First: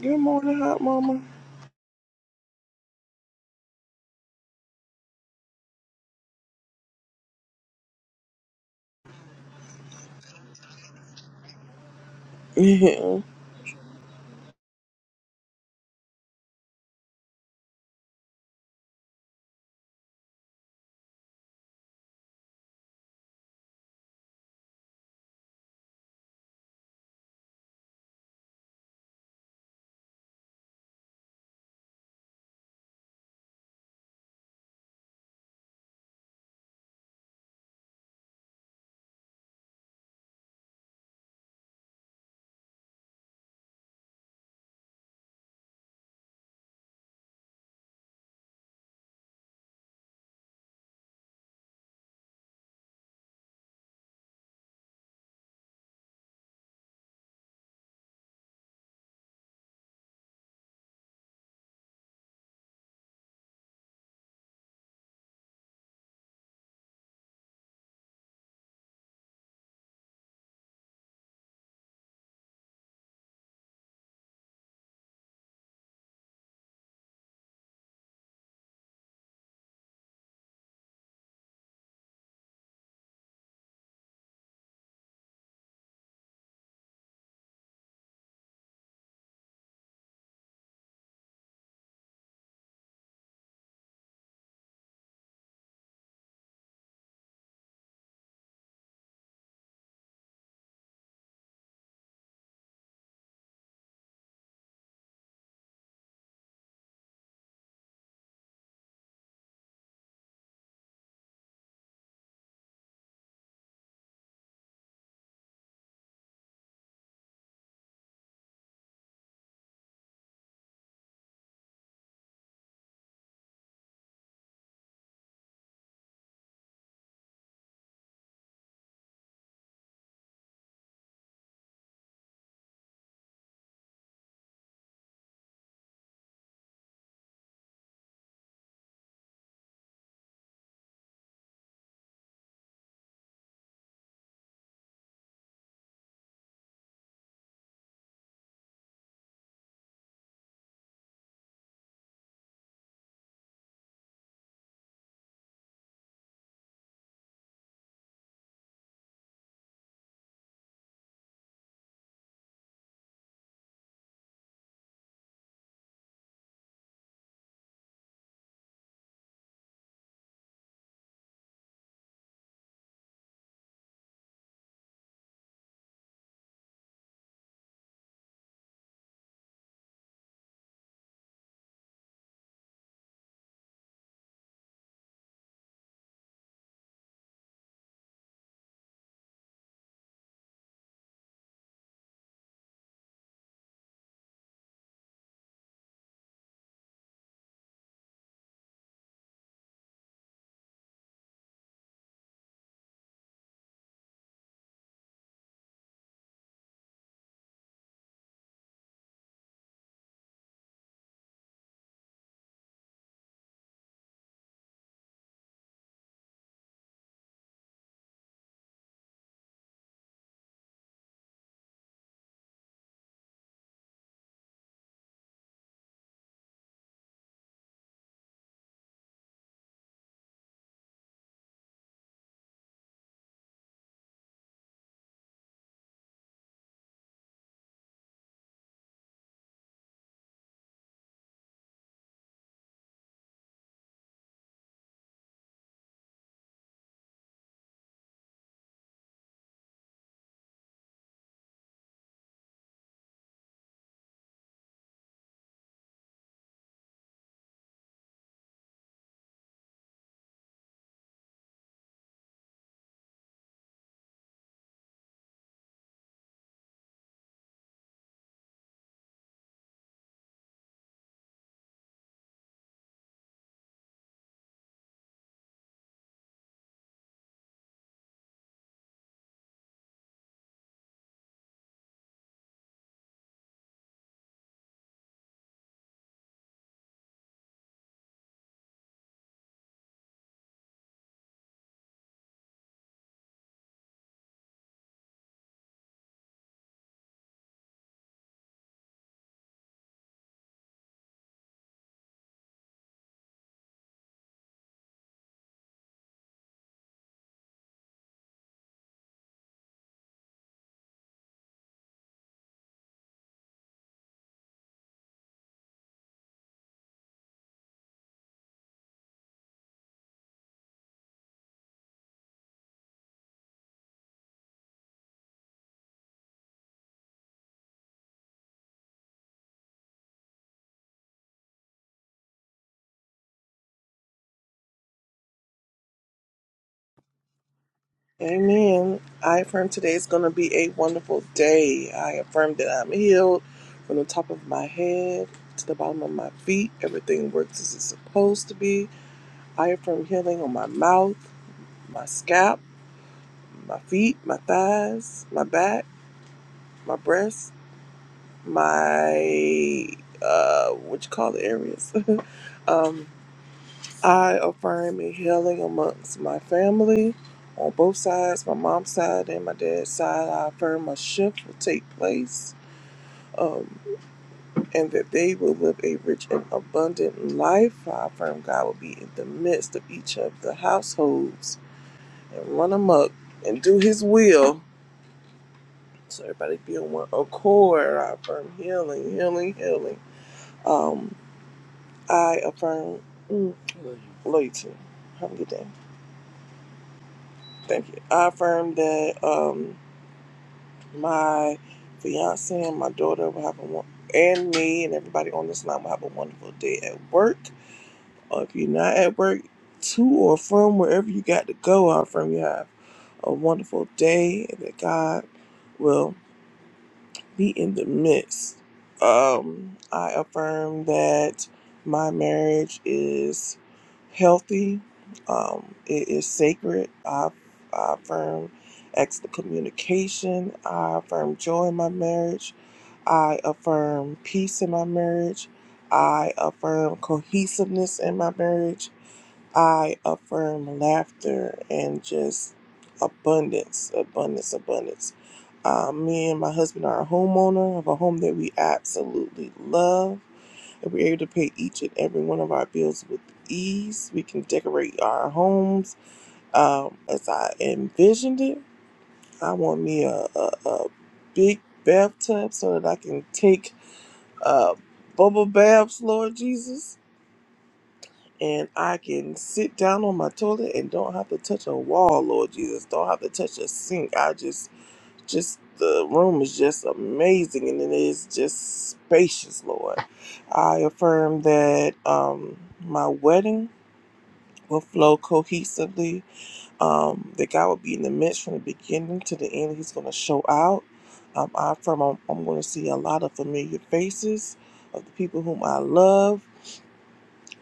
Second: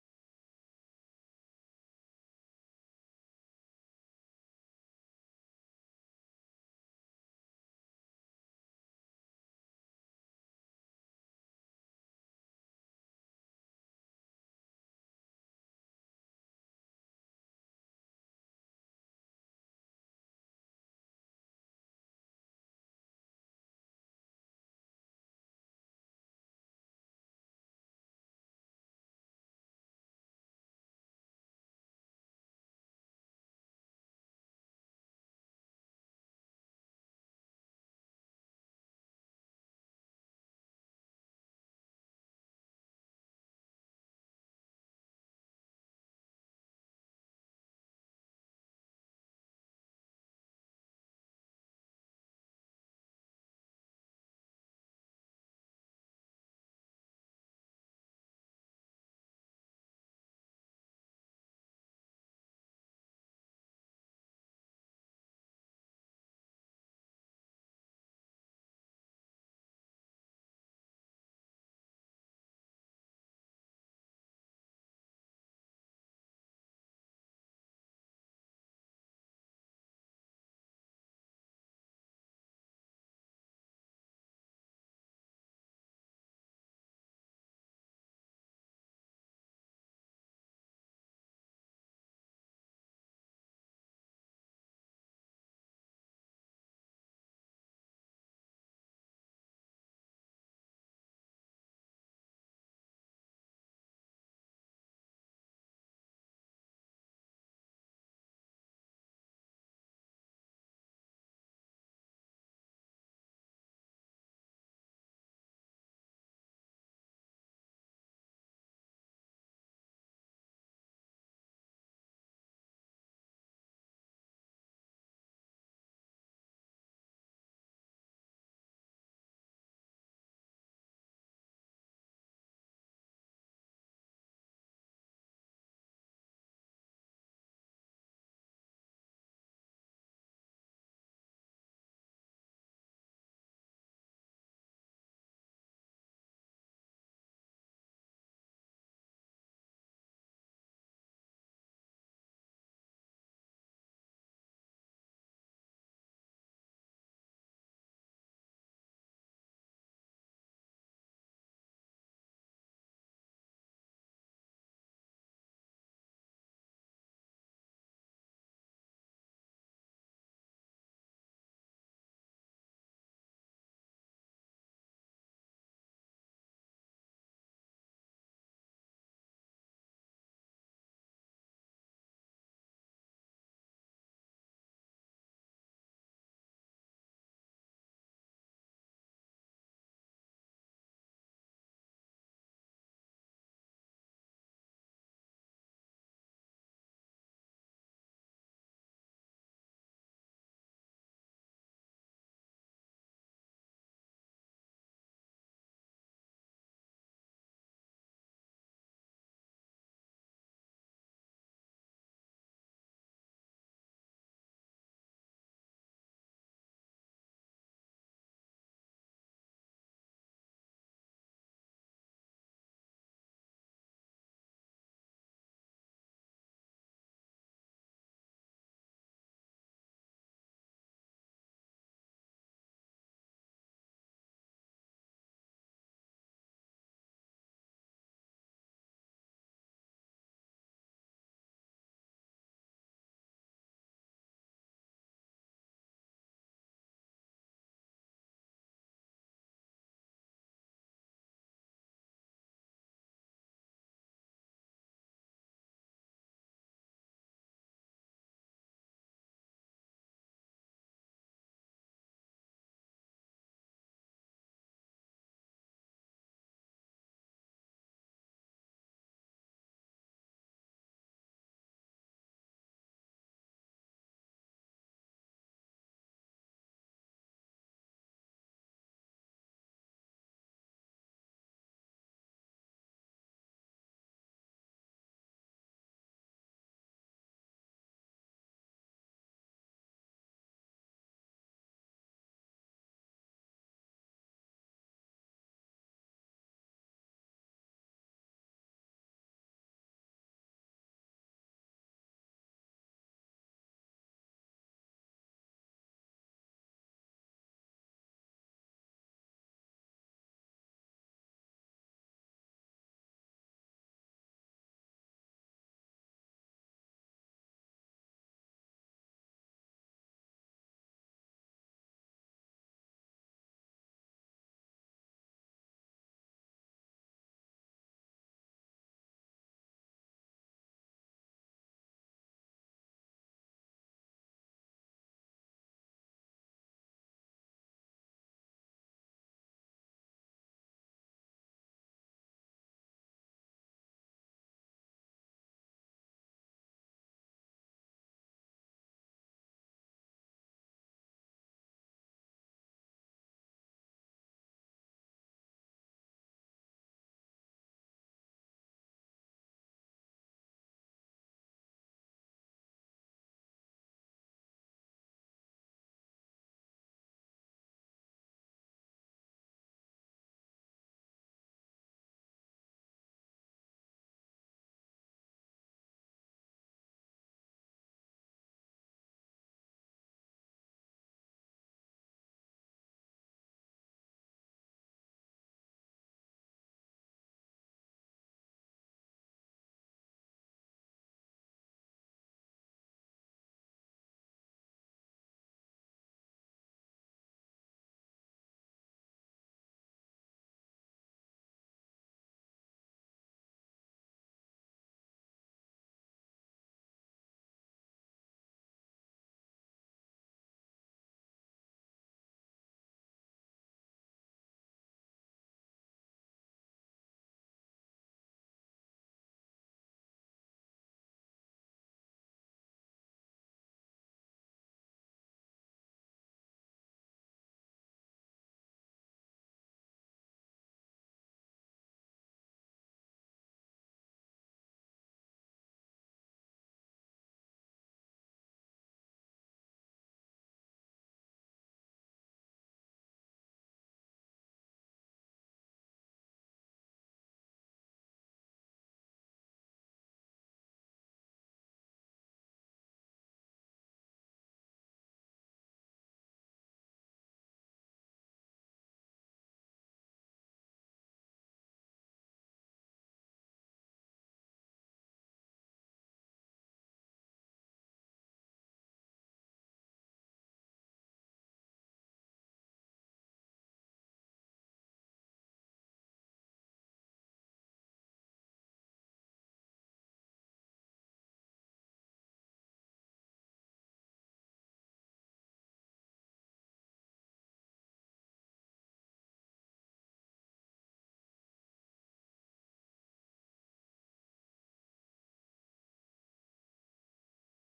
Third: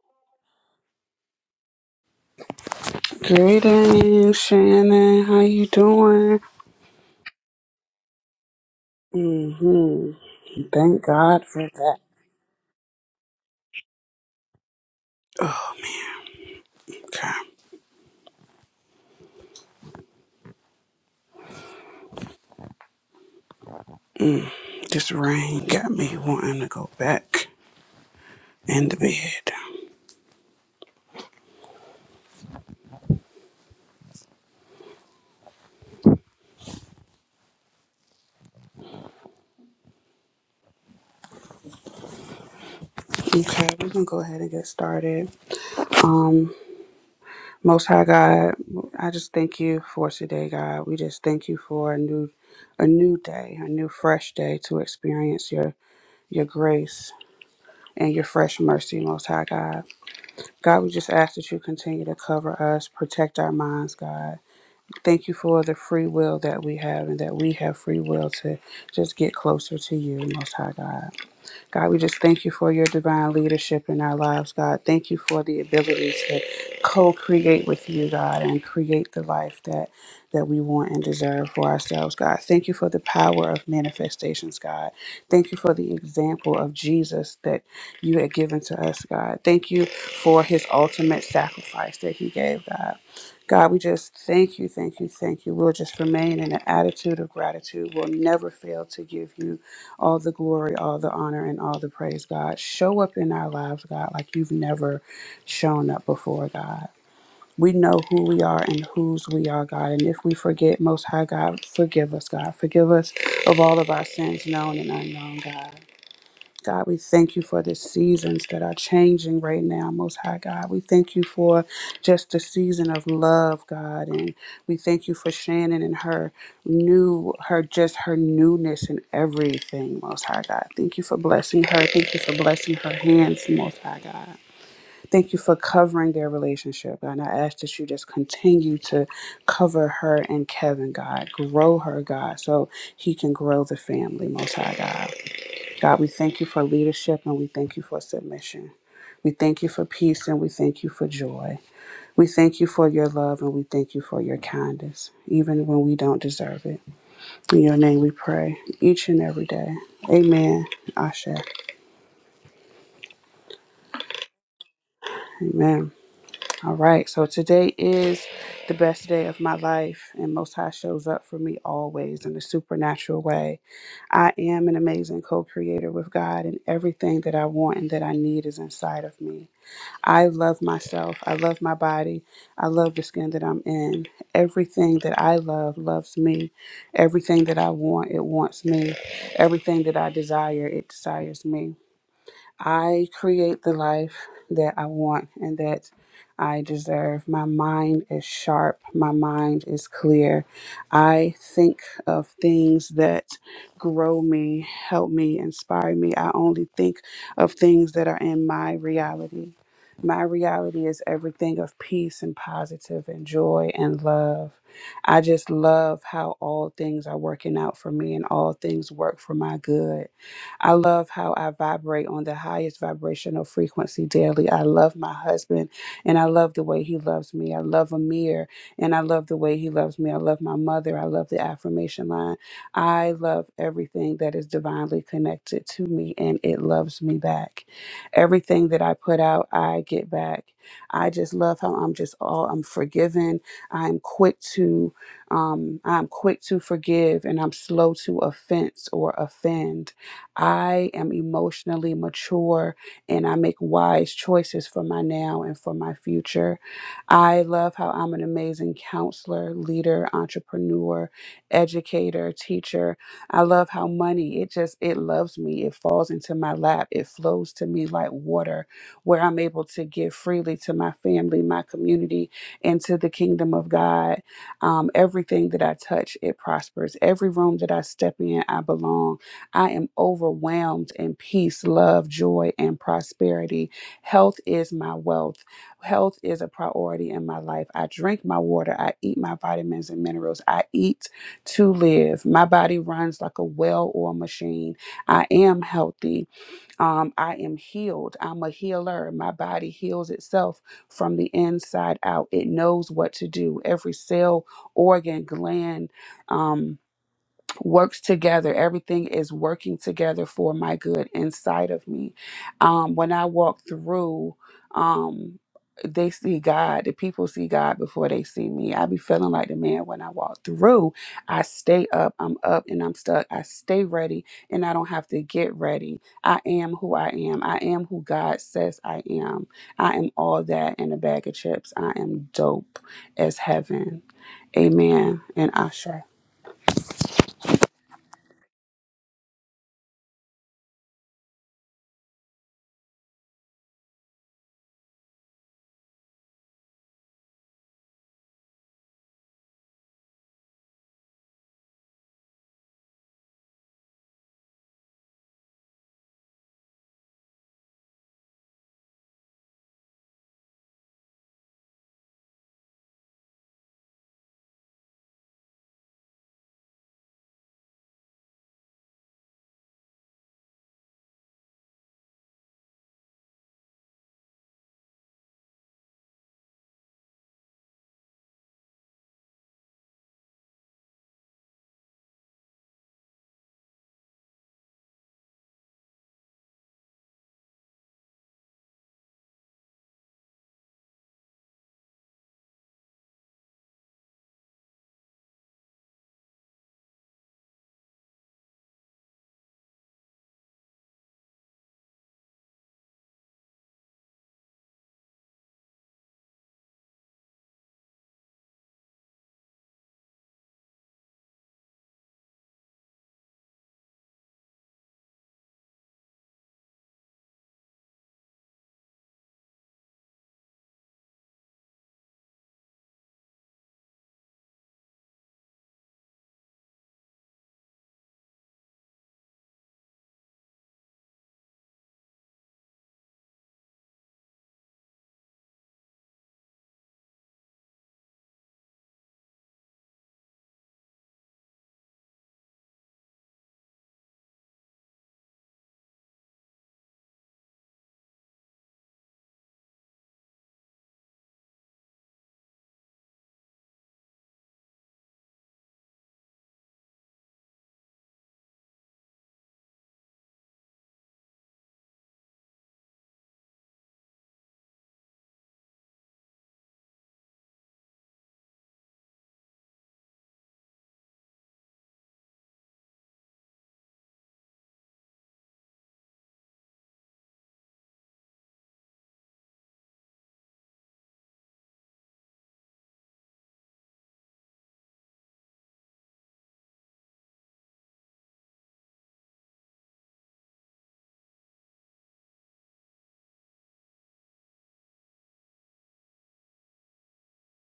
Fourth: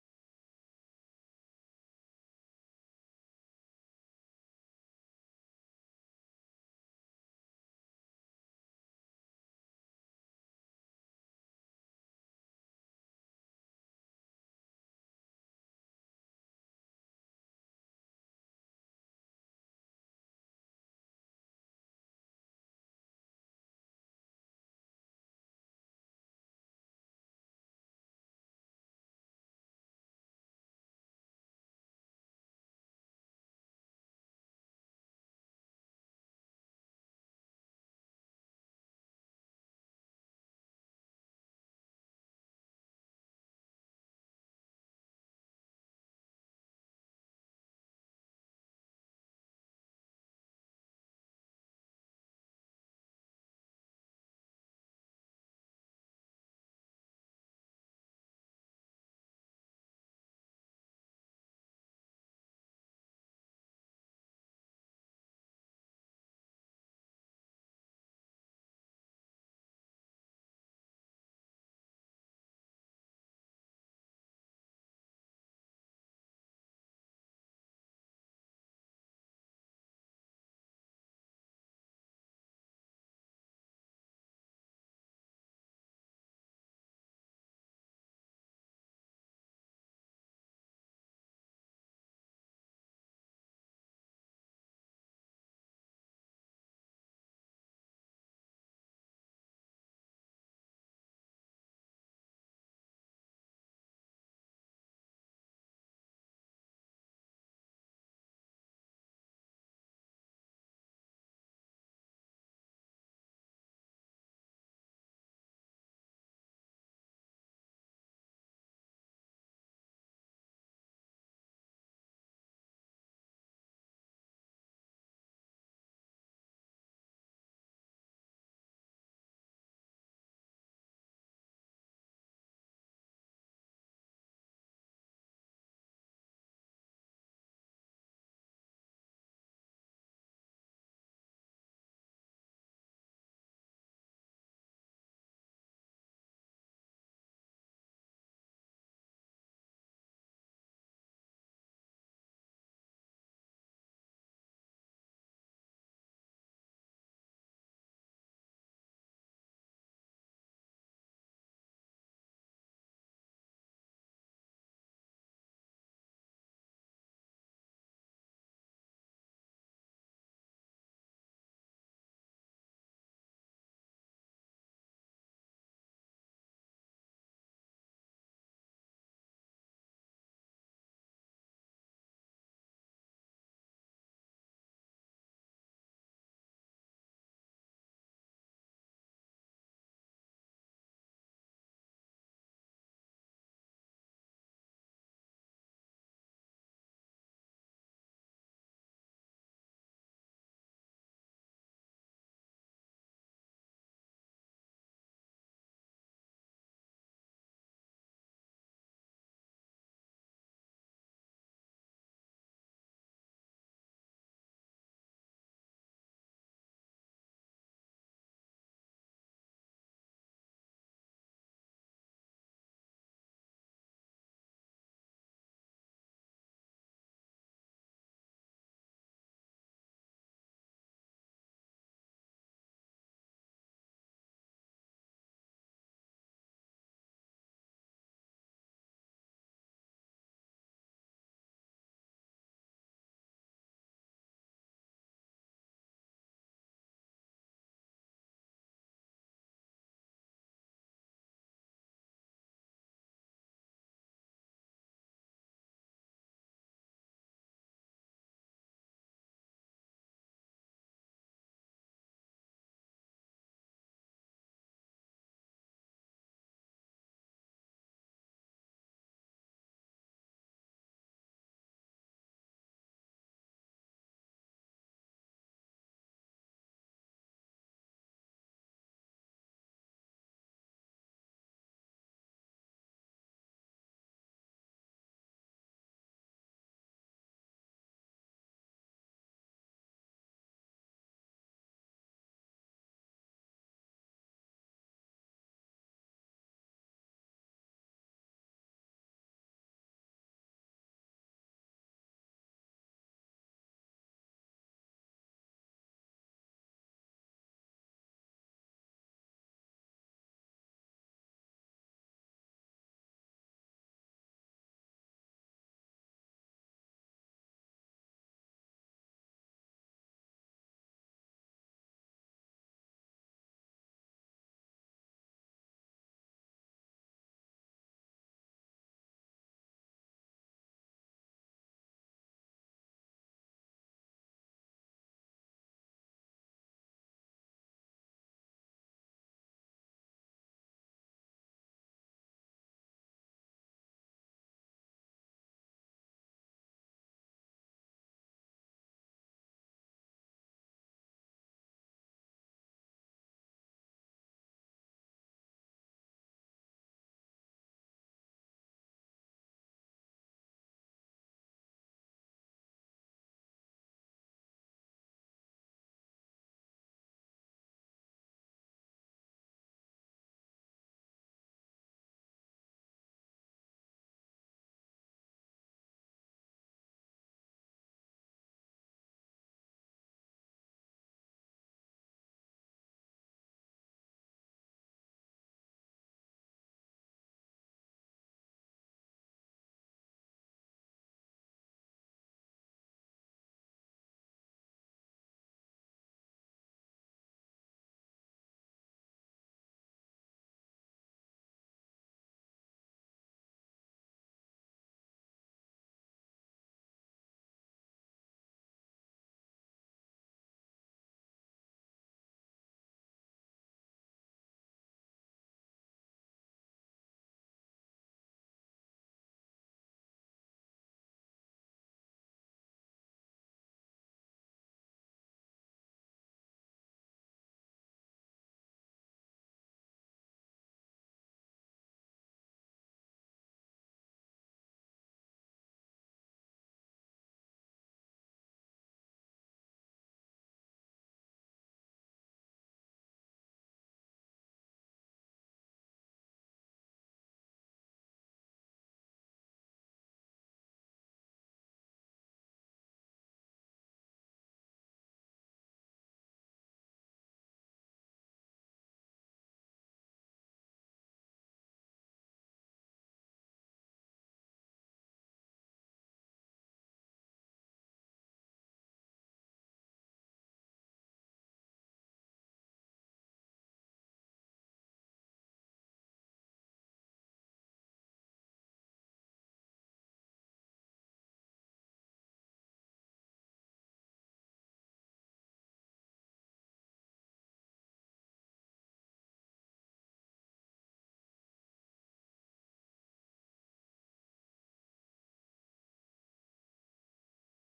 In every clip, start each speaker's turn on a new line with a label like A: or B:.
A: Good morning, hot mama.
B: Greetings, Shannon. How you doing? hmm Thank God for that. Okay, this rain got me wanting to go back in the bed. Okay, we're gonna go ahead and get started. Um, Most High God, I just thank you for today, God. We just thank you for a new, a new day, a new fresh day to experience your your grace and your fresh mercy, Most High God. God, we just ask that you continue to cover us, protect our minds, God. Thank you for the free will that we have and that we have free will to just get closer to you, Most High God. God, we just thank you for your divine leadership in our lives, God. Thank you for the ability to co-create with you, God, and create the life that that we want and deserve for ourselves, God. Thank you for the power of manifestations, God. Thank you for the example of Jesus that you had given to us, God. Thank you for his ultimate sacrifice that he gave, God. God, we just thank you, thank you, thank you. We'll just remain in an attitude of gratitude. We'll never fail to give you all the glory, all the honor, and all the praise, God. Show up in our lives, God, like you've never shown up before, God. We know who we are and whose we are, God. And if we forget, Most High God, forgive us, God. Forgive us of all of our sins, known and unknown, God. God, we thank you for the seasons that are changing right now, Most High God. We thank you for just the season of love, God, and we thank you for Shannon and her new, her just her newness and everything, Most High God. Thank you for blessing her. Thank you for blessing her hands, Most High God. Thank you for covering their relationship, God. And I ask that you just continue to cover her and Kevin, God. Grow her, God, so he can grow the family, Most High God. God, we thank you for leadership and we thank you for submission. We thank you for peace and we thank you for joy. We thank you for your love and we thank you for your kindness, even when we don't deserve it. In your name we pray each and every day. Amen. Asha. Amen. All right. So today is the best day of my life, and Most High shows up for me always in a supernatural way. I am an amazing co creator with God, and everything that I want and that I need is inside of me. I love myself. I love my body. I love the skin that I'm in. Everything that I love loves me. Everything that I want, it wants me. Everything that I desire, it desires me. I create the life that I want and that I deserve. My mind is sharp. My mind is clear. I think of things that grow me, help me, inspire me. I only think of things that are in my reality. My reality is everything of peace and positive and joy and love. I just love how all things are working out for me and all things work for my good. I love how I vibrate on the highest vibrational frequency daily. I love my husband and I love the way he loves me. I love Amir and I love the way he loves me. I love my mother. I love the affirmation line. I love everything that is divinely connected to me and it loves me back. Everything that I put out, I get back. I just love how I'm just all I'm forgiven. I'm quick to um I'm quick to forgive and I'm slow to offense or offend. I am emotionally mature and I make wise choices for my now and for my future. I love how I'm an amazing counselor, leader, entrepreneur, educator, teacher. I love how money, it just, it loves me. It falls into my lap. It flows to me like water, where I'm able to give freely to my family, my community, and to the kingdom of God. Um, everything that I touch, it prospers. Every room that I step in, I belong. I am overwhelmed in peace, love, joy, and prosperity. Health is my wealth. Health is a priority in my life. I drink my water. I eat my vitamins and minerals. I eat to live. My body runs like a well or machine. I am healthy. Um, I am healed. I'm a healer. My body heals itself from the inside out. It knows what to do. Every cell, organ, gland, um, works together. Everything is working together for my good inside of me. Um, when I walk through, um, they see God. The people see God before they see me. I be feeling like the man when I walk through. I stay up. I'm up and I'm stuck. I stay ready and I don't have to get ready. I am who I am. I am who God says I am. I am all that in a bag of chips. I am dope as heaven. Amen. And Asha.
A: Amen. I affirm today is going to be a wonderful day. I affirm that I'm healed from the top of my head to the bottom of my feet. Everything works as it's supposed to be. I affirm healing on my mouth, my scalp, my feet, my thighs, my back, my breasts, my uh, what you call the areas. Um, I affirm a healing amongst my family on both sides, my mom's side and my dad's side. I affirm a shift will take place um, and that they will live a rich and abundant life. I affirm God will be in the midst of each of the households and run amok and do his will. So everybody be on one accord. I affirm healing, healing, healing. Um, I affirm mm, loyalty. Have a good day. Thank you. I affirm that. Um, my fiance and my daughter will have a and me and everybody on this line will have a wonderful day at work. Or if you're not at work, to or from wherever you got to go or from you have a wonderful day and that God will be in the midst. Um, I affirm that my marriage is healthy. Um, it is sacred. I, I affirm extra communication. I affirm joy in my marriage. I affirm peace in my marriage. I affirm cohesiveness in my marriage. I affirm laughter and just abundance, abundance, abundance. Uh, me and my husband are a homeowner of a home that we absolutely love. And we're able to pay each and every one of our bills with ease. We can decorate our homes um, as I envisioned it. I want me a, a, a big bathtub so that I can take uh, bubble baths, Lord Jesus and I can sit down on my toilet and don't have to touch a wall, Lord Jesus. Don't have to touch a sink. I just, just the room is just amazing, and it is just spacious, Lord. I affirm that um, my wedding will flow cohesively. Um, that God will be in the midst from the beginning to the end. He's going to show out. Um, I affirm I'm, I'm going to see a lot of familiar faces of the people whom I love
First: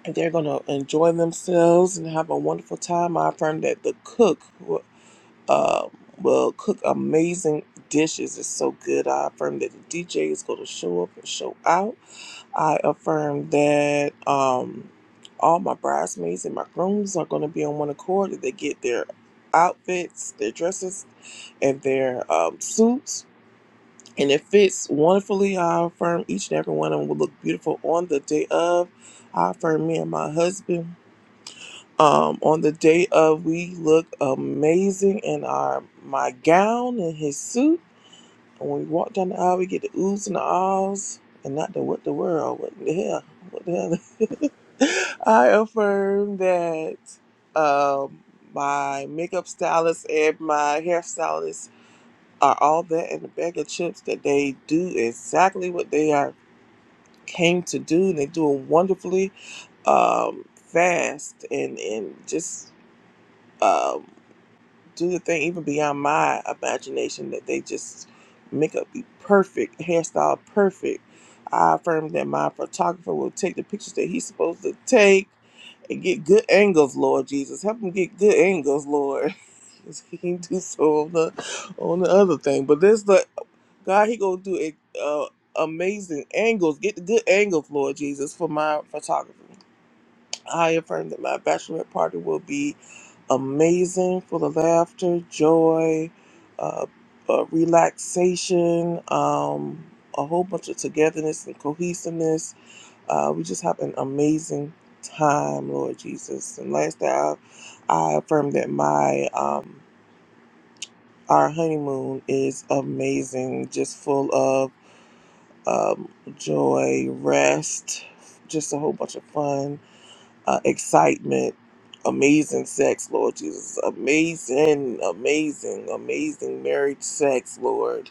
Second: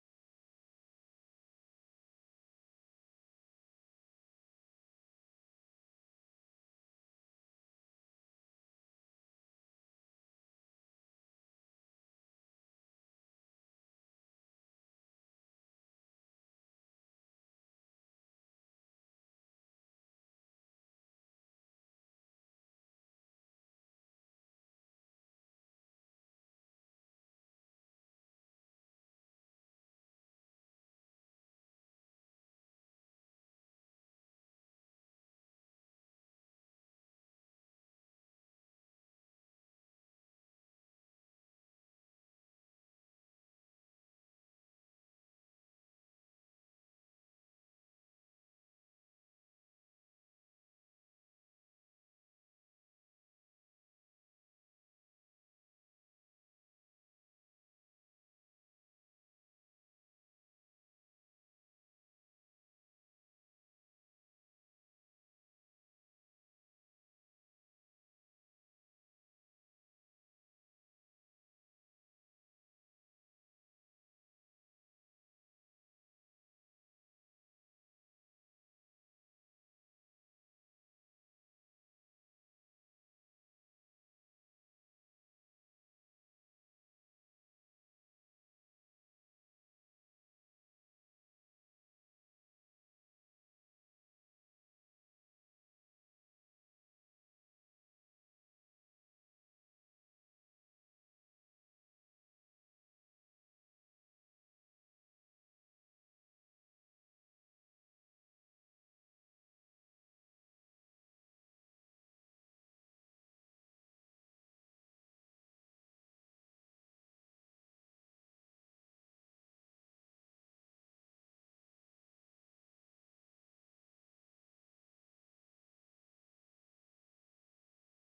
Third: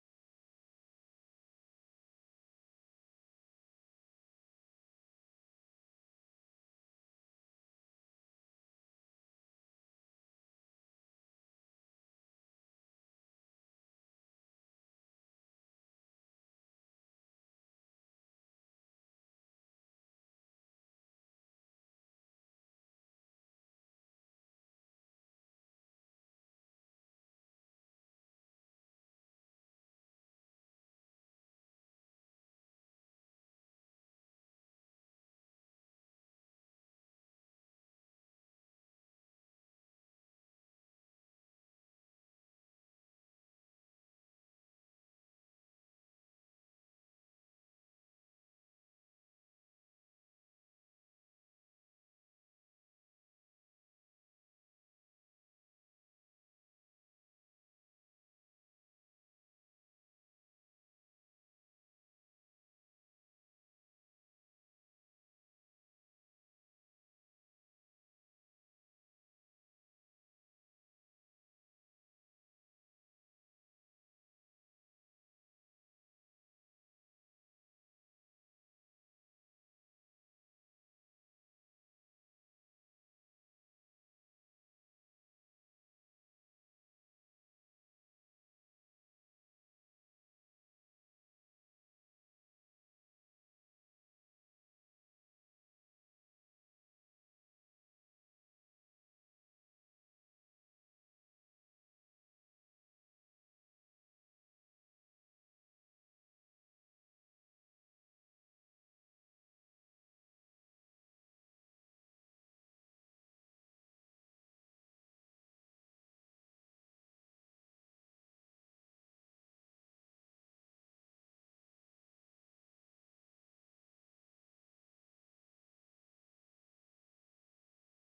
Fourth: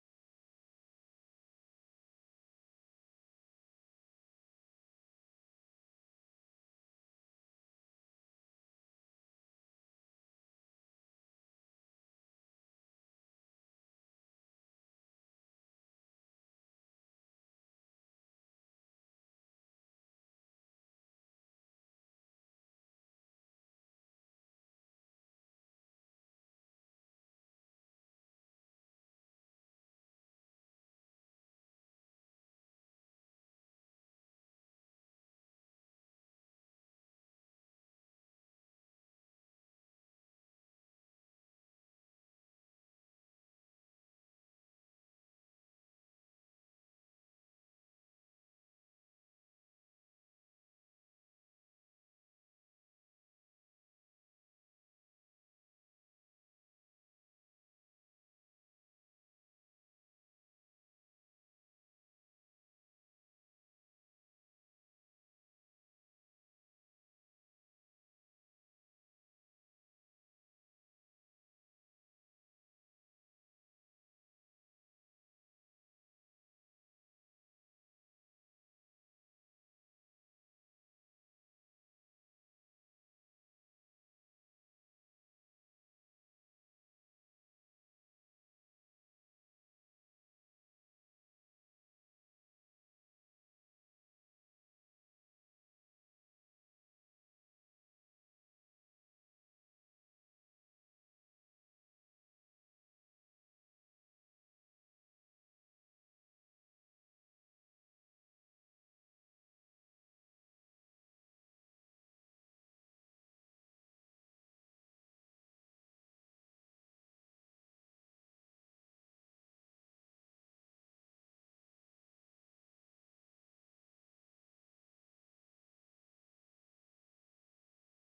A: and they're going to enjoy themselves and have a wonderful time. I affirm that the cook will, uh, will cook amazing dishes. It's so good. I affirm that the DJ is going to show up and show out. I affirm that um, all my bridesmaids and my grooms are going to be on one accord. That they get their outfits, their dresses, and their um, suits. And it fits wonderfully. I affirm each and every one of them will look beautiful on the day of. I affirm me and my husband um, on the day of we look amazing in our my gown and his suit. And when we walk down the aisle, we get the oohs and the ahs, and not the what the world, what the hell, what the hell. I affirm that um, my makeup stylist and my hairstylist are all that in a bag of chips. That they do exactly what they are came to do, and they do it wonderfully, um, fast, and and just. Um, do the thing even beyond my imagination that they just make up be perfect hairstyle perfect i affirm that my photographer will take the pictures that he's supposed to take and get good angles lord jesus help him get good angles lord 'Cause he can do so on the on the other thing but this the god he gonna do it uh amazing angles get the good angles lord jesus for my photographer I affirm that my bachelorette party will be amazing, full of laughter, joy, uh, uh, relaxation, um, a whole bunch of togetherness and cohesiveness. Uh, we just have an amazing time, Lord Jesus. And last day, I, I affirm that my um, our honeymoon is amazing, just full of um, joy, rest, just a whole bunch of fun uh, excitement, amazing sex, Lord Jesus. Amazing, amazing, amazing marriage sex, Lord.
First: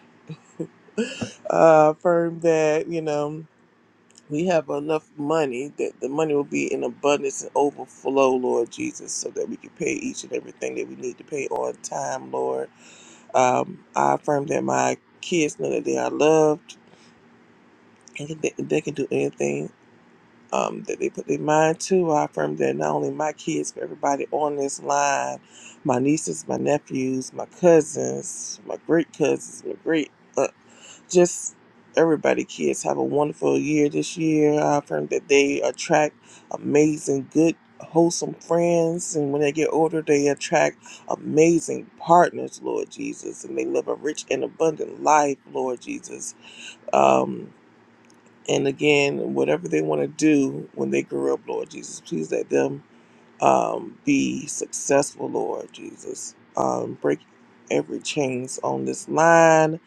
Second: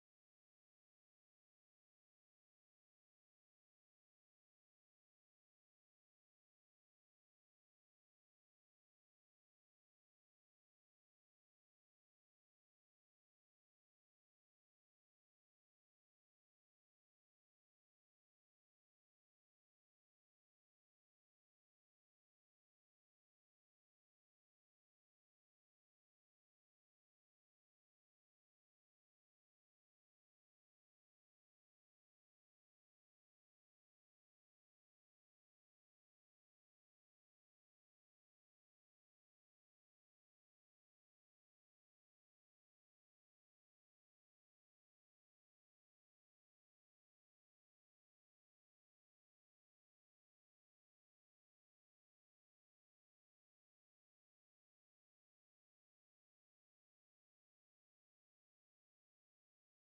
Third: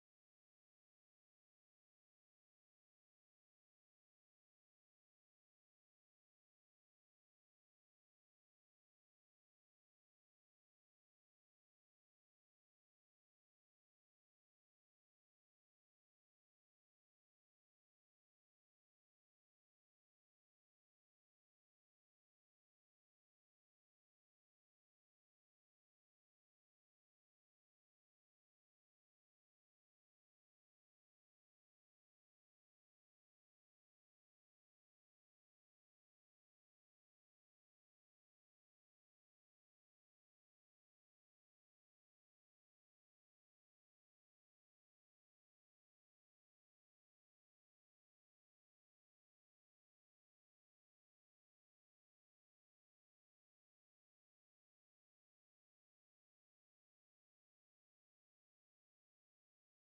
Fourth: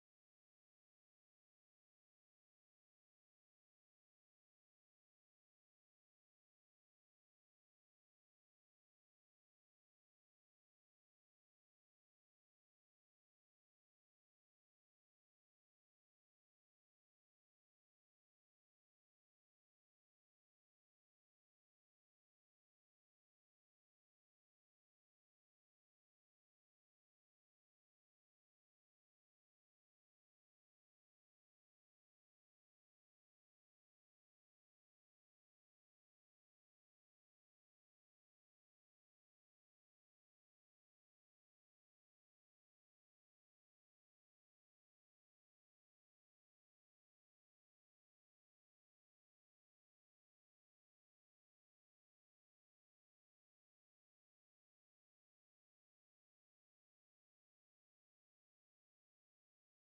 A: Uh, affirm that, you know, we have enough money that the money will be in abundance and overflow, Lord Jesus, so that we can pay each and everything that we need to pay on time, Lord. Um, I affirm that my kids know that they are loved and that they can do anything um, that they put their mind to. I affirm that not only my kids, but everybody on this line, my nieces, my nephews, my cousins, my great cousins, my great, uh, just everybody, kids have a wonderful year this year. I affirm that they attract amazing, good, wholesome friends. And when they get older, they attract amazing partners, Lord Jesus. And they live a rich and abundant life, Lord Jesus. Um, and again, whatever they want to do when they grow up, Lord Jesus, please let them um, be successful, Lord Jesus. Um, break every chains on this line,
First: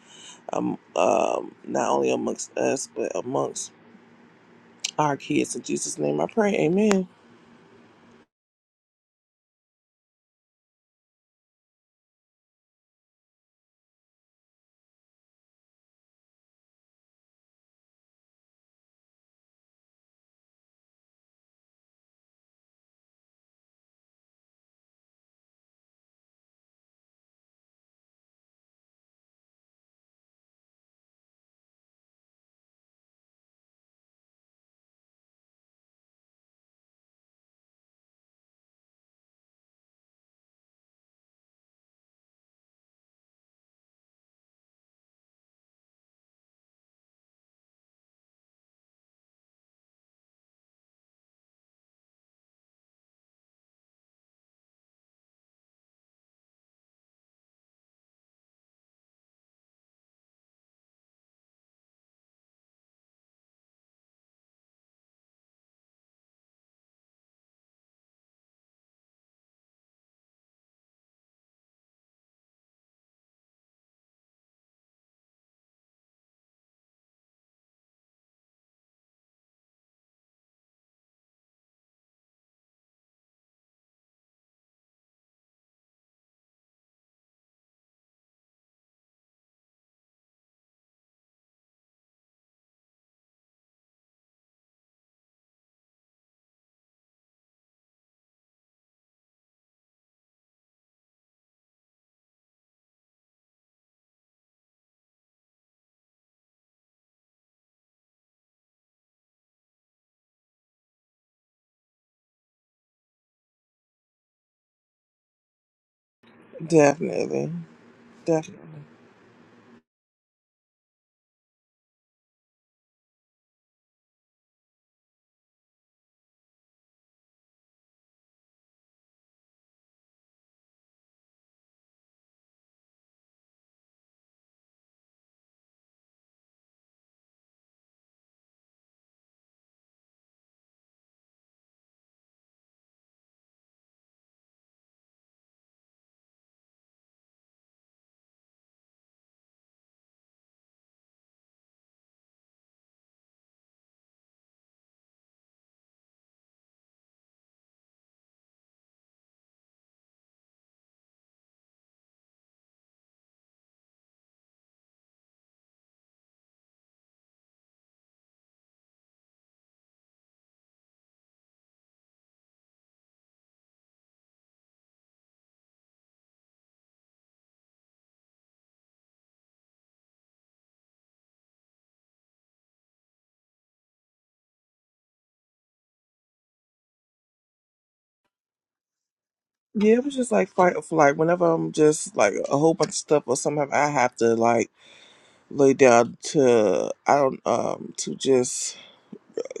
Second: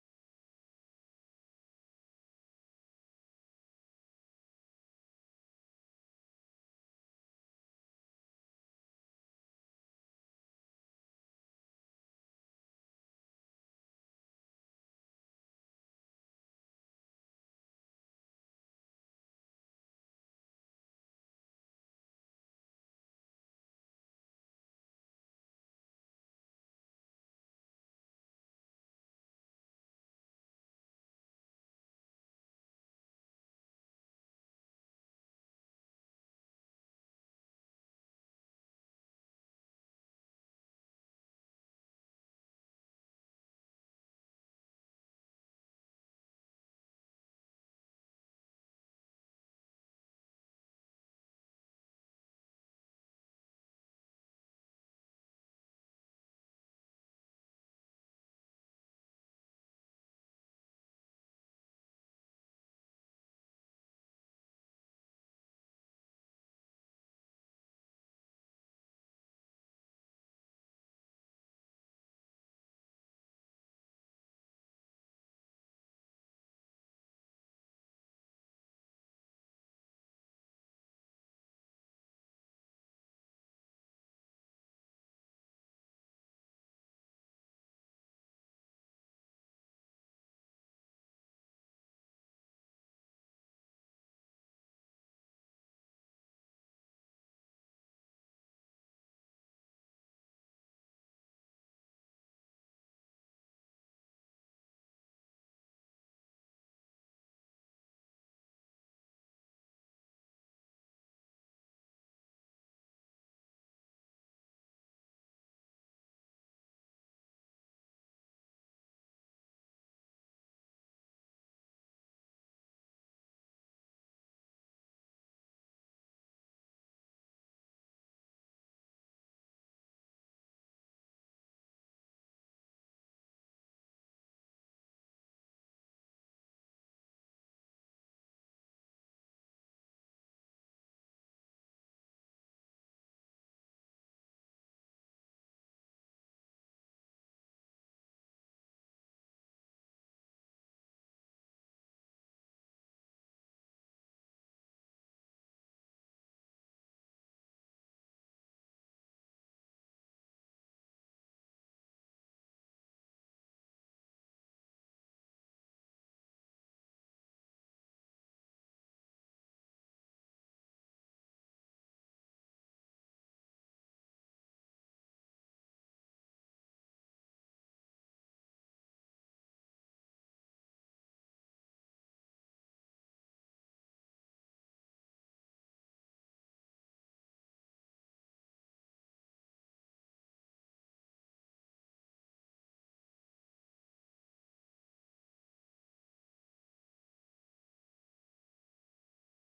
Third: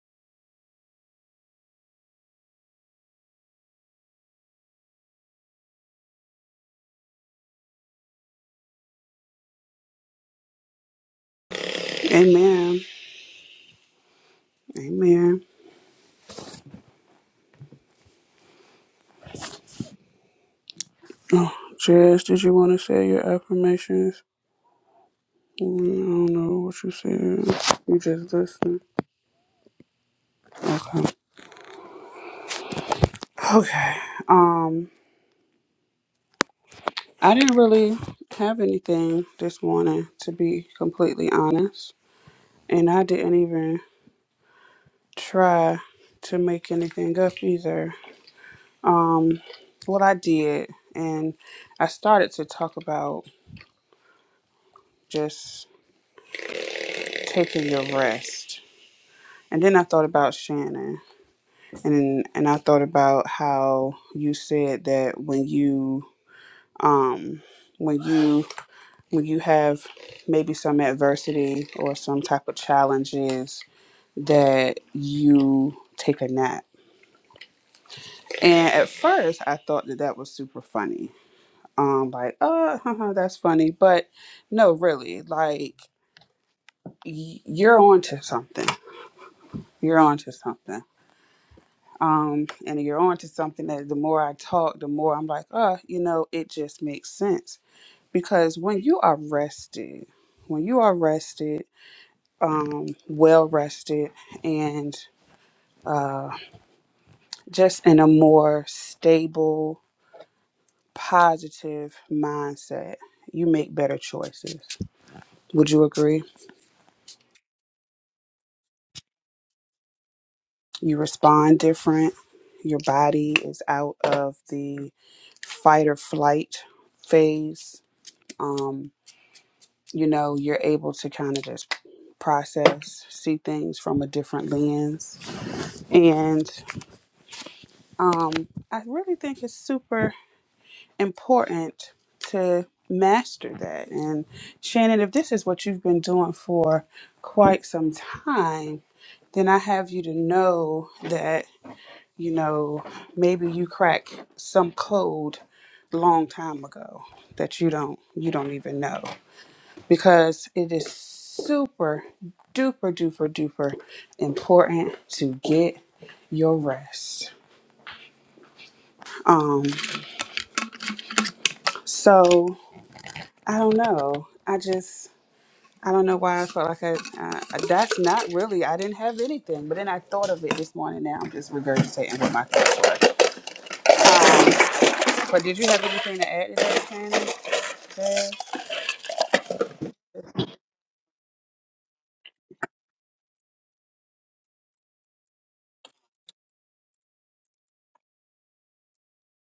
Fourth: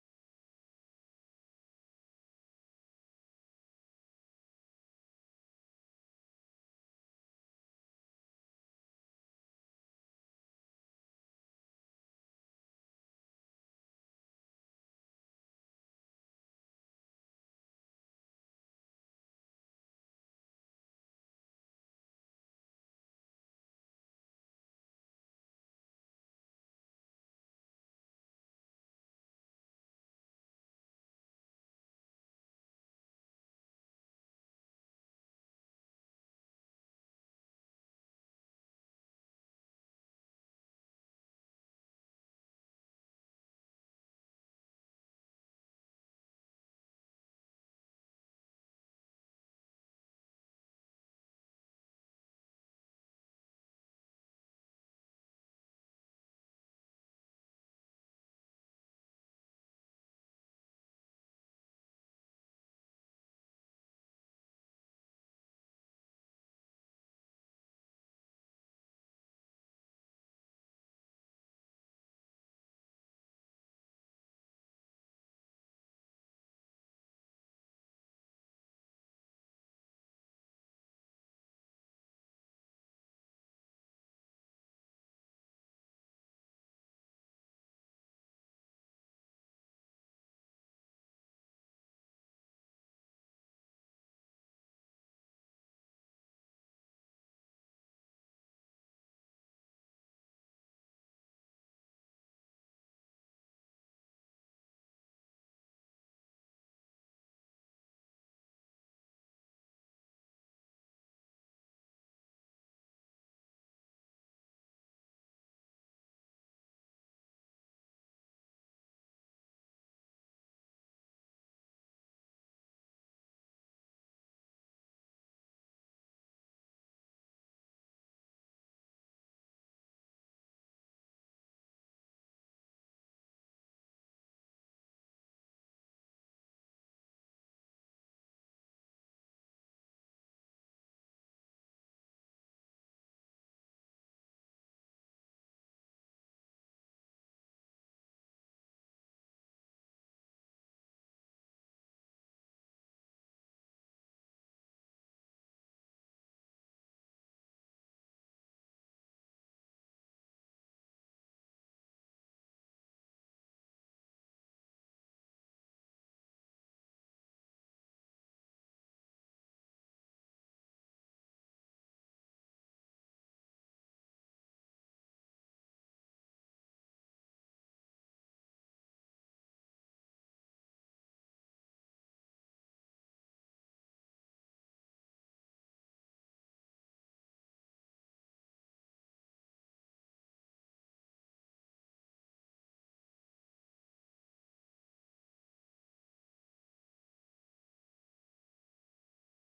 A: um, um, not only amongst us, but amongst our kids. In Jesus' name I pray. Amen.
B: Amen. Amen. Jess, did you want to say your affirmations? Mm, I don't know what you said. You just listened. Okay. Okay. Um, I didn't really have anything this morning, to be completely honest, and I didn't even try to make anything up either. Um, what I did, and I started to talk about just taking your rest, and then I thought about Shannon and and I thought about how you said that when you um when you when you have maybe some adversity or some type of challenges that you take a nap. And at first, I thought that that was super funny. Um, like, oh, that's funny, but no, really, like y- you're onto something. You're onto something. Um, and you're onto something that the more I talk, the more I'm like, oh, you know, it just makes sense because when you are rested, when you are rested, um, well rested, and uh, just in a more stable, positive mindset, you make better choices. Would you agree?
A: Definitely. Definitely.
B: You respond different. Your body is out of the fight or flight phase. Um, you know, you're able to kind of just process, see things from a different lens. and um, I really think it's super important to master that. And Shannon, if this is what you've been doing for quite some time, then I have you to know that, you know, maybe you crack some code long time ago that you don't you don't even know because it is super duper duper duper important to get your rest. So I don't know. I just I don't know why I felt like I, I that's not really I didn't have anything. But then I thought of it this morning. Now I'm just regurgitating what my thoughts. Um, but did you have anything to add to that, Candy? Jazz?
A: Yeah, it was just like fight or flight. Whenever I'm just like a whole bunch of stuff or something, I have to like lay down to I don't um to just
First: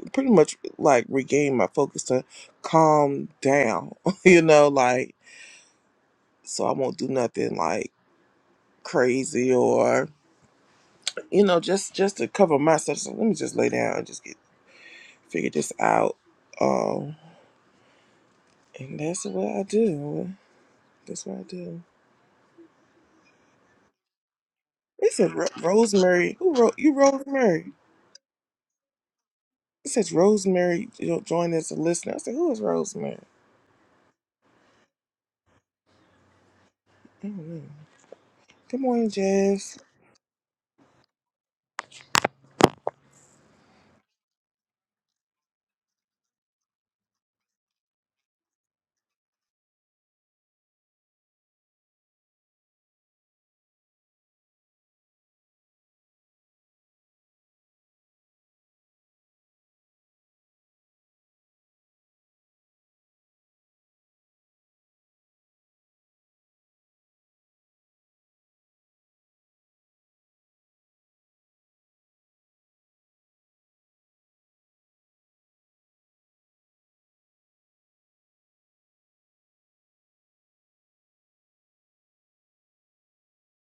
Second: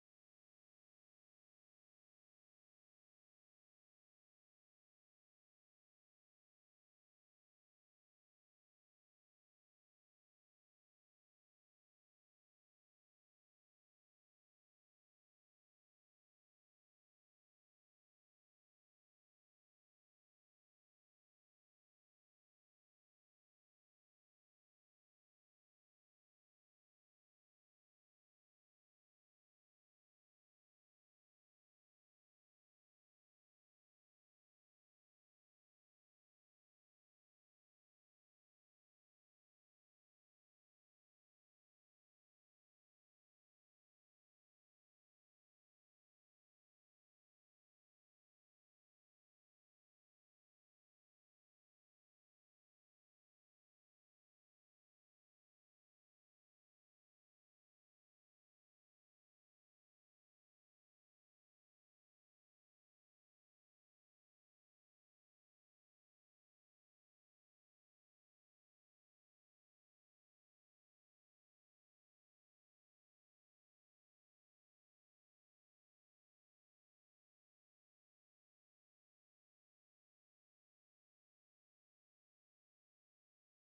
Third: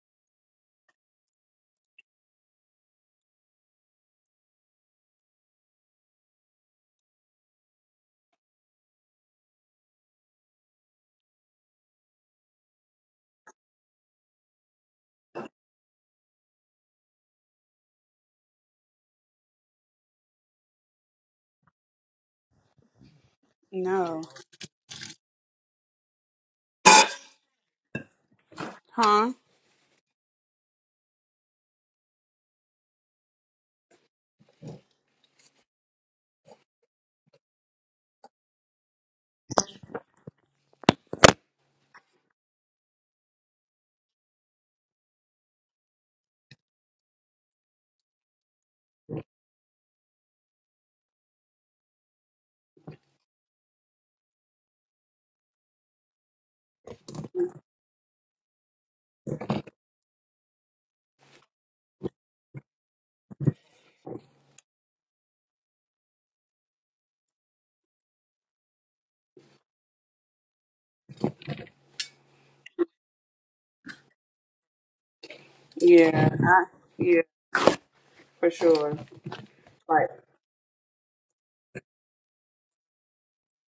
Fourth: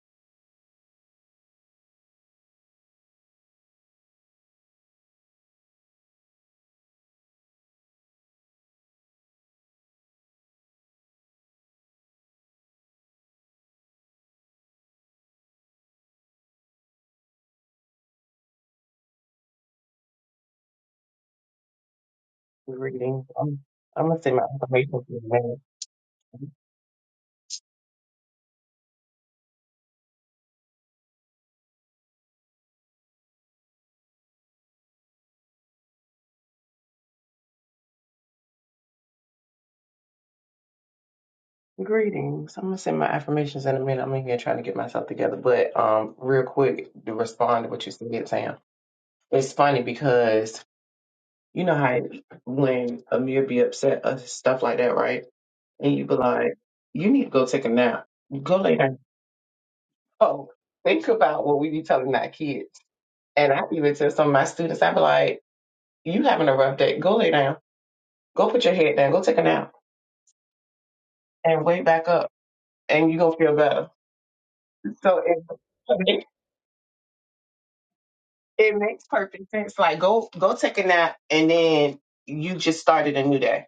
A: pretty much like regain my focus to calm down, you know, like so I won't do nothing like crazy or you know, just just to cover myself. So let me just lay down and just get figure this out. Um and that's what I do. That's what I do.
C: Greetings. I'm, I'm
B: No.
C: gonna say my affirmations
A: It
C: in a
A: said Ro-
C: minute.
A: Rosemary. Who wrote you Rosemary?
B: Huh?
A: It says Rosemary jo- joined as a listener. I said, who is Rosemary? I don't know. Good morning, Jess.
C: Greetings. I'm gonna say my affirmations in a minute. I'm in here trying to get myself together, but um, real quick to respond to what you said, Sam. It's funny because you know how when Amir be upset or stuff like that, right? And you be like, "You need to go take a nap. Go lay down." Oh, think about what we be telling our kids. And I even tell some of my students, I be like, "You having a rough day? Go lay down. Go put your head down. Go take a nap." And wake back up and you're gonna feel better. So it
B: Yeah. I, yeah. For
C: it
B: sure.
C: makes perfect sense. Like
B: Like,
C: go go take a nap and then you just started a new day.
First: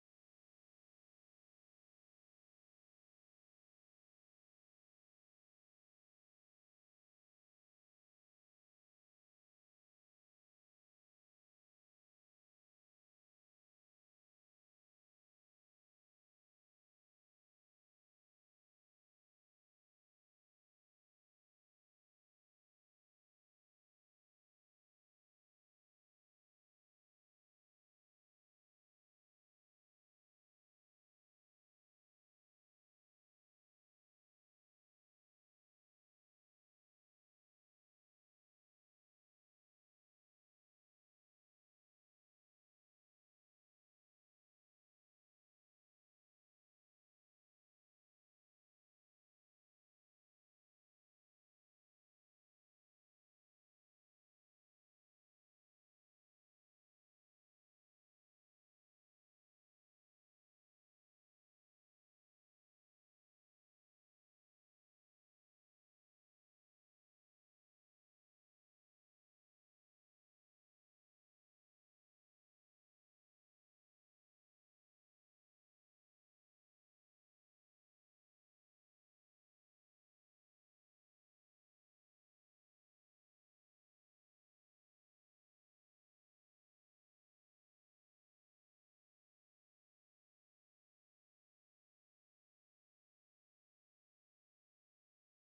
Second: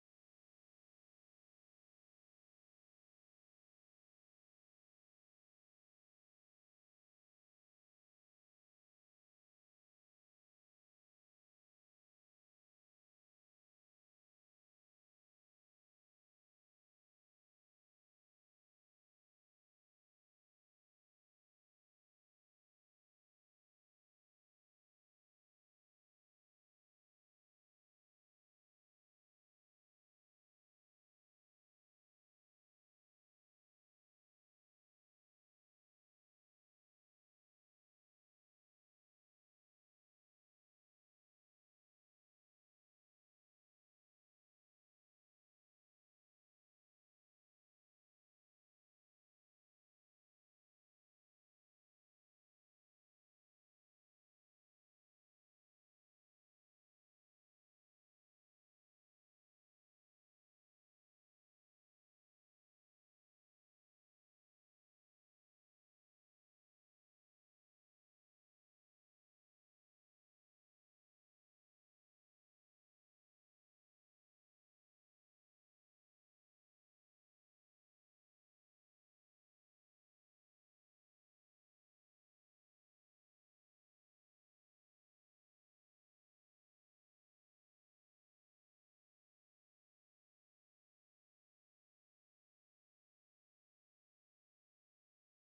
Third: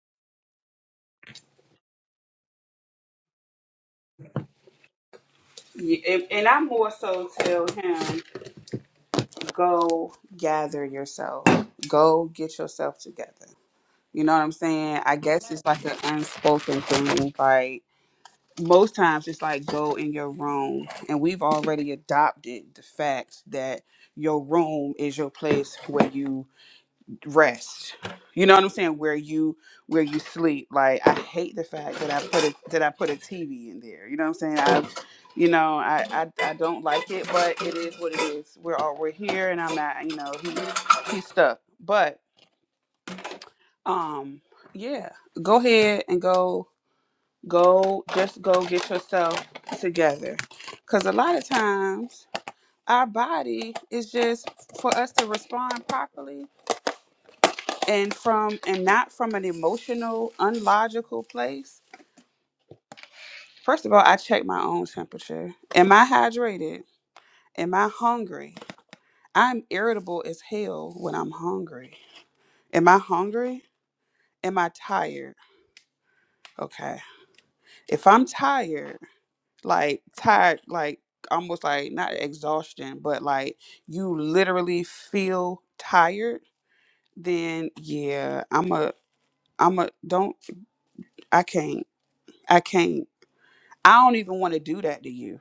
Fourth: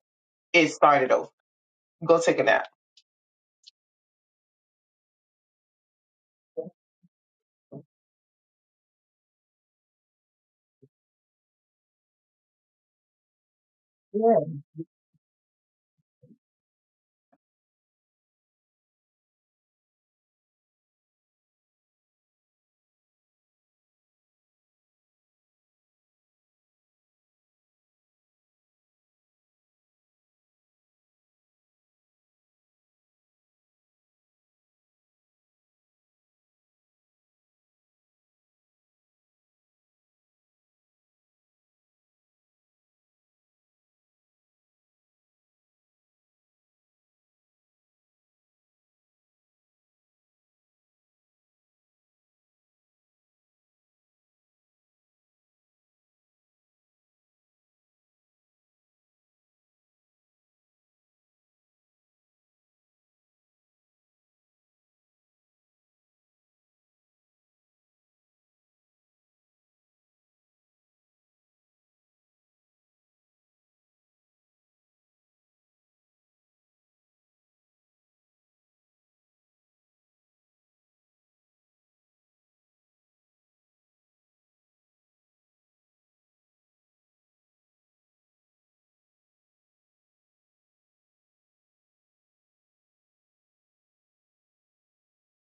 C: It started over. Go take a nap.
B: y- and and I more so tell him, go gather yourself. Go get yourself together. You know
C: Yeah.
B: what I'm saying? I guess it's like an unspoken thing, like most times it's like go in your room and we've already adopted the fact that your room is your place where you rest you know what i'm saying where you where you sleep like i hate the fact that i put a that i put a tv in there you know what i'm saying i you know i i, I don't like it but it is what it is we're all we're here and i'm not you know he, he's stuck but um yeah go ahead and go Go, just go get yourself together. Because a lot of times our body is just for us to respond properly and from and not from an emotional, unlogical place. First of all, I check my own temperature. Am I hydrated? Am I hungry? I'm irritable as hell when I'm hungry. Am I hungry? Am I tired? Okay. If I'm tired, like tired, like almost like not exhaustion, but like you literally feel tired, then yeah, I'm a, I'm a, don't, I can't, I can't, I don't even want to do that to you.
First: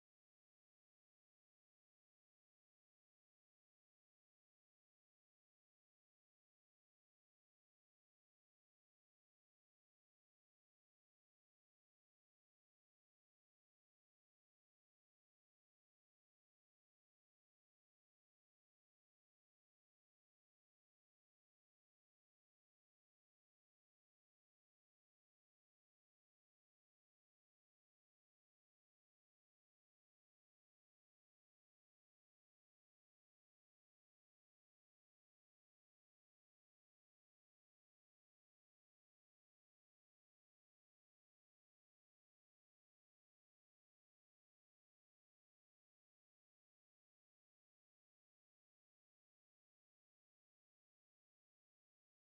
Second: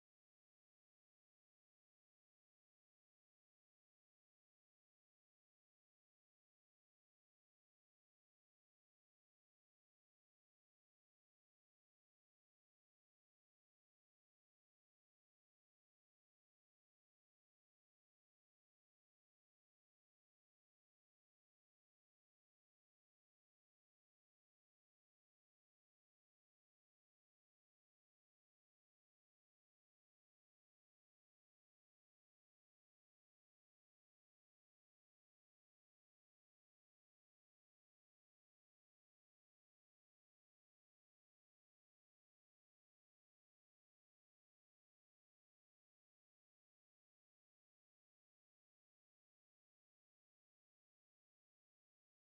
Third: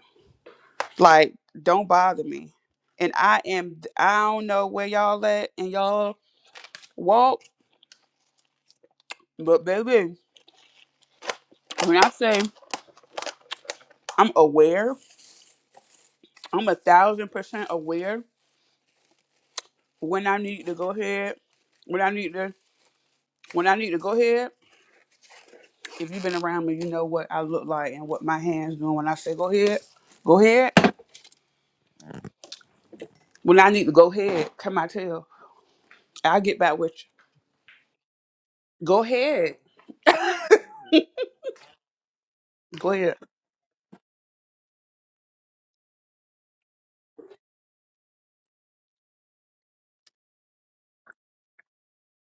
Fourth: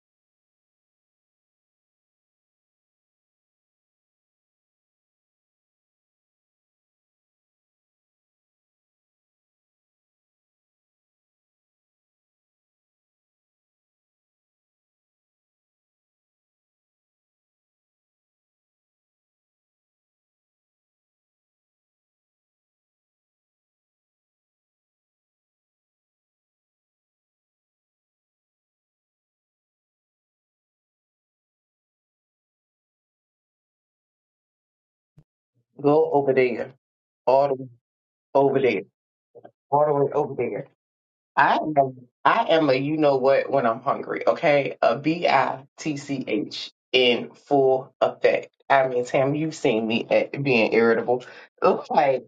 B: Like, don't bother me. And I am, I don't know where y'all at and y'all walk, but baby, when I say I'm aware, I'm a thousand percent aware when I need to go ahead, when I need to, when I need to go ahead If you've been around me, you know what I look like and what my hands doing. When I say go ahead, go ahead. When I need to go ahead, come my tail.
C: Go over
B: I'll get
C: there.
B: back with you.
C: All the way over there.
B: Go ahead.
C: All the way over there. I am I am a
B: Go
C: you
B: ahead.
C: know what when I'm hungry, okay? A B I T C H in full effect. I mean, Tam, you've seen me at being irritable. It's like,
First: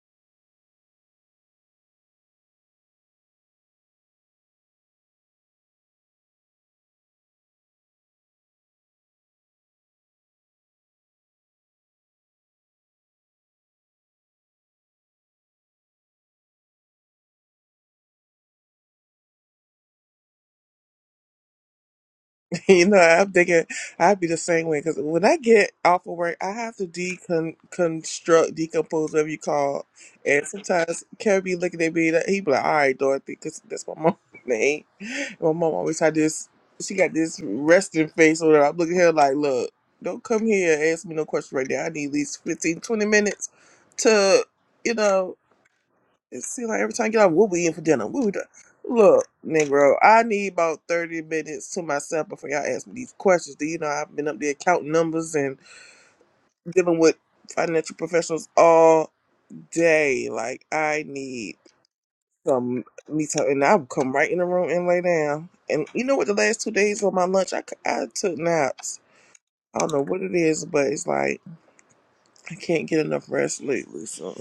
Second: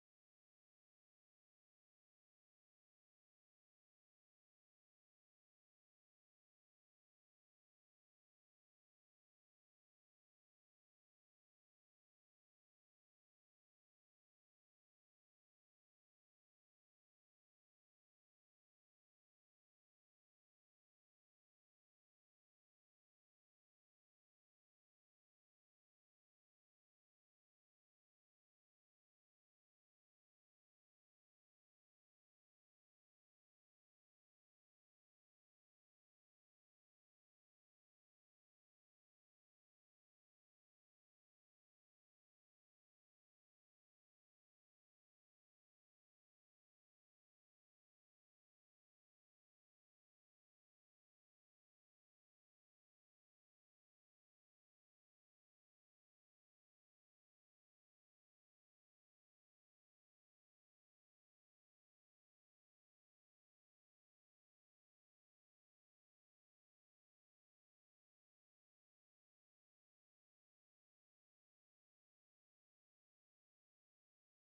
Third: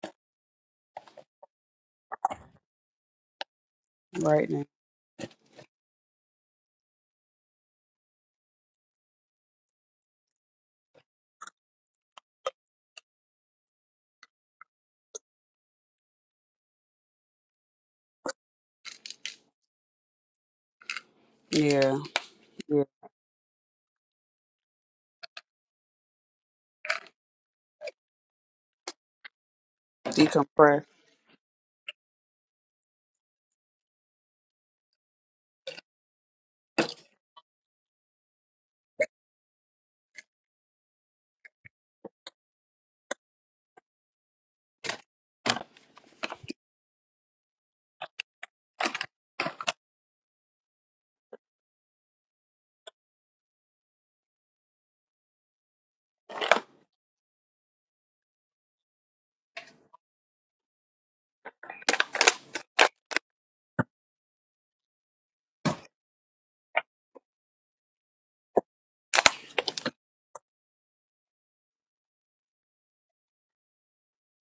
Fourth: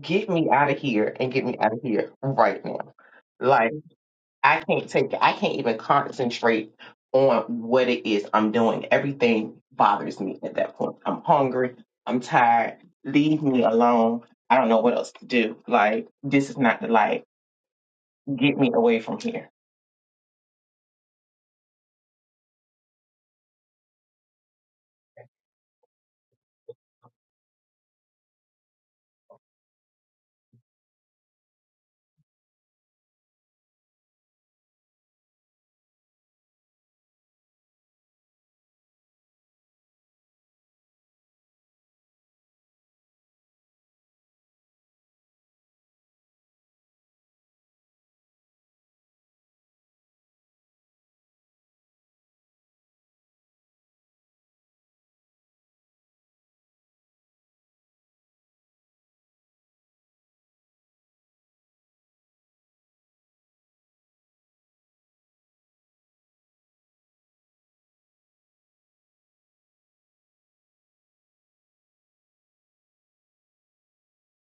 C: get me out of here and get me out of here right now Like,
B: Right
C: I
B: now.
C: can't take it. I can't even concentrate on what it is I'm doing. Everything bothers me at that point. I'm hungry. I'm tired. Leave me alone. I don't know what else to do. Like, this is not the life. Get me away from here.
B: Yeah. Yeah.
A: You know, I'm thinking I'd be the same way because when I get off of work, I have to deconstruct, decompose, whatever you call. it. And
B: Decompress.
A: sometimes Kevin be looking at me, like, he be like, "All right, Dorothy," because that's my mom's name. And My mom always had this. She got this resting face or whatever. I'm looking at her like, "Look, don't come here and ask me no questions right now. I need at least 15, 20 minutes to, you know." It seems like every time I get up, what we eating for dinner? What we do? Look, Negro, I need about 30 minutes to myself before y'all ask me these questions. Do you know I've been up there counting numbers and dealing with financial professionals all day? Like, I need some me time. And I'll come right in the room and lay down. And you know what? The last two days on my lunch, I, c- I took naps. I don't know what it is, but it's like I can't get enough rest lately. So.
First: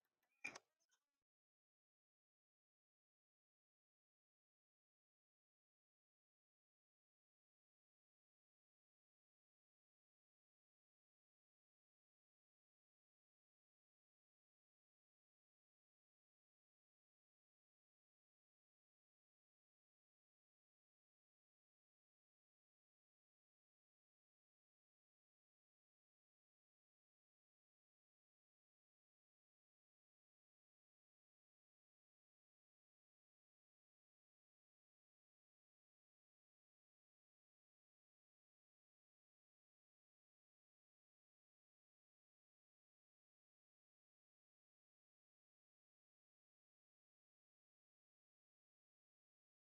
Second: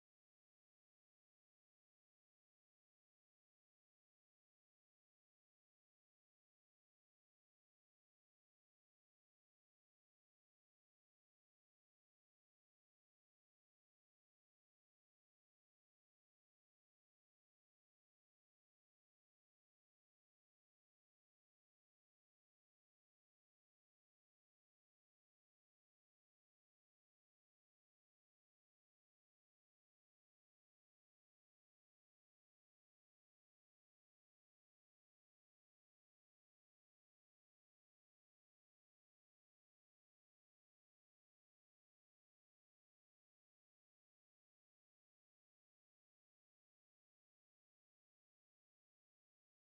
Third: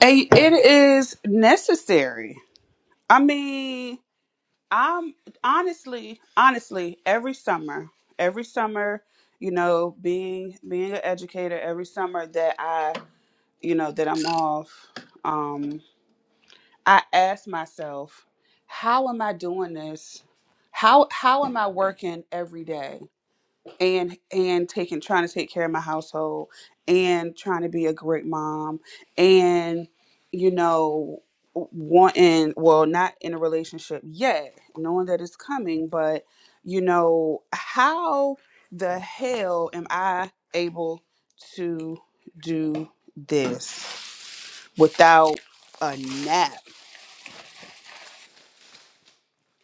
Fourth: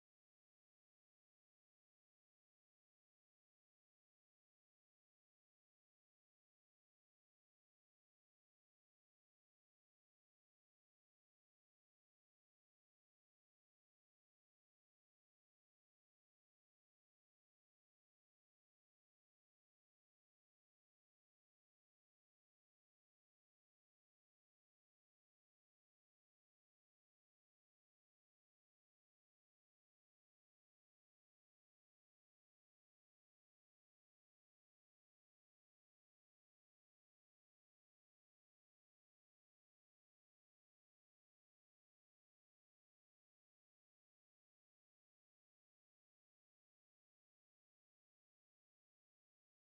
B: And it is necessary. I mean, I'm honestly, honestly, every summer, every summer, you know, being being an educator, every summer that I, you know, that I'm off, um, I ask myself, how am I doing this? How how am I working every day and and taking trying to take care of my household and trying to be a great mom and you know wanting well not in a relationship yet knowing that it's coming but you know how the hell am I able to do this without a nap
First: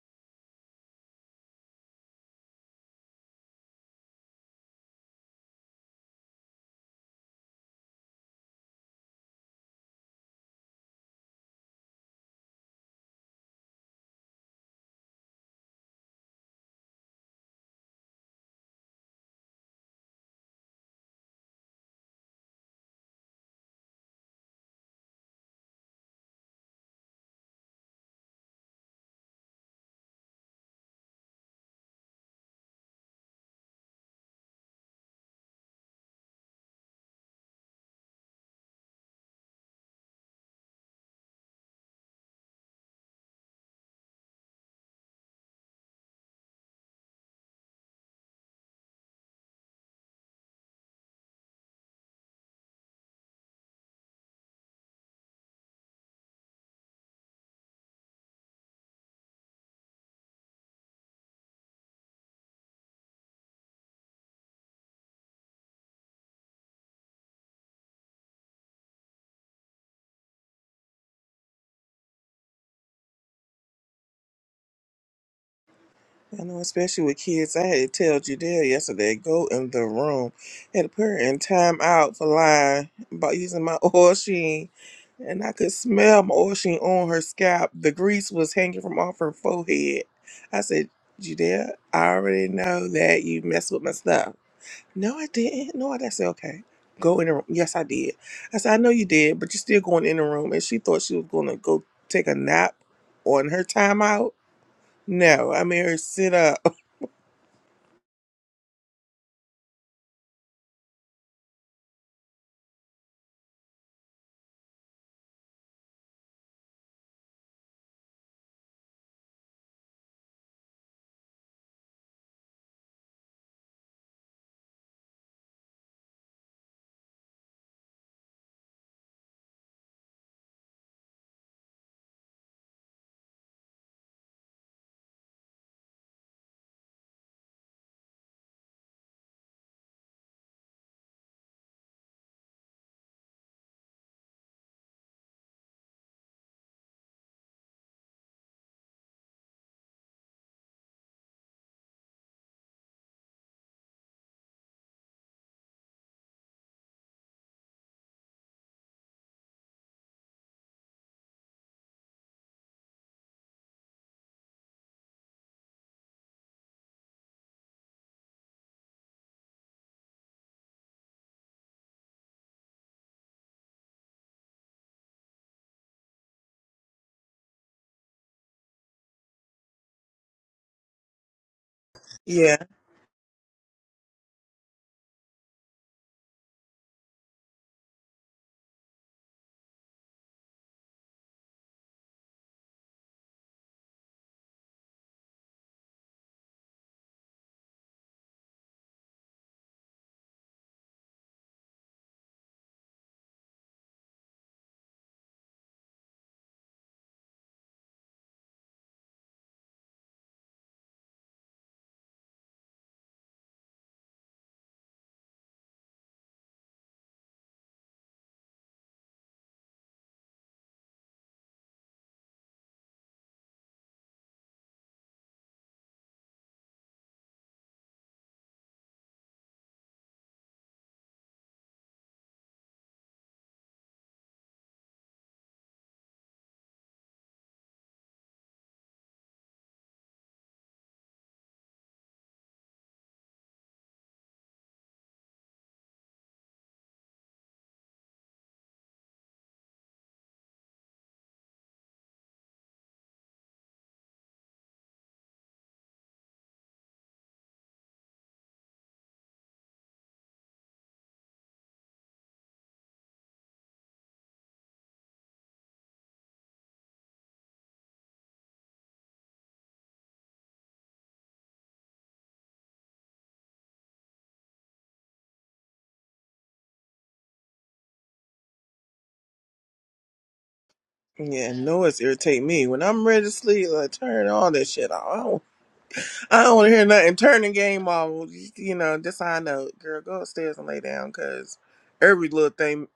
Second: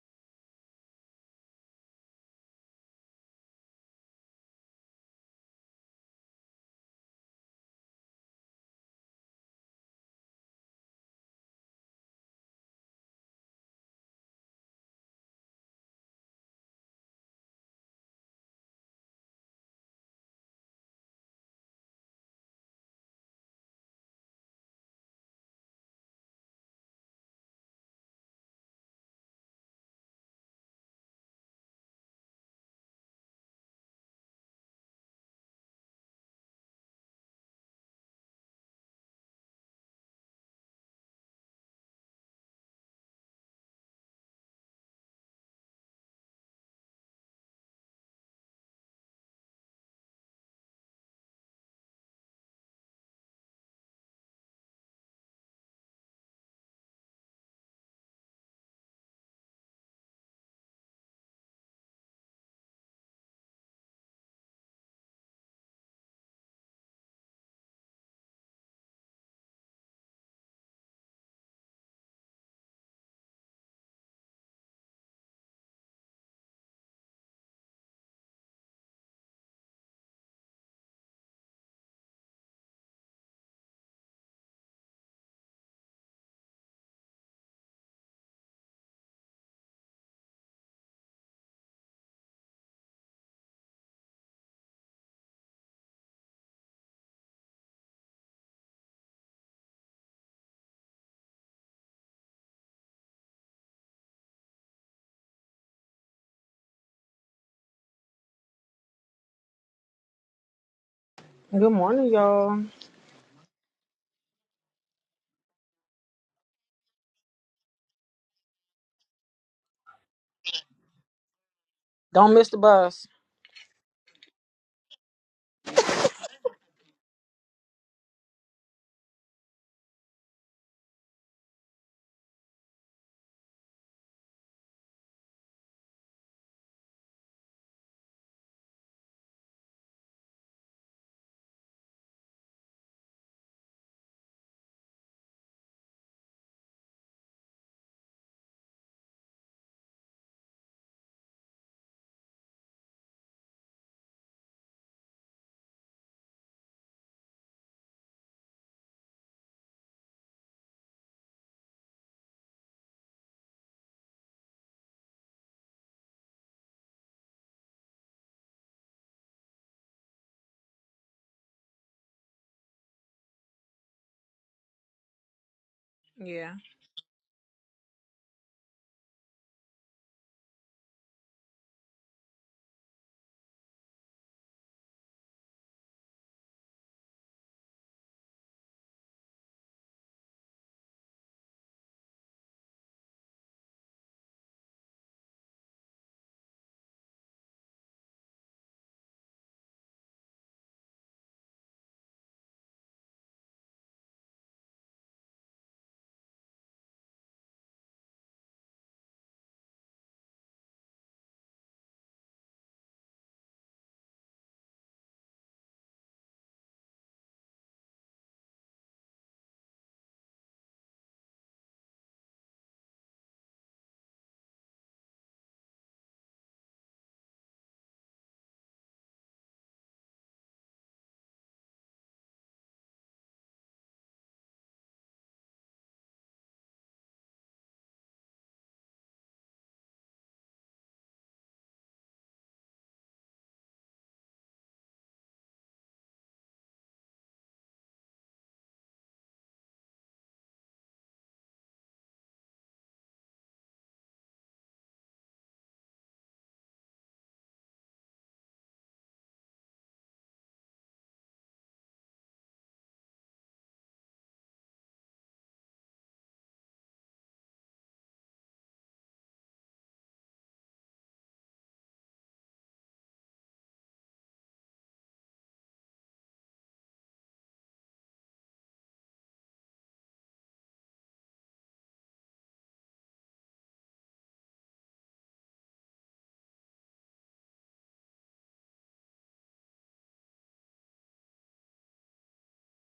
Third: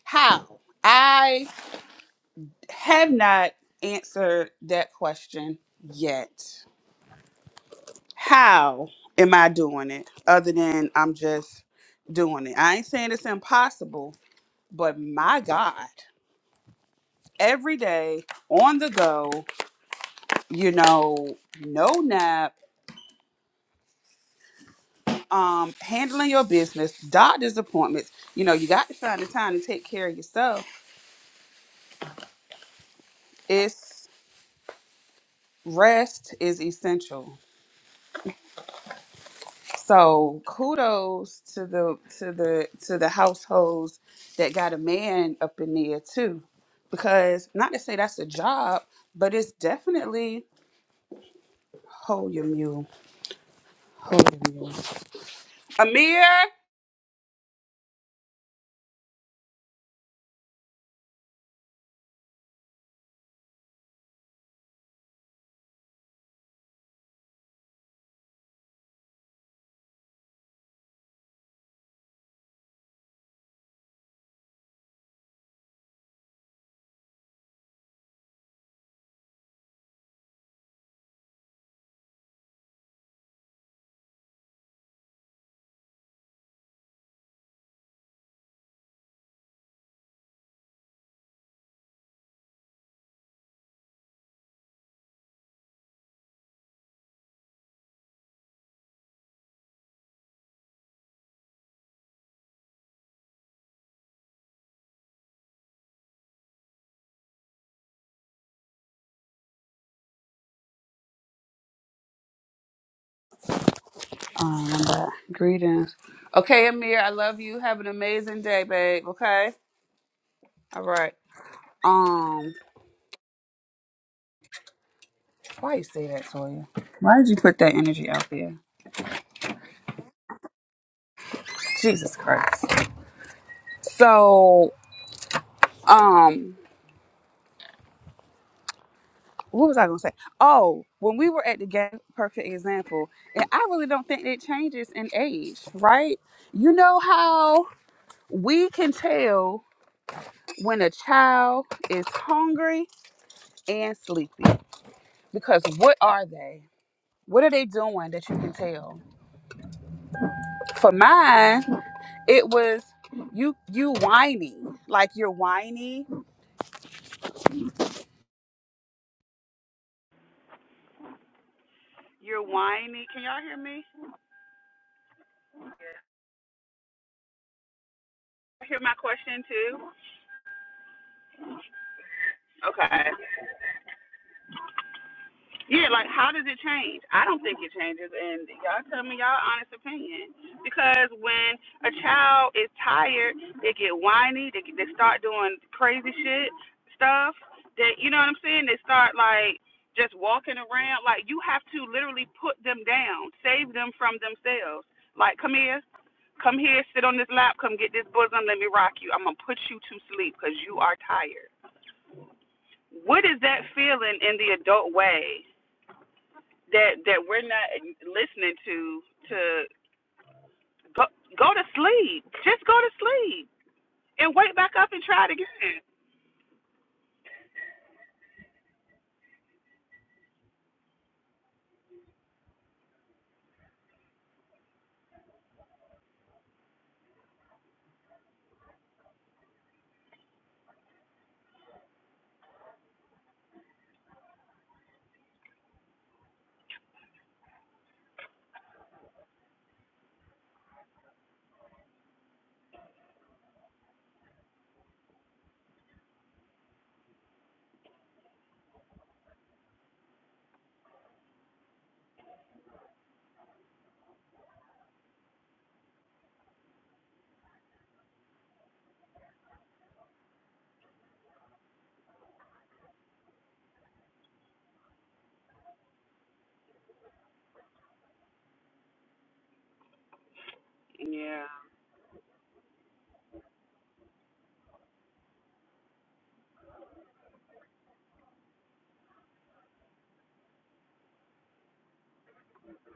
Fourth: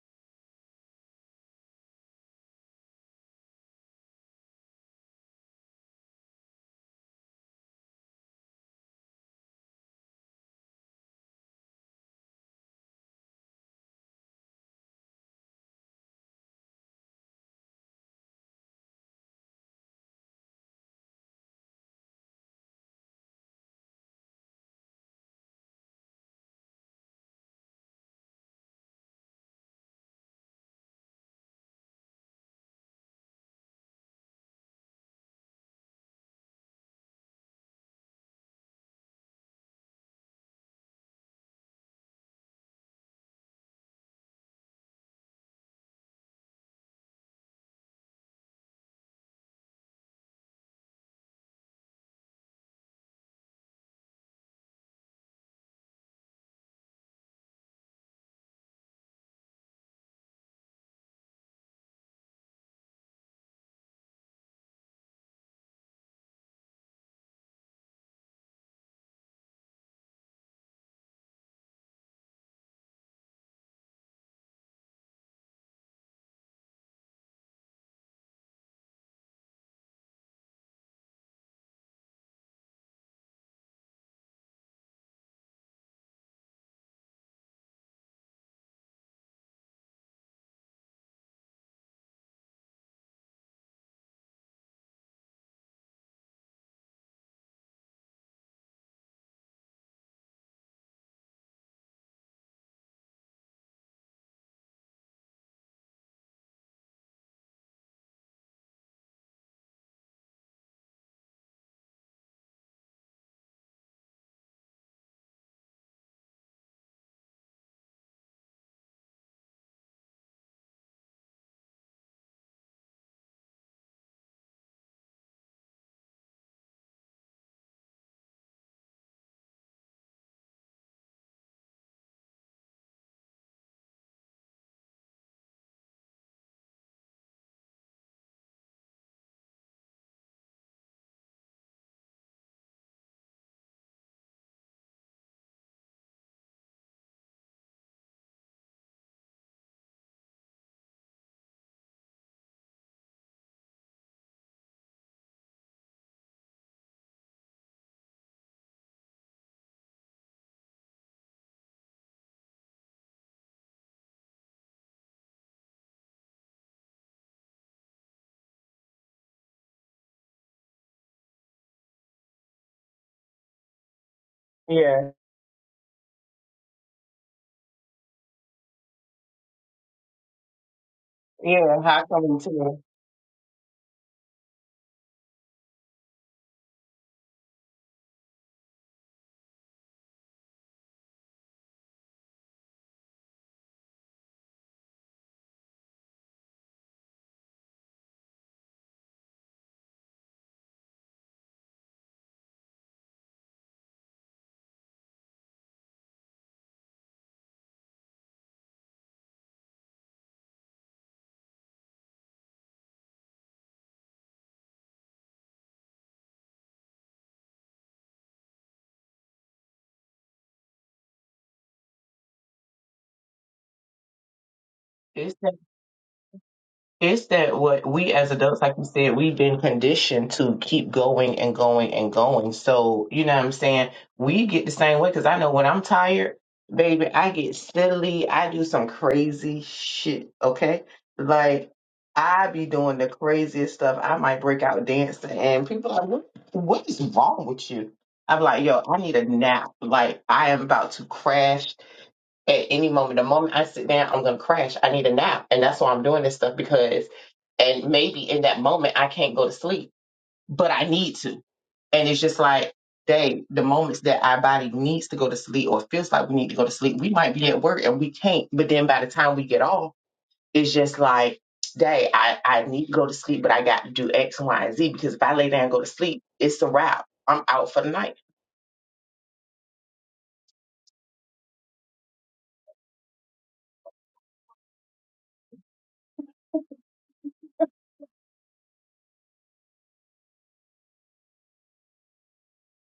B: How? I have not answered that question yet. How am I doing it other than I'm just doing it? I ain't saying it's impossible, but my God, every day on the go, you know, no nap, um, handling your business, doctor's appointments, you know, you got to find the time to take care of yourself. It's rest is essential So kudos to the to the to the households that got a man up in there too. Because not to say that's a job, but it's definitely hold your mule. Hold your mule. Amir
A: I know, especially with kids. I had to tell Jadelle yesterday, go in the room. had to put her in time out for lying about using my oil sheen. And I could smell my oil sheen on her scalp. The grease was hanging from off her forehead. I said, Judea, I already know that you messed with my stuff. No, I didn't. No, I didn't. I said, okay, go in the room. Yes, I did. I said, I know you did, but you're still going in the room. And she thought she was going to go take a nap on her time out. No, I made her sit up.
D: Good morning, y'all.
B: um but greetings. Okay, Amir, I love you. Have an amazing day, babe. Okay? All right.
D: Don't miss
B: Um,
D: the bus.
B: why you say that, Toya? Why did you put that energy out there? Jesus Christ. So, um, what was I gonna say? Oh, when we were at the game, perfect example. And I really don't think it changes in age, right? You know how we can tell when a child is hungry and sleepy because what are they? What are they doing that you can tell? For mine, it was you you whiny like you're whiny you're whiny can y'all hear me
C: Yeah.
D: Yeah.
B: hear my question too
C: Yeah. How come
A: Yeah,
C: you
B: okay Yeah, like how does it change? I don't think it changes, and y'all tell me y'all honest opinion. Because when a child is tired, they get whiny, they they start doing crazy shit stuff. That you know what I'm saying? They start like just walking around. Like you have to literally put them down, save them from themselves. Like come here, come here, sit on this lap, come get this bosom, let me rock you. I'm gonna put you to sleep because you are tired. What is that feeling in the adult way? that that we're not listening to to go go to sleep. Just go to sleep and wake back up and try it
C: tell?
B: again.
C: It's that what we as adults, like you said, we've been conditioned to keep going and going and going. So, you know what I'm saying? We get the same way because I know when I'm tired, baby, I get silly. I do some crazy shit, okay? Like, I be doing the craziest stuff. I might break out dancing, and people are like, what, what is wrong with you? I'm like, yo, I need a nap. Like, I am about to crash at any moment. The moment I sit down, I'm gonna crash. I need a nap. And that's why I'm doing this stuff because and maybe in that moment I can't go to sleep, but I need to. And it's just like, dang, the moments that our body needs to go to sleep or feels like we need to go to sleep, we might be at work and we can't. But then by the time we get off, it's just like, dang, I, I need to go to sleep, but I got to do X, Y, and Z because if I lay down and go to sleep, it's a wrap. I'm out for the night.
B: Yeah.
A: yeah, noise irritate me. When I'm ready to sleep, like turn all that shit off. I don't, I don't want to hear nothing. Turn the game off. You know, that's how I know. Girl, go upstairs and lay down, cause every little thing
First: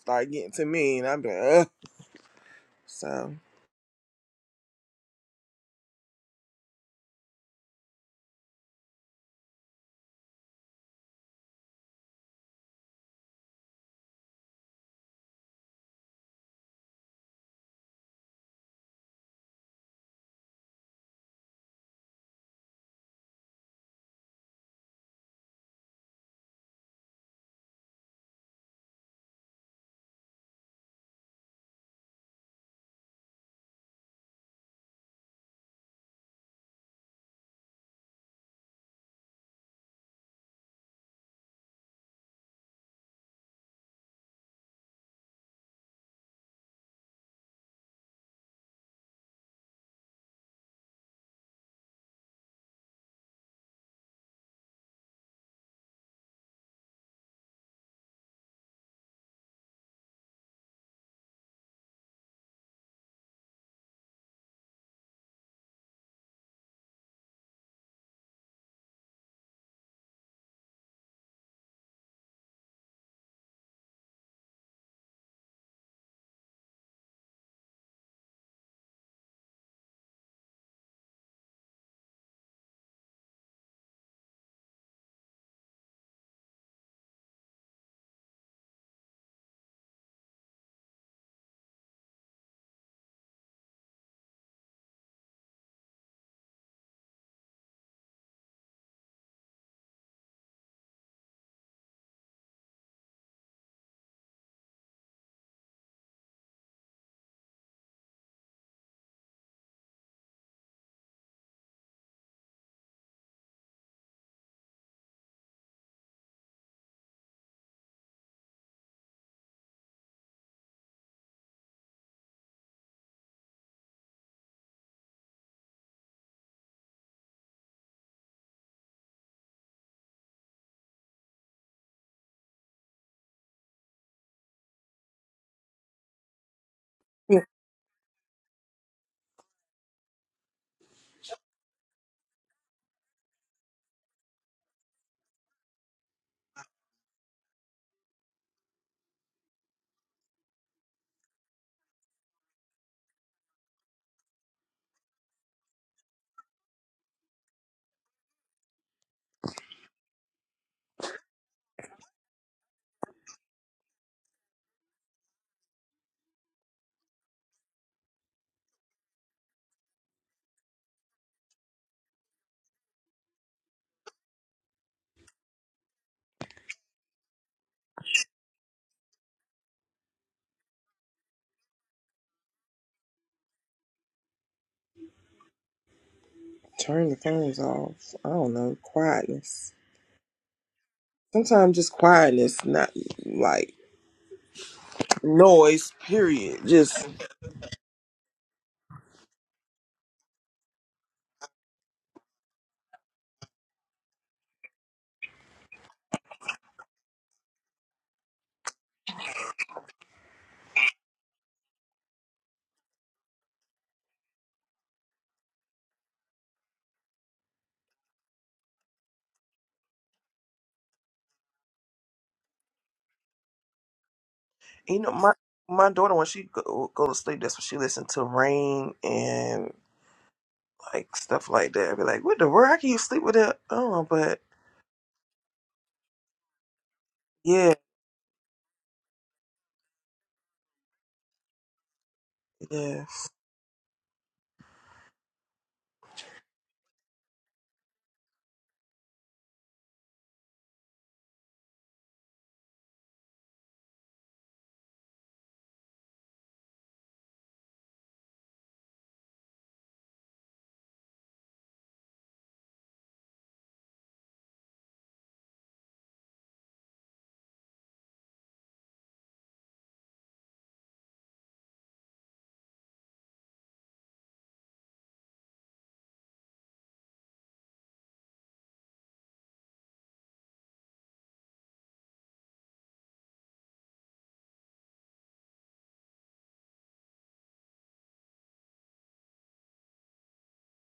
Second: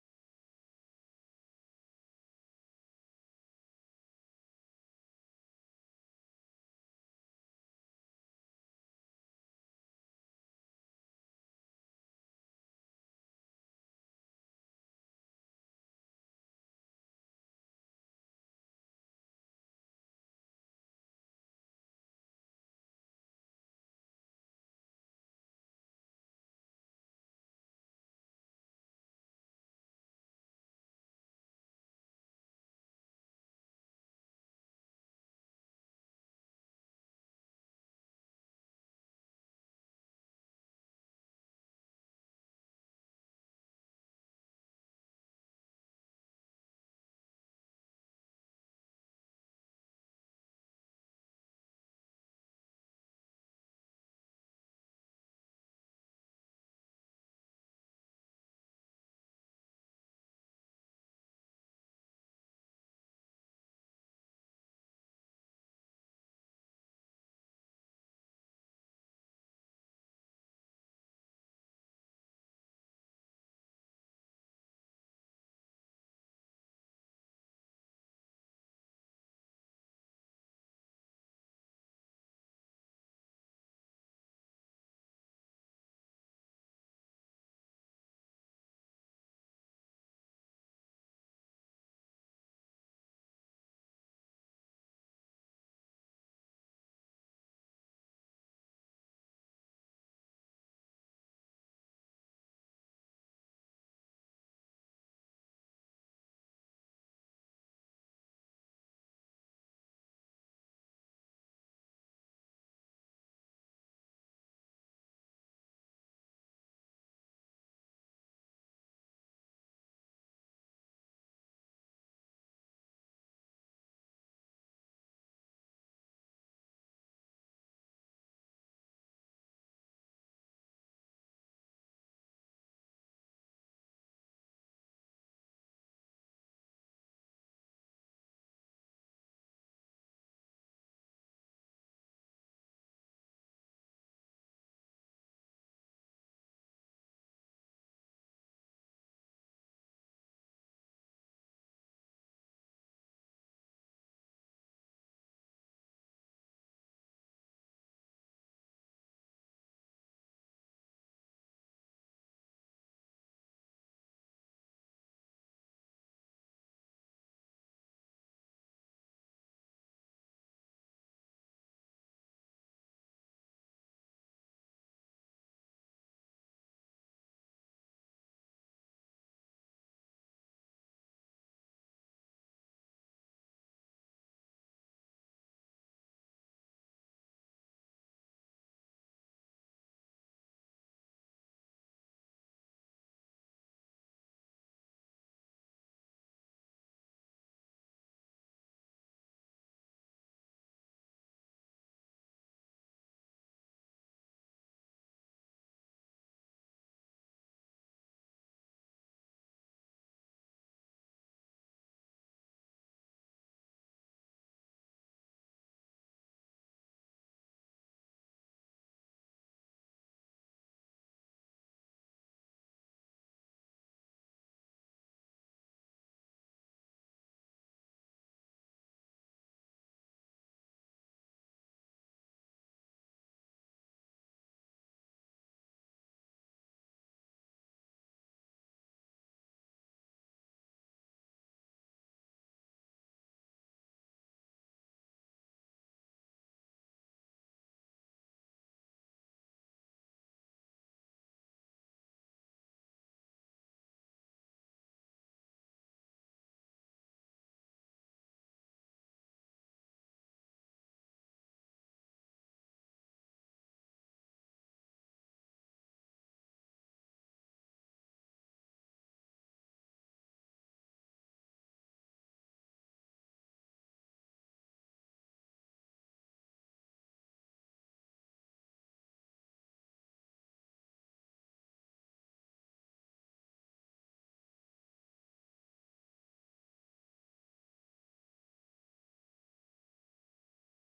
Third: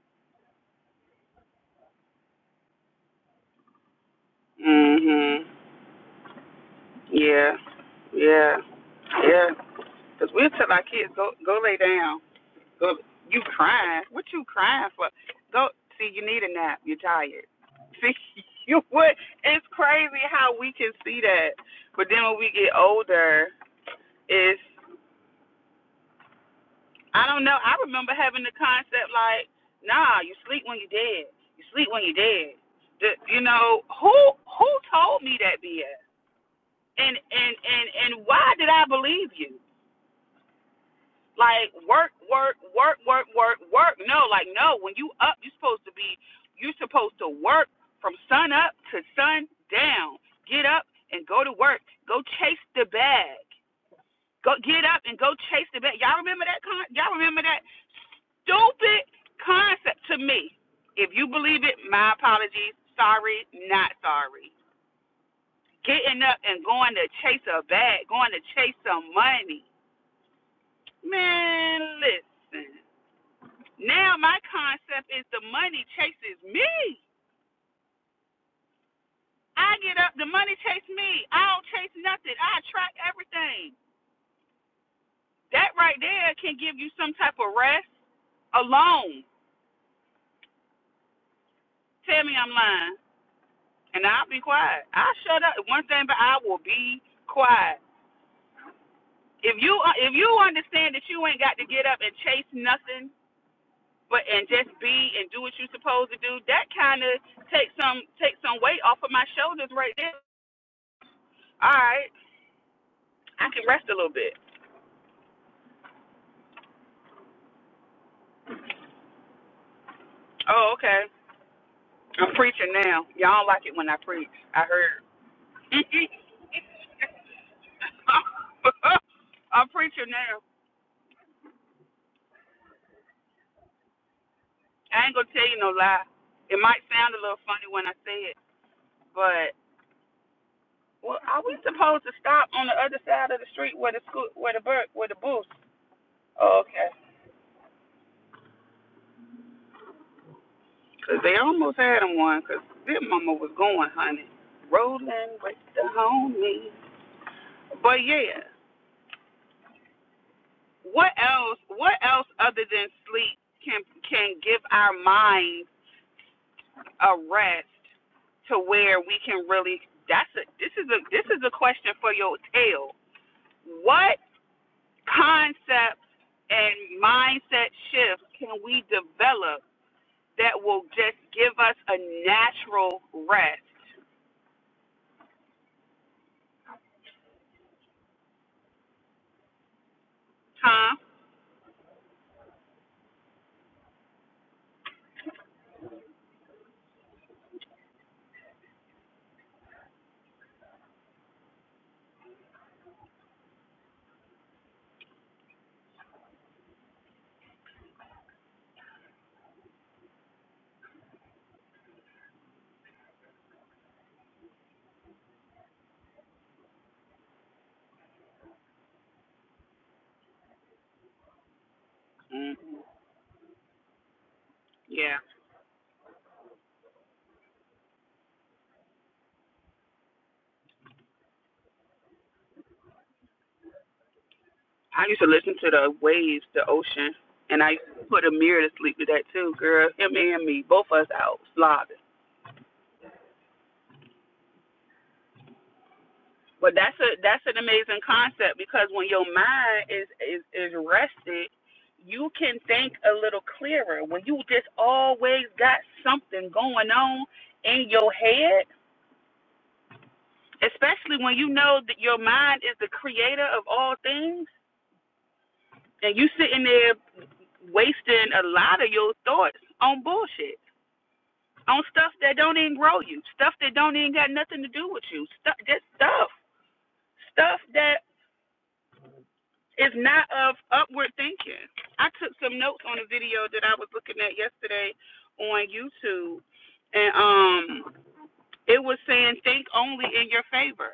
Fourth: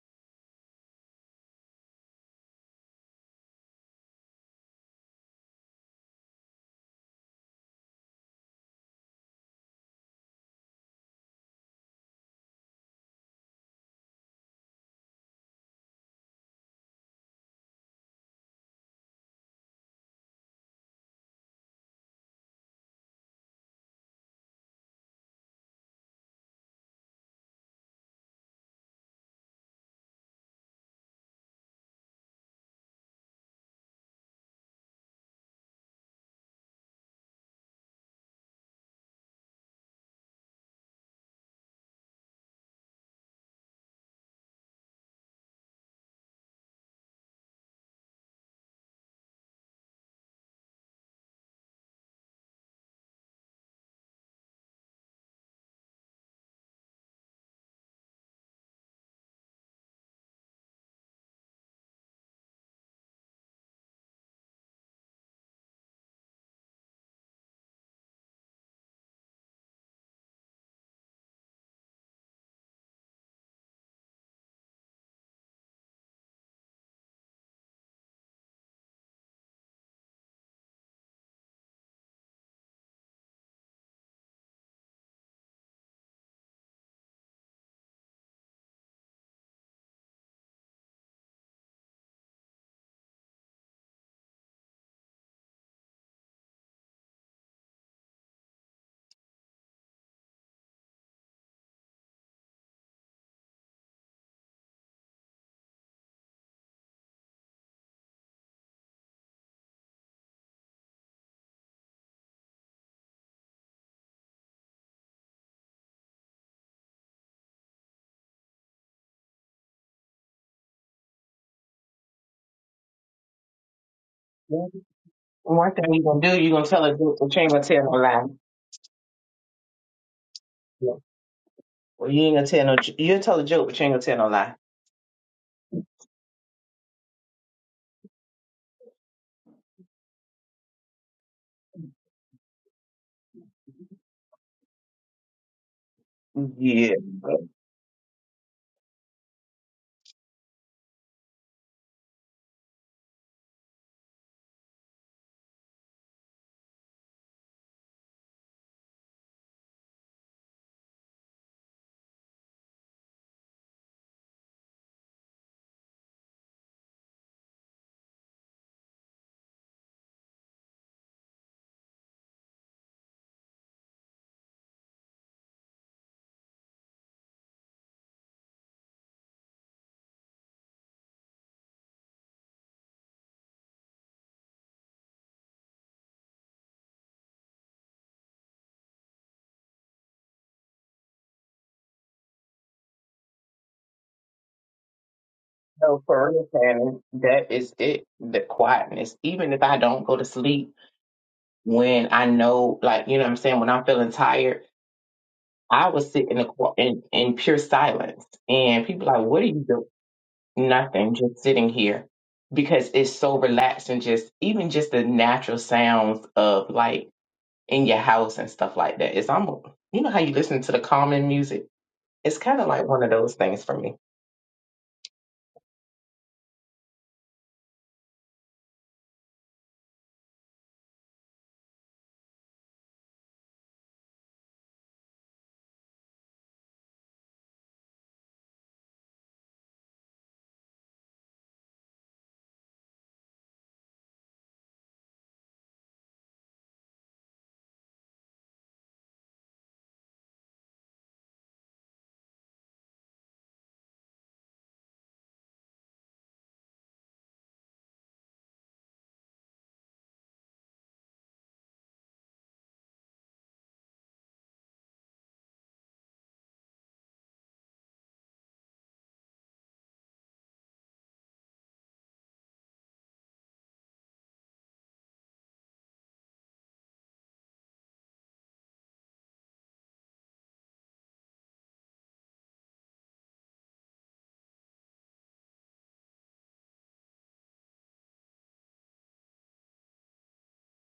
A: start getting to me, and I'm like, Ugh. so
B: Mhm. Yeah. Yeah. Yeah. Cause we'll tell our kids go go lay down. Go. You crying? What you crying for? Go. See, you need a nap. You're tired. See, you what? It's crazy how we can see that, but then when we get older, it's. I don't know. I remember having the concept like, nah, you sleep when you are dead. You sleep when you are dead. The, you know who who told me that BS? And and and and why did I believe you? Like work work work work work work. No, like no. When you up, you're supposed to be. You're supposed to work from sun up to sun down. Get up and go to work. Go chase the bag. Go get up and go chase the bag. Y'all remember that? Con- y'all remember that? stupid concept to me. If you believe it, my apologies. Sorry, not sorry. Getting up and going to chase a bag, going to chase some money. Man, listen. Now my concept is the money chases me. I get up, the money chase me. I don't chase nothing. I attract everything. That right there can give you some type of rest alone. Tell me I'm lying, and I'll be quiet. I shut up. One thing, but I will be quiet. if you uh, if you understand that you ain't got to get up and chase nothing but and just be and do what you're supposed to do, that kind of takes some takes some weight off of my shoulders right there. All right, I can rest a little bit. Oh, okay. I'm preaching now. Y'all don't like it when I preach. I heard.
C: One thing you're going to do, you're going to tell a joke, but you ain't going to tell no
B: I'm preaching now.
C: lie. Well, you ain't gonna tell no. j- You'll tell a joke, but you ain't gonna tell no lie.
B: I ain't gonna tell you no lie. It might sound a little
A: yeah,
B: funny when I say it, but well, are we supposed to stop on the other side of the street where the school, where the bur- where the booth? Oh, okay.
C: Yeah.
B: Cause they almost had him one, cause their mama was going, honey, rolling with the homies. But yeah, what else? What else other than sleep can can give our minds a rest to where we can really? That's a this is a this is a question for your tail. What concepts and mindset shifts can we develop that will just give us a natural rest?
A: turn the phones off. I don't know, quietness.
B: Huh?
A: Sometimes just quietness, not like noise.
C: No, for real,
A: Period.
C: Shannon.
A: Just
C: That is it. The quietness. Even if I don't go to sleep, when I know, like you know, what I'm saying, when I'm feeling tired, I will sit in the qu- in, in pure silence. And people like, what are you doing? Nothing. Just sitting here because it's so relaxed and just even just the natural sounds of like in your house and stuff like that. It's almost you know how you listen to the calming music. It's
B: hmm
C: kind of like one of those things for me.
A: you know,
B: Yeah.
A: my my daughter when she go, go to sleep, that's what she listen to rain and. like stuff like that. I'd be like, what the world? How can you sleep with that? Oh, but
B: I used to listen to the waves, the ocean, and I
A: yeah,
B: used to put a mirror to sleep to that too, girl. Him and me, both of us out slobbing.
A: yeah.
B: But that's a that's an amazing concept because when your mind is is is rested, you can think a little clearer. When you just always got something going on in your head, especially when you know that your mind is the creator of all things, and you sitting there wasting a lot of your thoughts on bullshit on stuff that don't even grow you, stuff that don't even got nothing to do with you, stuff just stuff, stuff that is not of upward thinking. I took some notes on a video that I was looking at yesterday on YouTube, and um, it was saying think only in your favor.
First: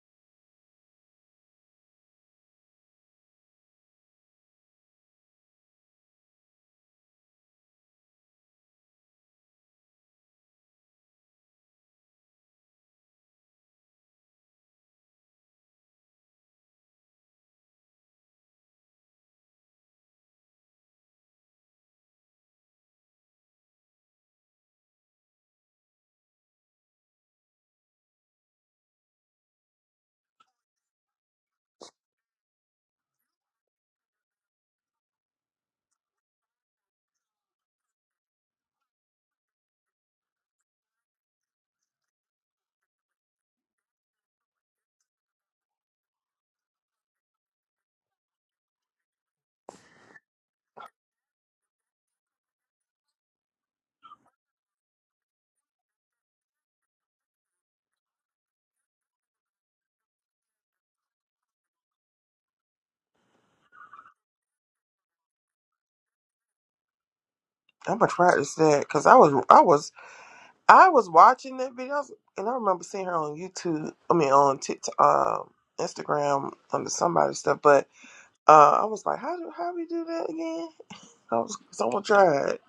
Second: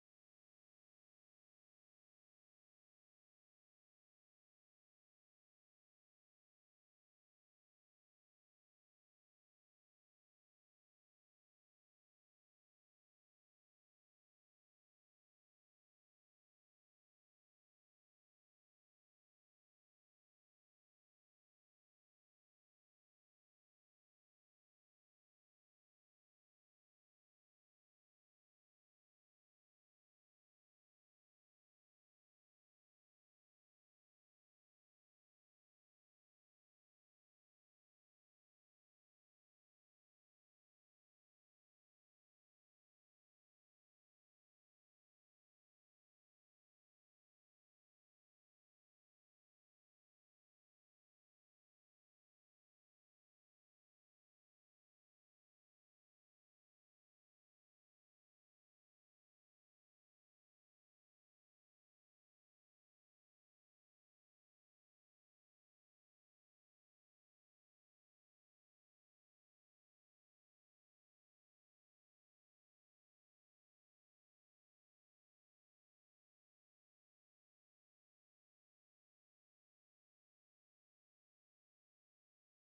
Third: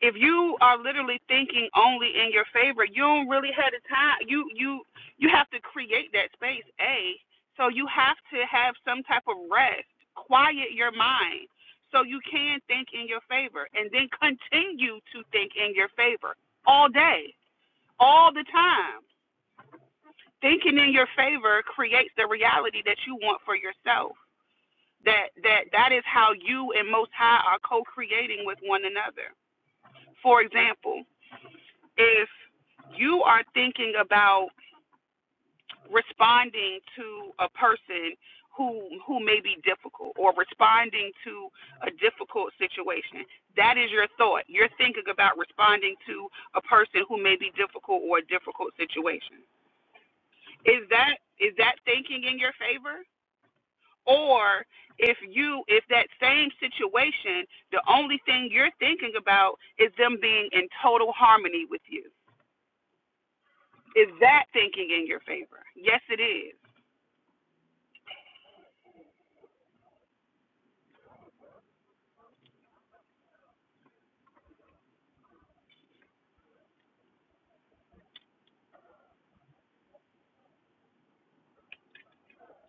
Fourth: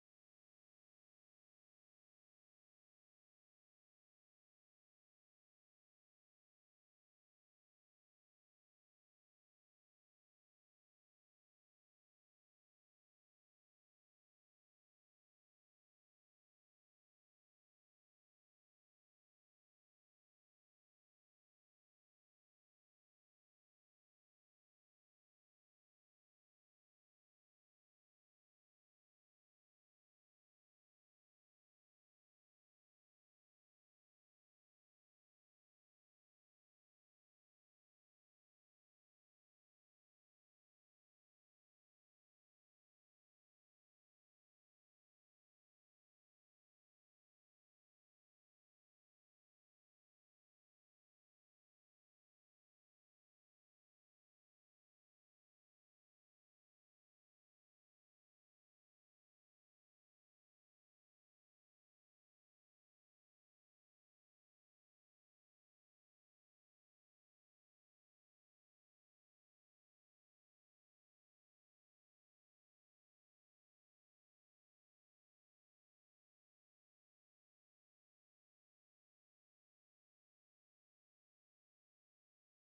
B: if you are literally thinking only in your favor, you don't really have the time. You you you have to create that space, a. So you have to have some type of rest, quiet your mind, so you can think in your favor, and then continue to think in your favor all day, all the time. Thinking in your favor creates the reality that you want for yourself. That that that is how you and Most High are co-creating with one another. For example, if you are thinking about responding to a person who who may be difficult or responding to a difficult situation that is your thought you're thinking about responding to a person who may be difficult or a difficult situation is that is that thinking in your favor or if you if that same situation the only thing you're thinking about is them being in total harmony with you Is that thinking in your favor? Yes, it is.
A: I'm gonna practice that because I was, I was, I was watching that video, I was- and I remember seeing her on YouTube. I mean, on TikTok, um, Instagram, under somebody's stuff. But uh, I was like, how do how we do that again? I was, so I'm gonna try it.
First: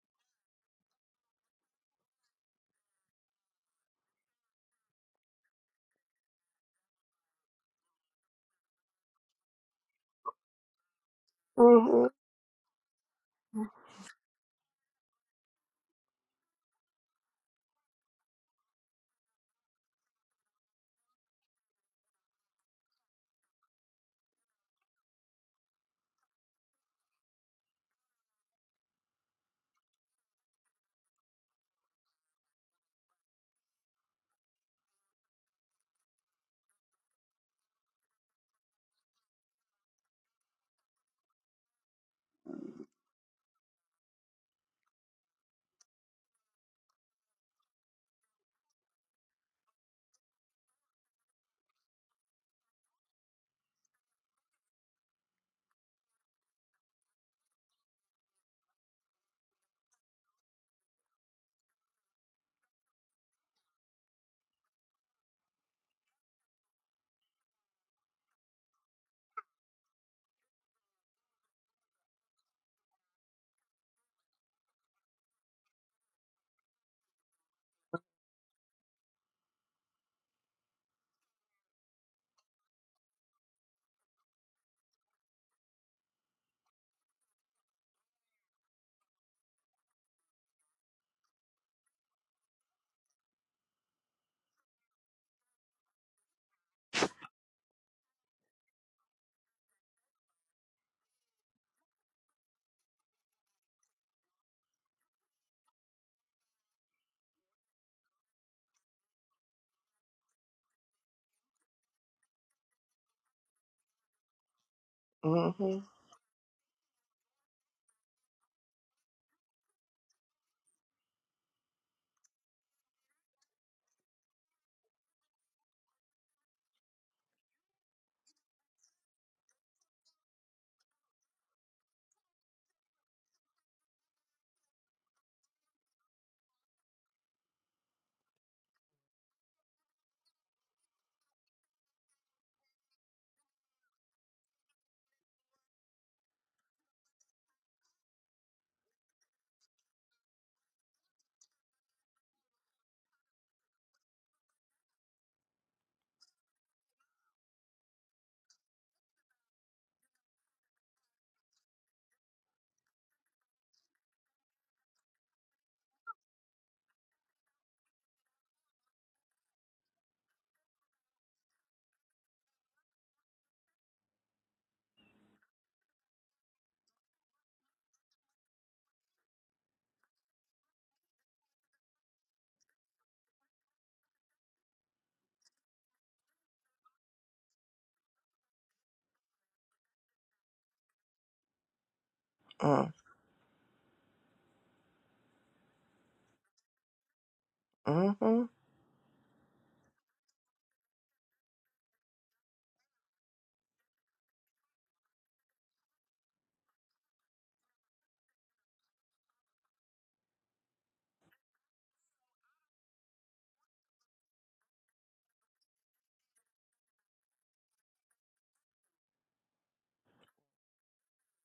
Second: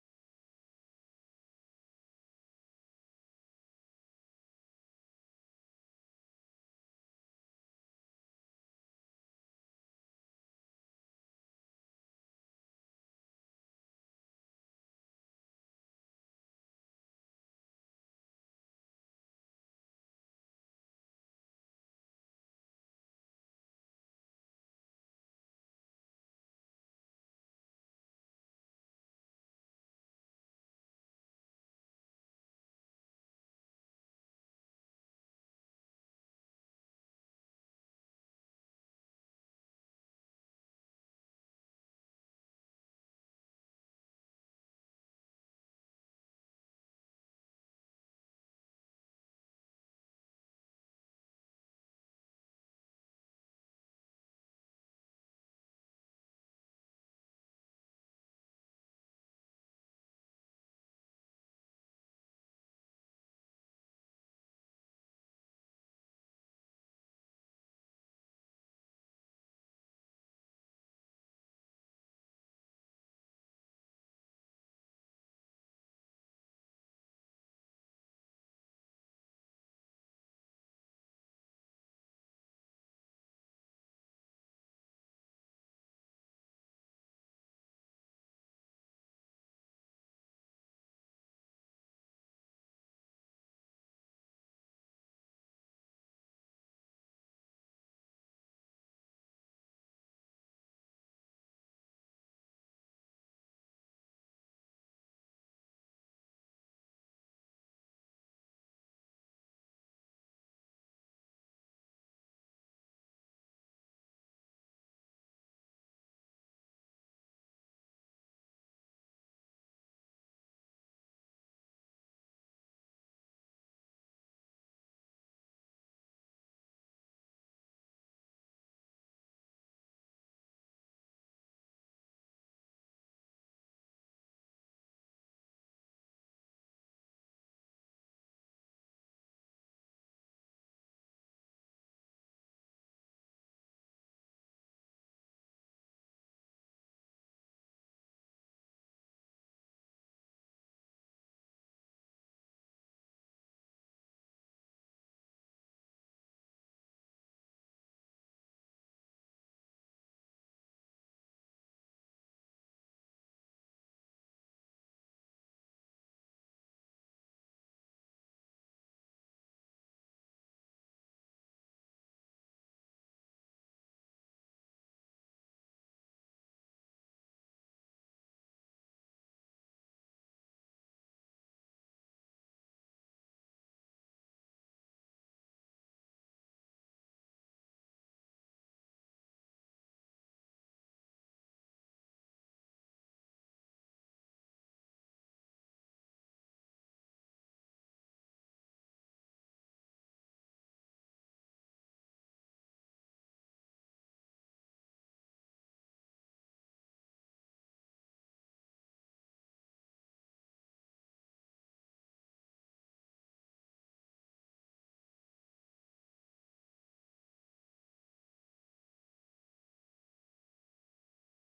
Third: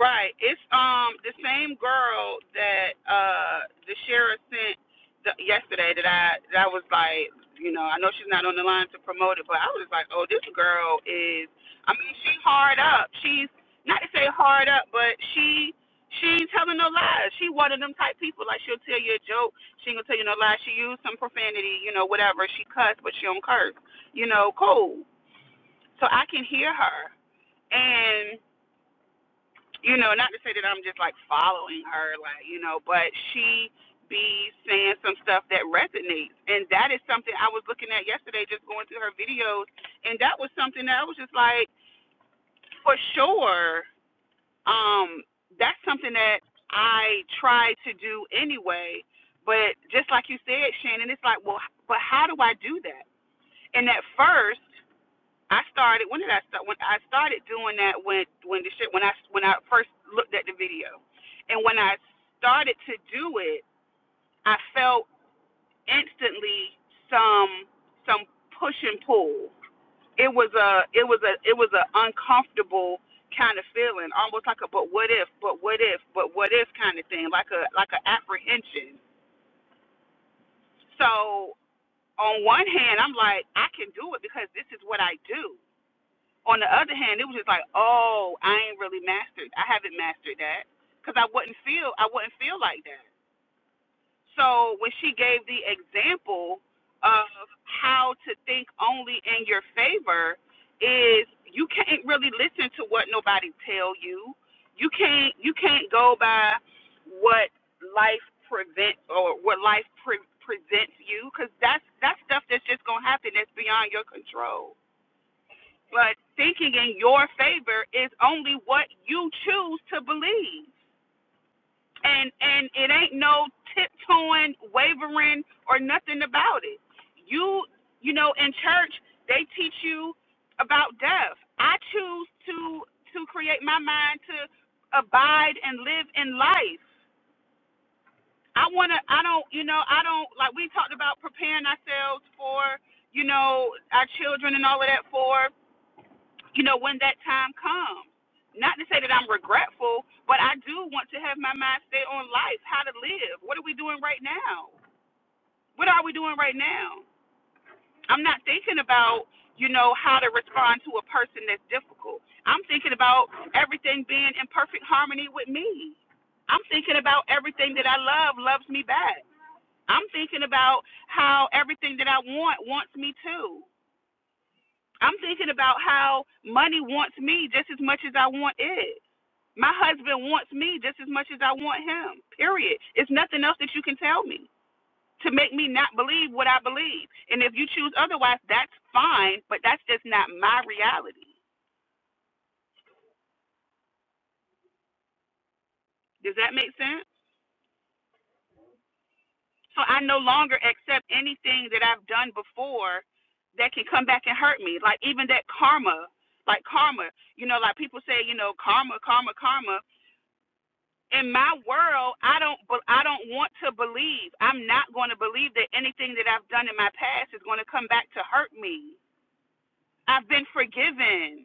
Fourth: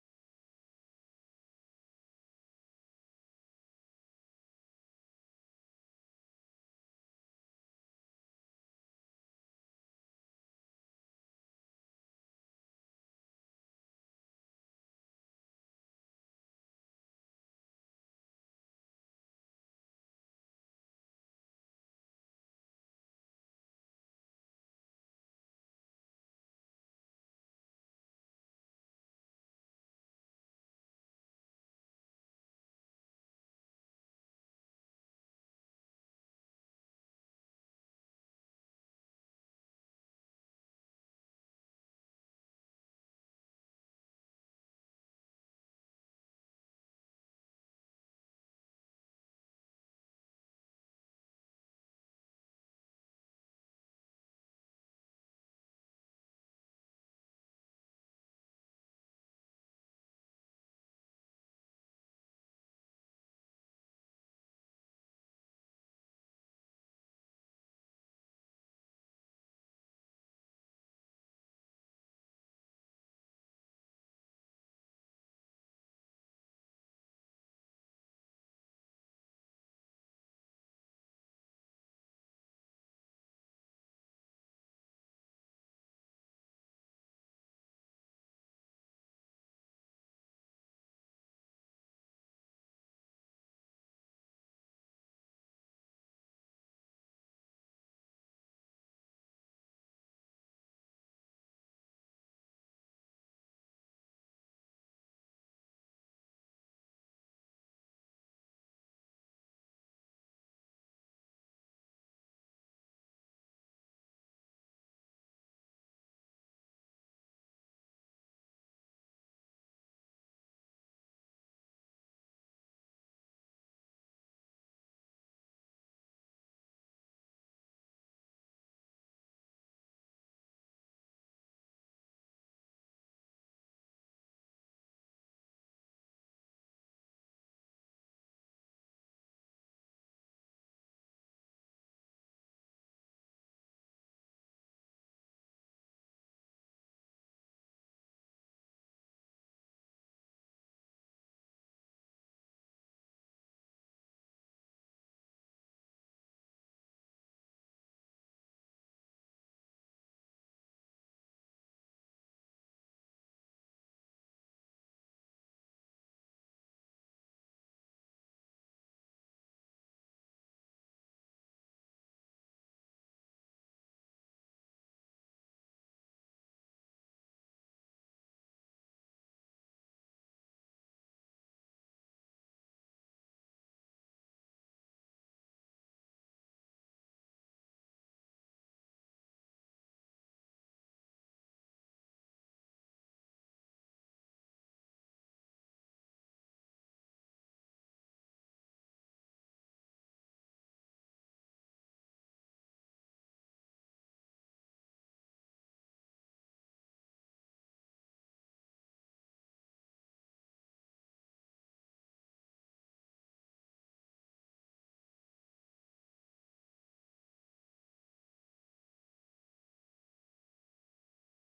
B: Right. It's um the same girl that uh the sheriff sent the, yesterday that I that I was like, you know, I know she's not on the line to promote it, but I was like, oh, this girl is. I
A: Mhm,
B: mean, she's hard up. She's not to say hard up, but she she ain't telling no lies. She one of them type people. Like she'll tell you a joke. She ain't gonna tell you no lies. She used some profanity, you know, whatever. She cussed, but she don't curse. You know, cool. So I can hear her. and you know, not to say that I'm just like following her, like you know, but she be saying some stuff that resonates, and that is something I was looking at yesterday, just going through her videos, and that was something that I was just like, for sure, um, that's something that I try to do anyway. But just like you said, Shannon, it's like, well, but how do I do that? And at first, I started. When did I start? When I started doing that, when when the shit, when I when I first looked at the video, and when I started to do it, I felt instantly some some push and pull. It was a it was a it was an uncomfortable kind of feeling, almost like a but what if, but what if, but what if kind of thing, like a like an apprehension. So on one hand, I'm like I can do it because this is what I do On the other hand, it was just like, oh, I ain't really mastered. I haven't mastered that because I wouldn't feel I wouldn't feel like that. So when she gave the example of how to think only in your favor, is you can't really listen to what nobody tell you. You can't you can't go by what life prevent or what life pre- presents you because that's that's stuff that's just gonna happen that's beyond your control.
A: mhm,
B: But thinking in your favor is only what you choose to believe. And and it ain't no tiptoeing, wavering, or nothing about it. You you know, in church they teach you about death. I choose to to create my mind to abide and live in life. I wanna I don't you know, I don't like we talked about preparing ourselves for, you know, our children and all of that for you know, when that time comes. Not to say that I'm regretful, but I do want to have my mind stay on life, how to live. What are we doing right now? What are we doing right now? I'm not thinking about, you know, how to respond to a person that's difficult. I'm thinking about everything being in perfect harmony with me. I'm thinking about everything that I love loves me back. I'm thinking about how everything that I want wants me too. I'm thinking about how money wants me just as much as I want it. My husband wants me just as much as I want him. Period. It's nothing else that you can tell me to make me not believe what I believe. And if you choose otherwise, that's fine, but that's just not my reality.
A: mm,
B: Does that make sense?
A: mhm.
B: So I no longer accept anything that I've done before that can come back and hurt me. Like even that karma, like karma, you know, like people say, you know, karma, karma, karma. in my world i don't i don't want to believe i'm not going to believe that anything that i've done in my past is going to come back to hurt me i've been forgiven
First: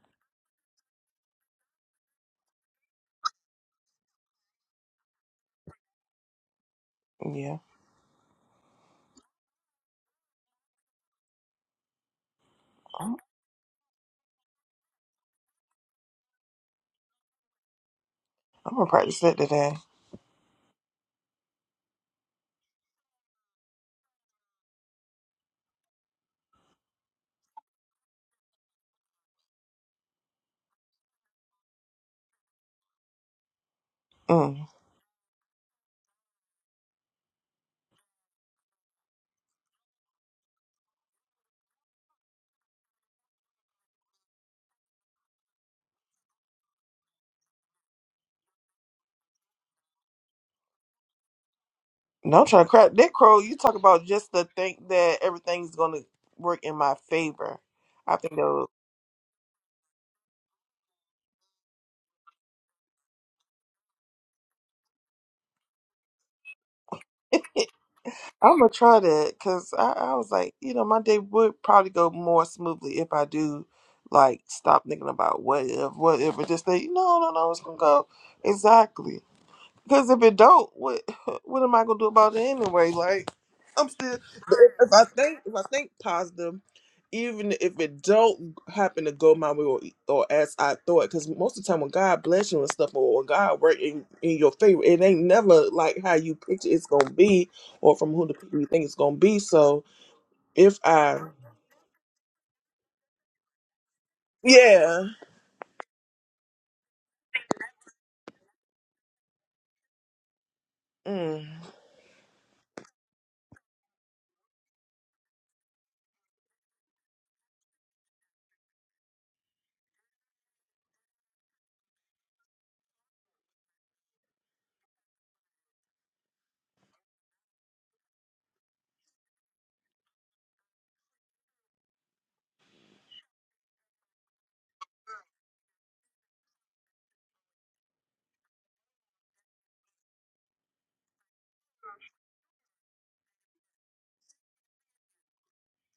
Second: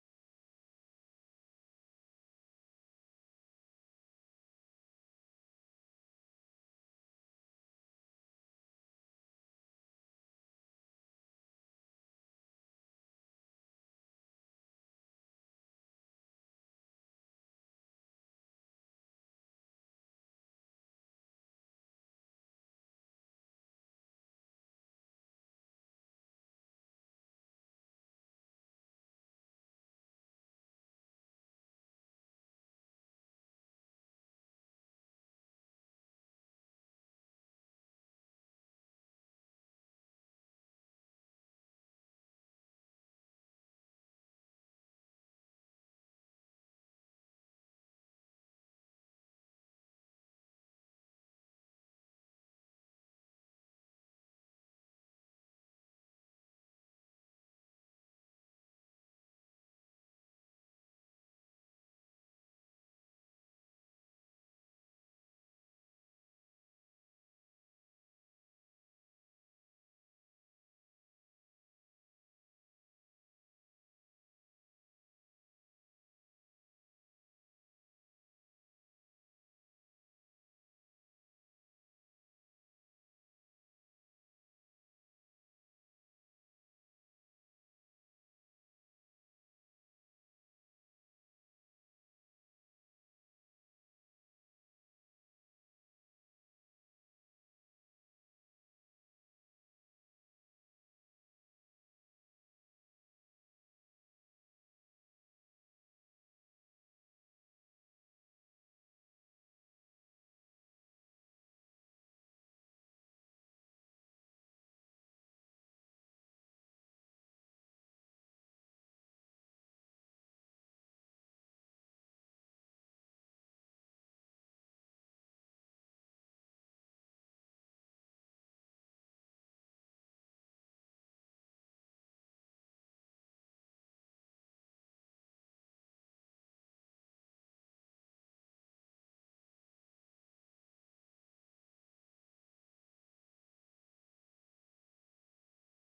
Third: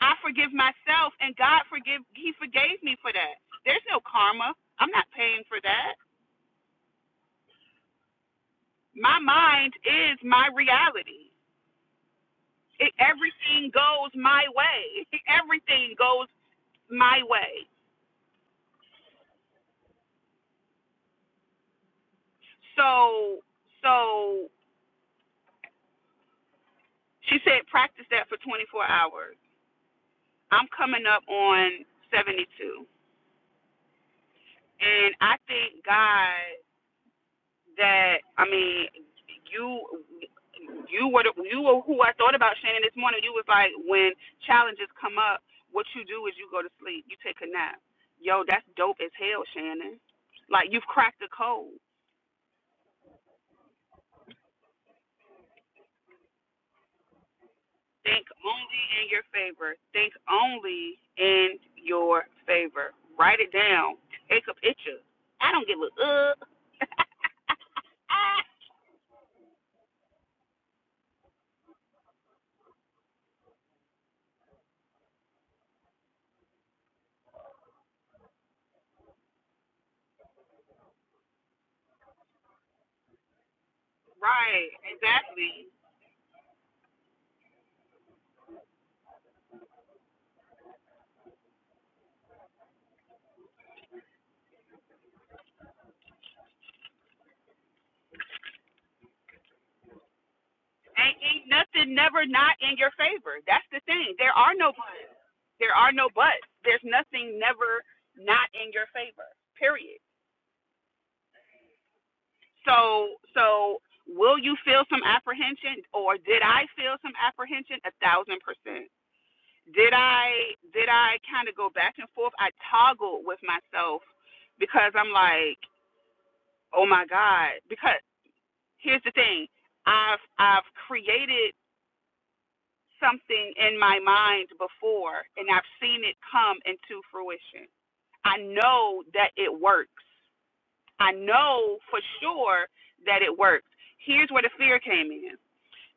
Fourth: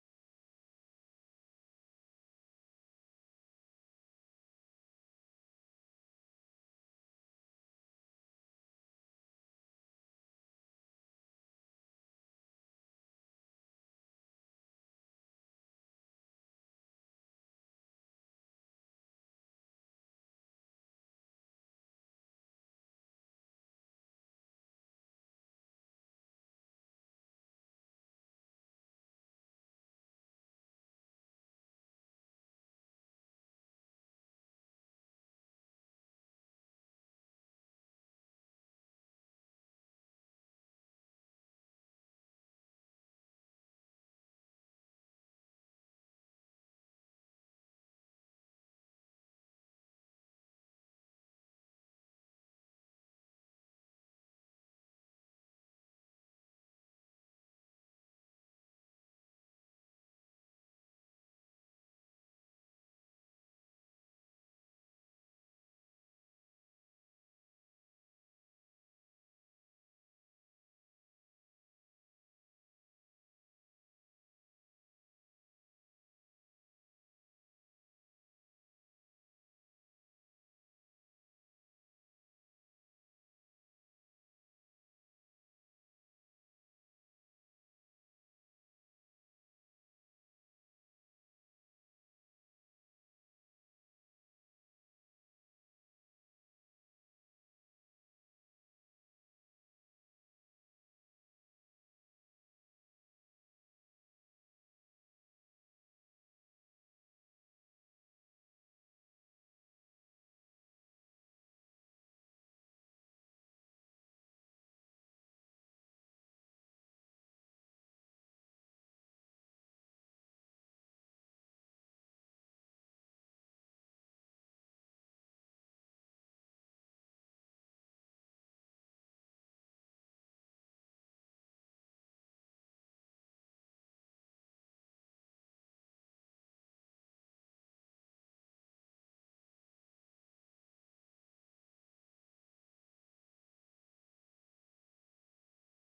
B: i forgive myself and god forgive he forgave me for that there's no karma i'm not paying for that
A: Yeah,
B: my mind is my reality it,
A: I'm,
B: everything goes my way everything goes my way
A: I'm gonna practice that today.
B: so so she said practice that for 24 hours I'm coming up on 72.
A: Mm.
B: And I thank God that, I mean, you you were you were who I thought about Shannon this morning. You was like when challenges come up, what you do is you go to sleep, you take a nap. Yo, that's dope as hell, Shannon. Like you've cracked the code.
A: No, I'm trying to crack that crow. You talk about just to think that everything's going to work in my favor. I
B: Think
A: think
B: only in your favor. Think only in your favor. Write it down. Take a picture. I don't give a uh.
A: it I'm gonna try that because I, I was like, you know, my day would probably go more smoothly if I do like stop thinking about what if, what if, and just say, no, no, no, it's gonna go exactly. Because if it don't, what what am I gonna do about it anyway? Like, I'm still. but
B: Right,
A: If if I think
B: exactly.
A: if I think positive, even if it don't happen to go my way or, or as I thought, because most of the time when God bless you and stuff or when God work in, in your favor, it ain't never like how you picture it's gonna be or from who the people you think it's gonna be. So if
B: ain't,
A: I,
B: nothing never not in your favor. That's the thing. There are no
A: yeah,
B: there are no buts. There's nothing never not in your favor. Period.
A: mm,
B: So so will you feel some apprehension or did I feel some apprehension? A thousand percent. Did I did I kind of go back and forth? I toggled with myself because I'm like, oh my God. Because here's the thing. I've I've created something in my mind before and I've seen it come into fruition. I know that it works. I know for sure that it works. Here's where the fear came in.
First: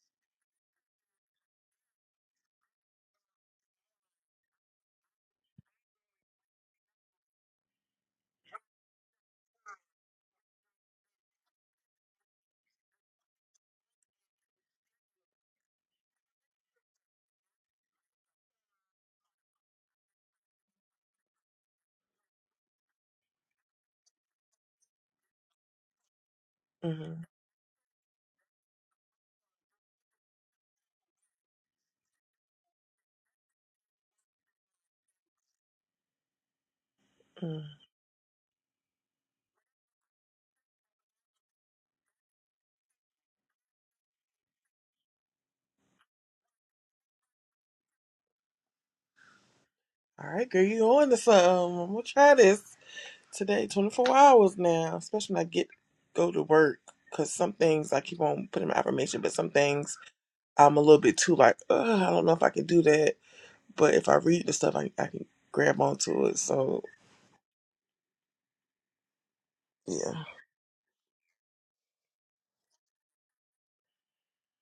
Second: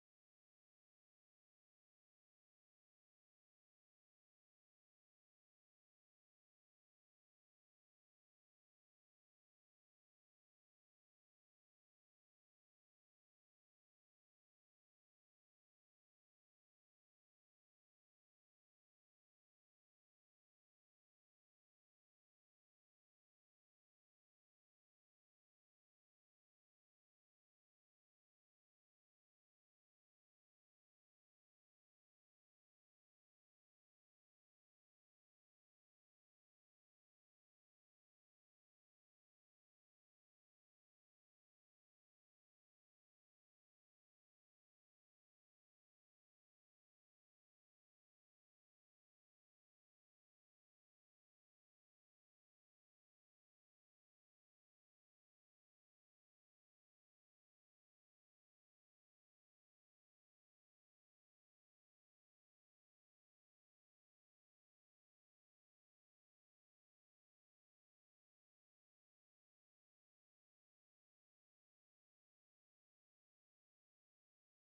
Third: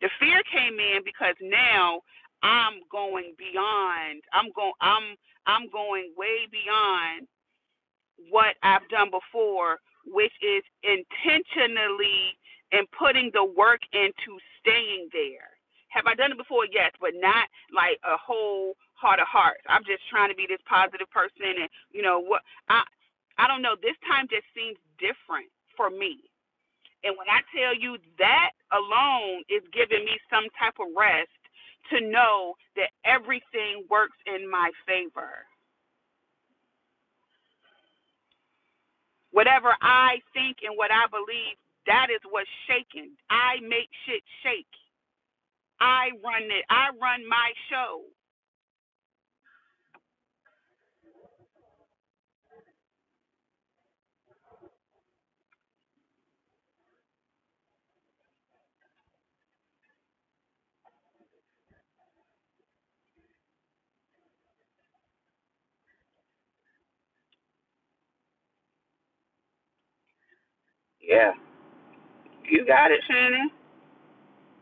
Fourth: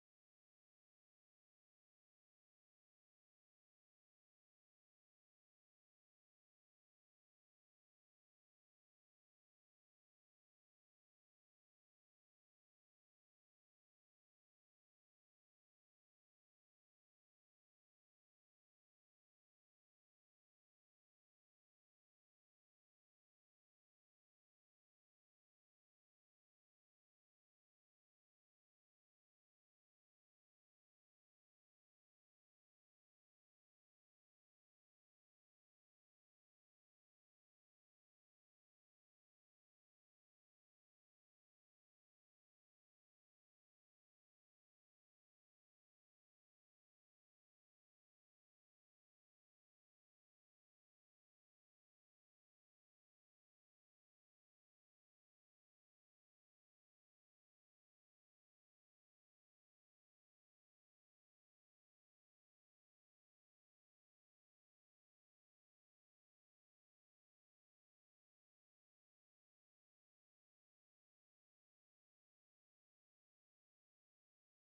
B: The fear came in because now I'm going beyond. I'm going I'm I'm going way beyond what I've done before, which is intentionally and putting the work into staying there. Have I done it before? Yes, but not like a whole heart of hearts. I'm just trying to be this positive person, and you know what? I I don't know. This time just seems different for me. And
A: mm,
B: when I tell you that alone is giving me some type of rest to know that everything works in my favor
A: mm.
B: Whatever I think and what I believe, that is what's shaking. I make shit shake. I run it. I run my show.
A: all right, girl, you on to something? I'm gonna try this. today, 24 hours now, especially when I get go to work. Because some things I keep on putting my affirmation, but some things I'm a little bit too like, Ugh, I don't know if I can do that. But if I read the stuff, I, I can grab onto it. So, yeah.
B: Yeah, you got it, Shannon.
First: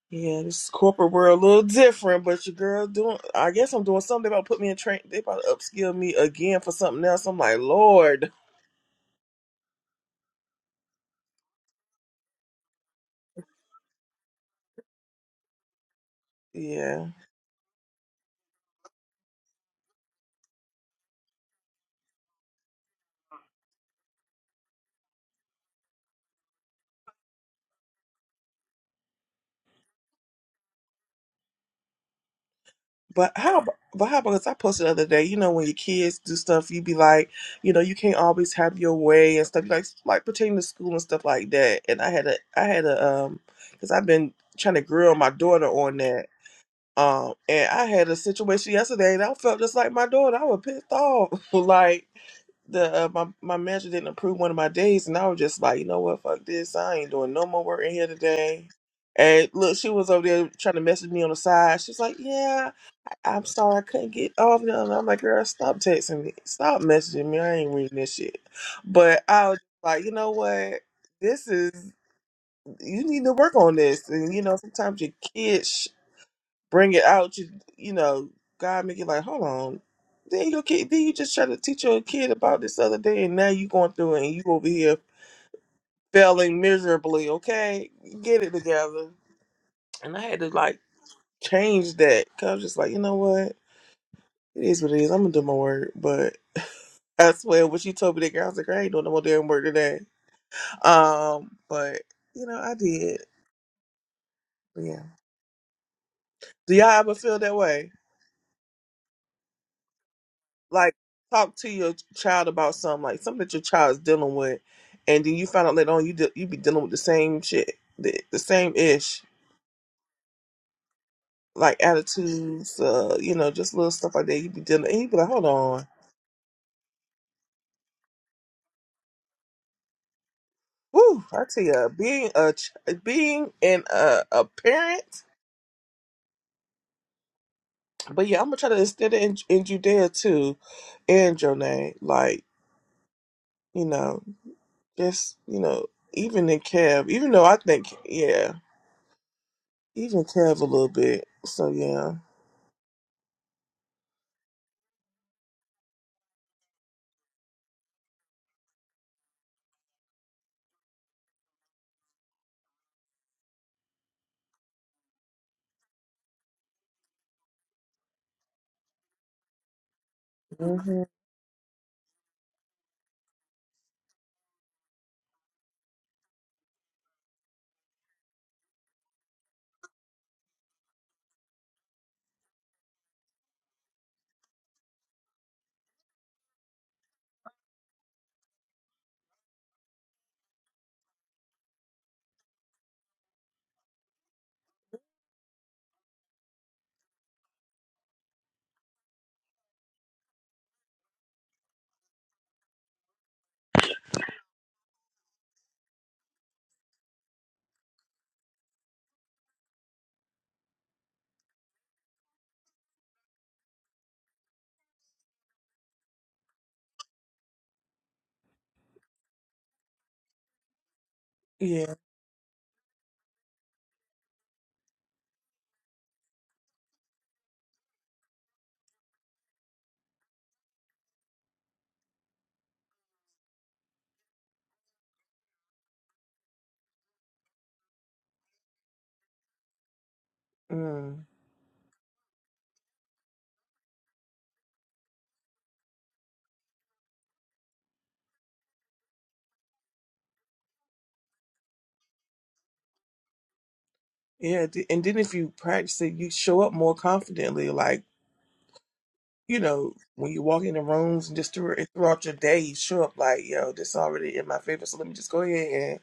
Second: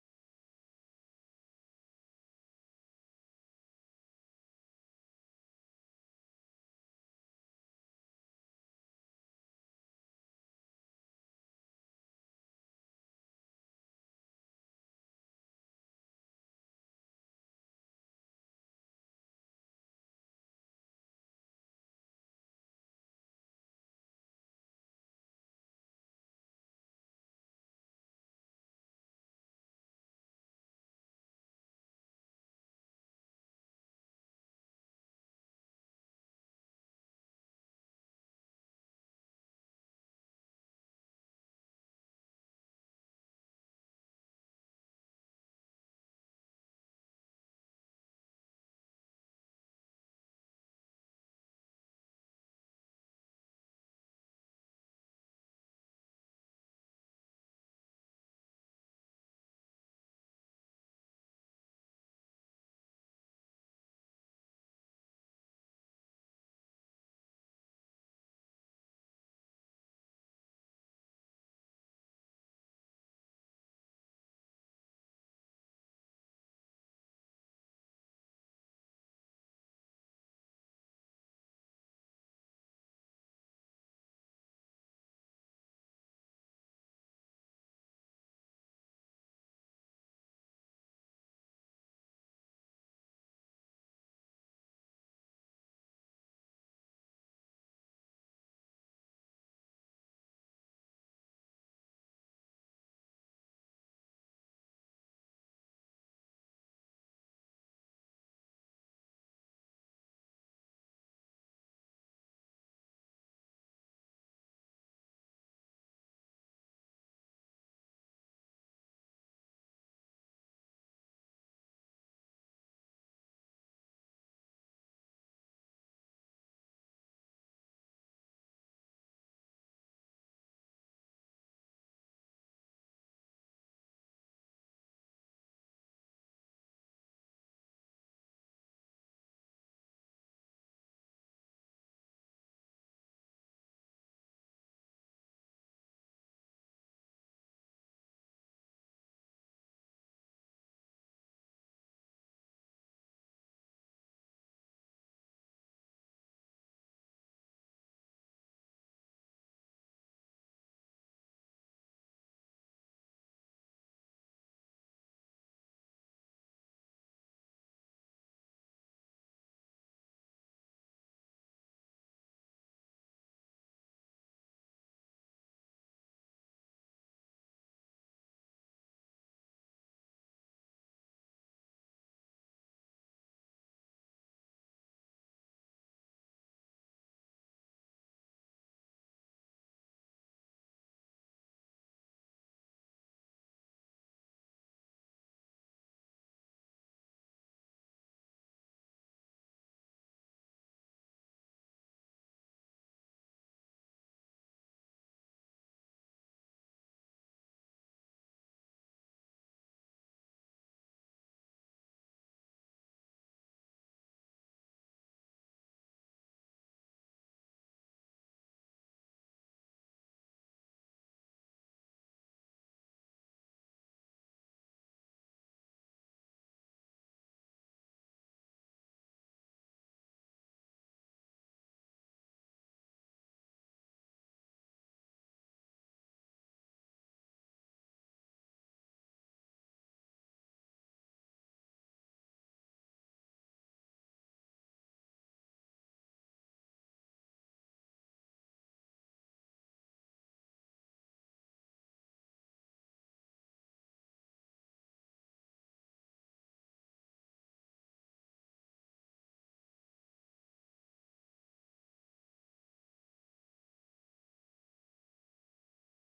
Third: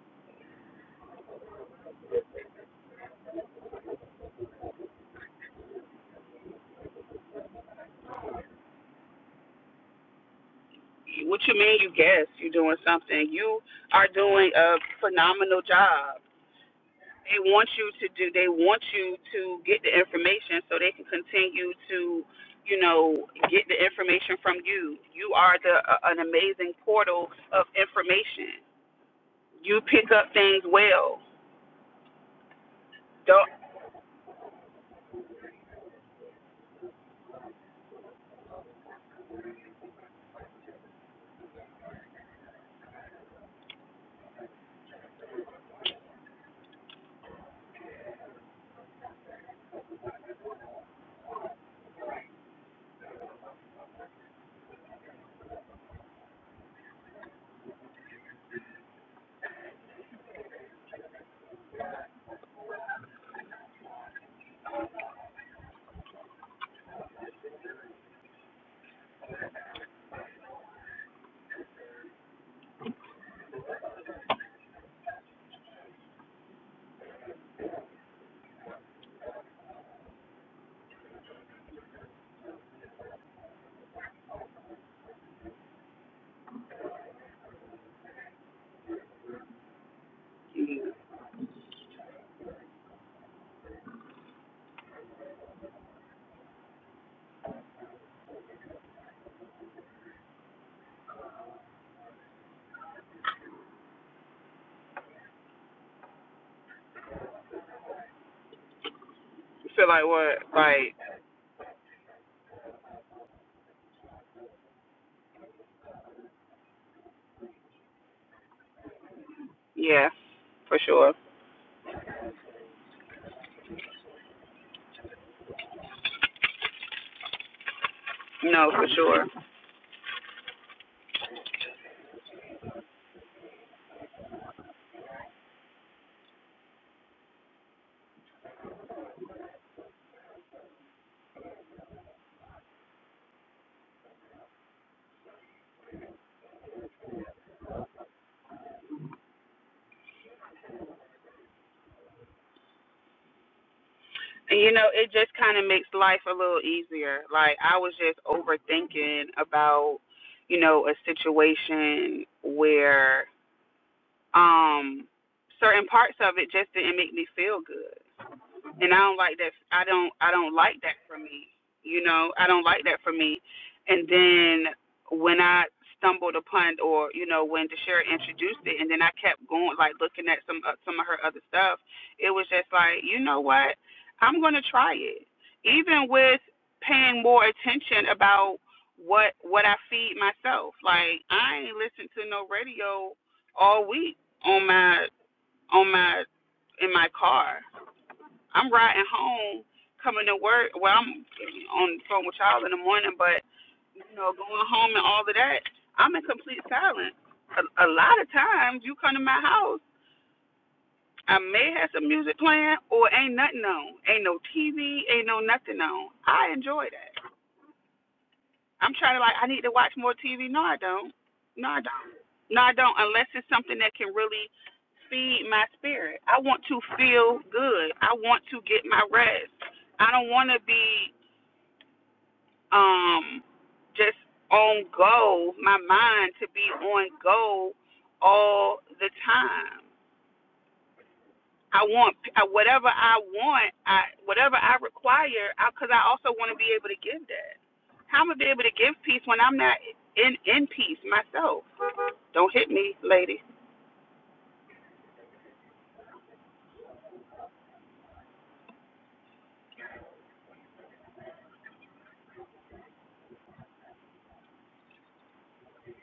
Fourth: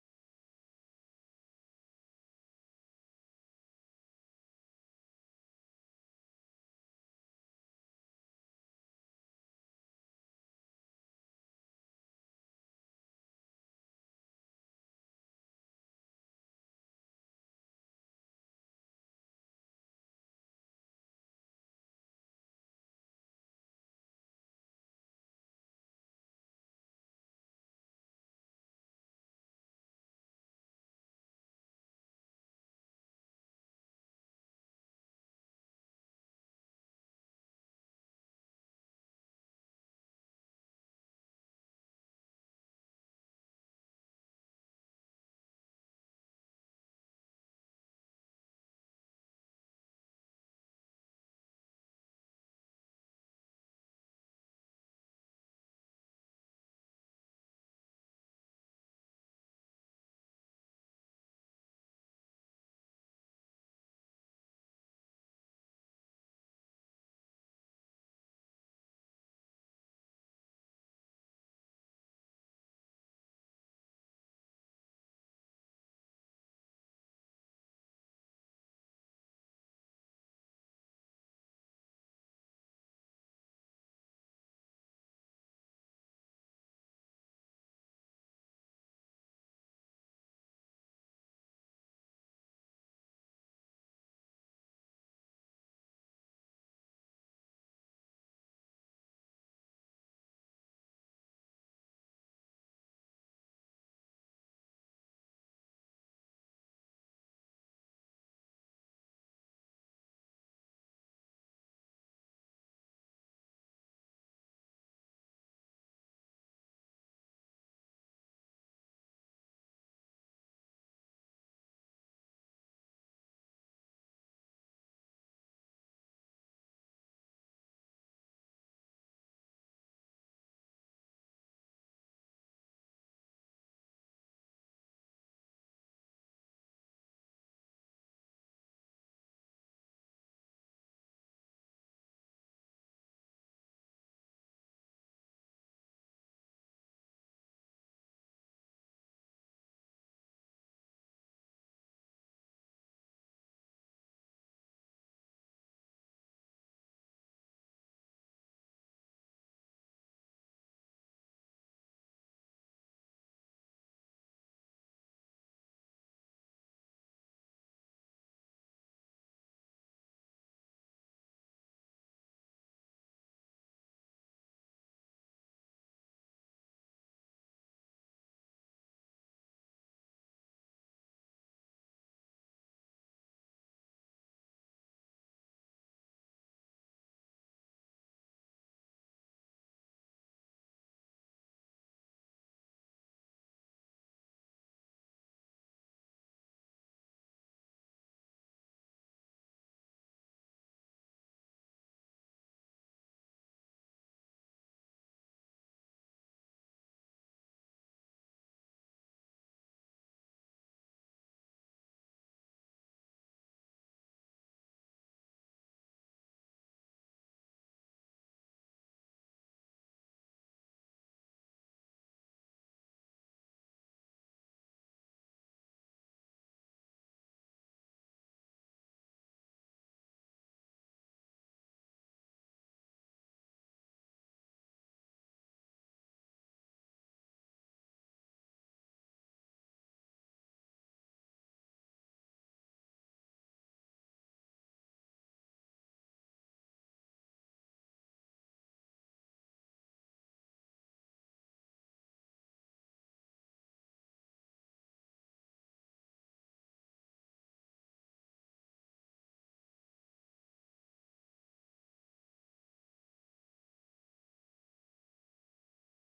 A: Yeah, this corporate world a little different, but your girl doing, I guess I'm doing something. They about to put me in train, they about to upskill me again for something else. I'm like, Lord.
B: What you mean? You guess you're doing something. You are doing a phenomenal job.
A: Yeah.
B: They want you to do. They want you to get the information so they can continue to, you know, get the information from you. You are the uh, an amazing portal of information. You pick up things well.
A: But
B: Don't.
A: how, ab- but how about this? I posted the other day, you know, when your kids do stuff, you be like, you know, you can't always have your way and stuff like, like pertaining to school and stuff like that. And I had a, I had a, um, cause I've been trying to grill my daughter on that. Um, and I had a situation yesterday that I felt just like my daughter. I was pissed off. like the, uh, my, my manager didn't approve one of my days. And I was just like, you know what? Fuck this. I ain't doing no more work in here today. And look, she was over there trying to message me on the side. She's like, yeah. I'm sorry, I couldn't get off them. I'm like, girl, stop texting me. Stop messaging me. I ain't reading this shit. But I was like, you know what? This is, you need to work on this. And, you know, sometimes your kids sh- bring it out. You, you know, God make it like, hold on. Then your kid, then you just try to teach your kid about this other day, and now you going through it, and you over here failing miserably. Okay, get it together. And I had to like change that because I was just like, you know what? It is what it is. I'm gonna do my work, but I swear, when she told me that, girl, I was like, I ain't doing no more damn work today. Um, but you know, I did. Yeah. Do y'all ever feel that way?
B: Feel like what? Like,
A: Like, talk to your child about something, like something that your child is dealing with, and then you find out later on you de- you be dealing with the same shit, the, the same ish,
B: yeah, for sure.
A: like attitudes, uh, you know, just little stuff like that. You be dealing, and you be like, hold on,
B: No, for sure.
A: woo, I tell you, being a ch- being an uh, a parent But yeah, I'm gonna try to instead of in, in Judea too, and Jonah, like you know, just you know, even in Kev, even though I think yeah, even Kev a little bit. So yeah,
B: And you know, it just kind of makes life a little easier. Like, I was just overthinking about, you know, a situation where um certain parts of it just didn't make me feel good. and I don't like that. I don't I don't like that
A: hmm
B: for me. You know, I don't like that for me. And then when I stumbled upon, or you know, when Deshara introduced it, and then I kept going, like looking at some uh, some of her other stuff, it was just like, you know what, I'm gonna try it, even with paying more attention about what what I feed myself. Like I ain't listened to no radio all week on my on my in my car I'm riding home, coming to work. Well, I'm on the phone with y'all in the morning, but you know, going home and all of that, I'm in complete silence. A, a lot of times, you come to my house, I may have some music playing, or ain't nothing on, ain't no TV, ain't no nothing on. I enjoy that. I'm trying to like, I need to watch more TV. No, I don't. No, I
A: yeah,
B: don't. No, I don't. Unless it's something that can really feed my spirit. I want to feel good. I want to get my rest. I don't want to be um just on go, my mind to be on go all the time.
A: mm.
B: I want whatever I want, I whatever I require, because I, 'cause I also want to be able to give that. How am I be able to give peace when I'm not in in peace myself? Don't hit me, lady.
A: yeah. th- And then if you practice it, you show up more confidently. Like you know, when you walk in the rooms and just through, throughout your day, you show up like yo, this already in my favor. So let me just go ahead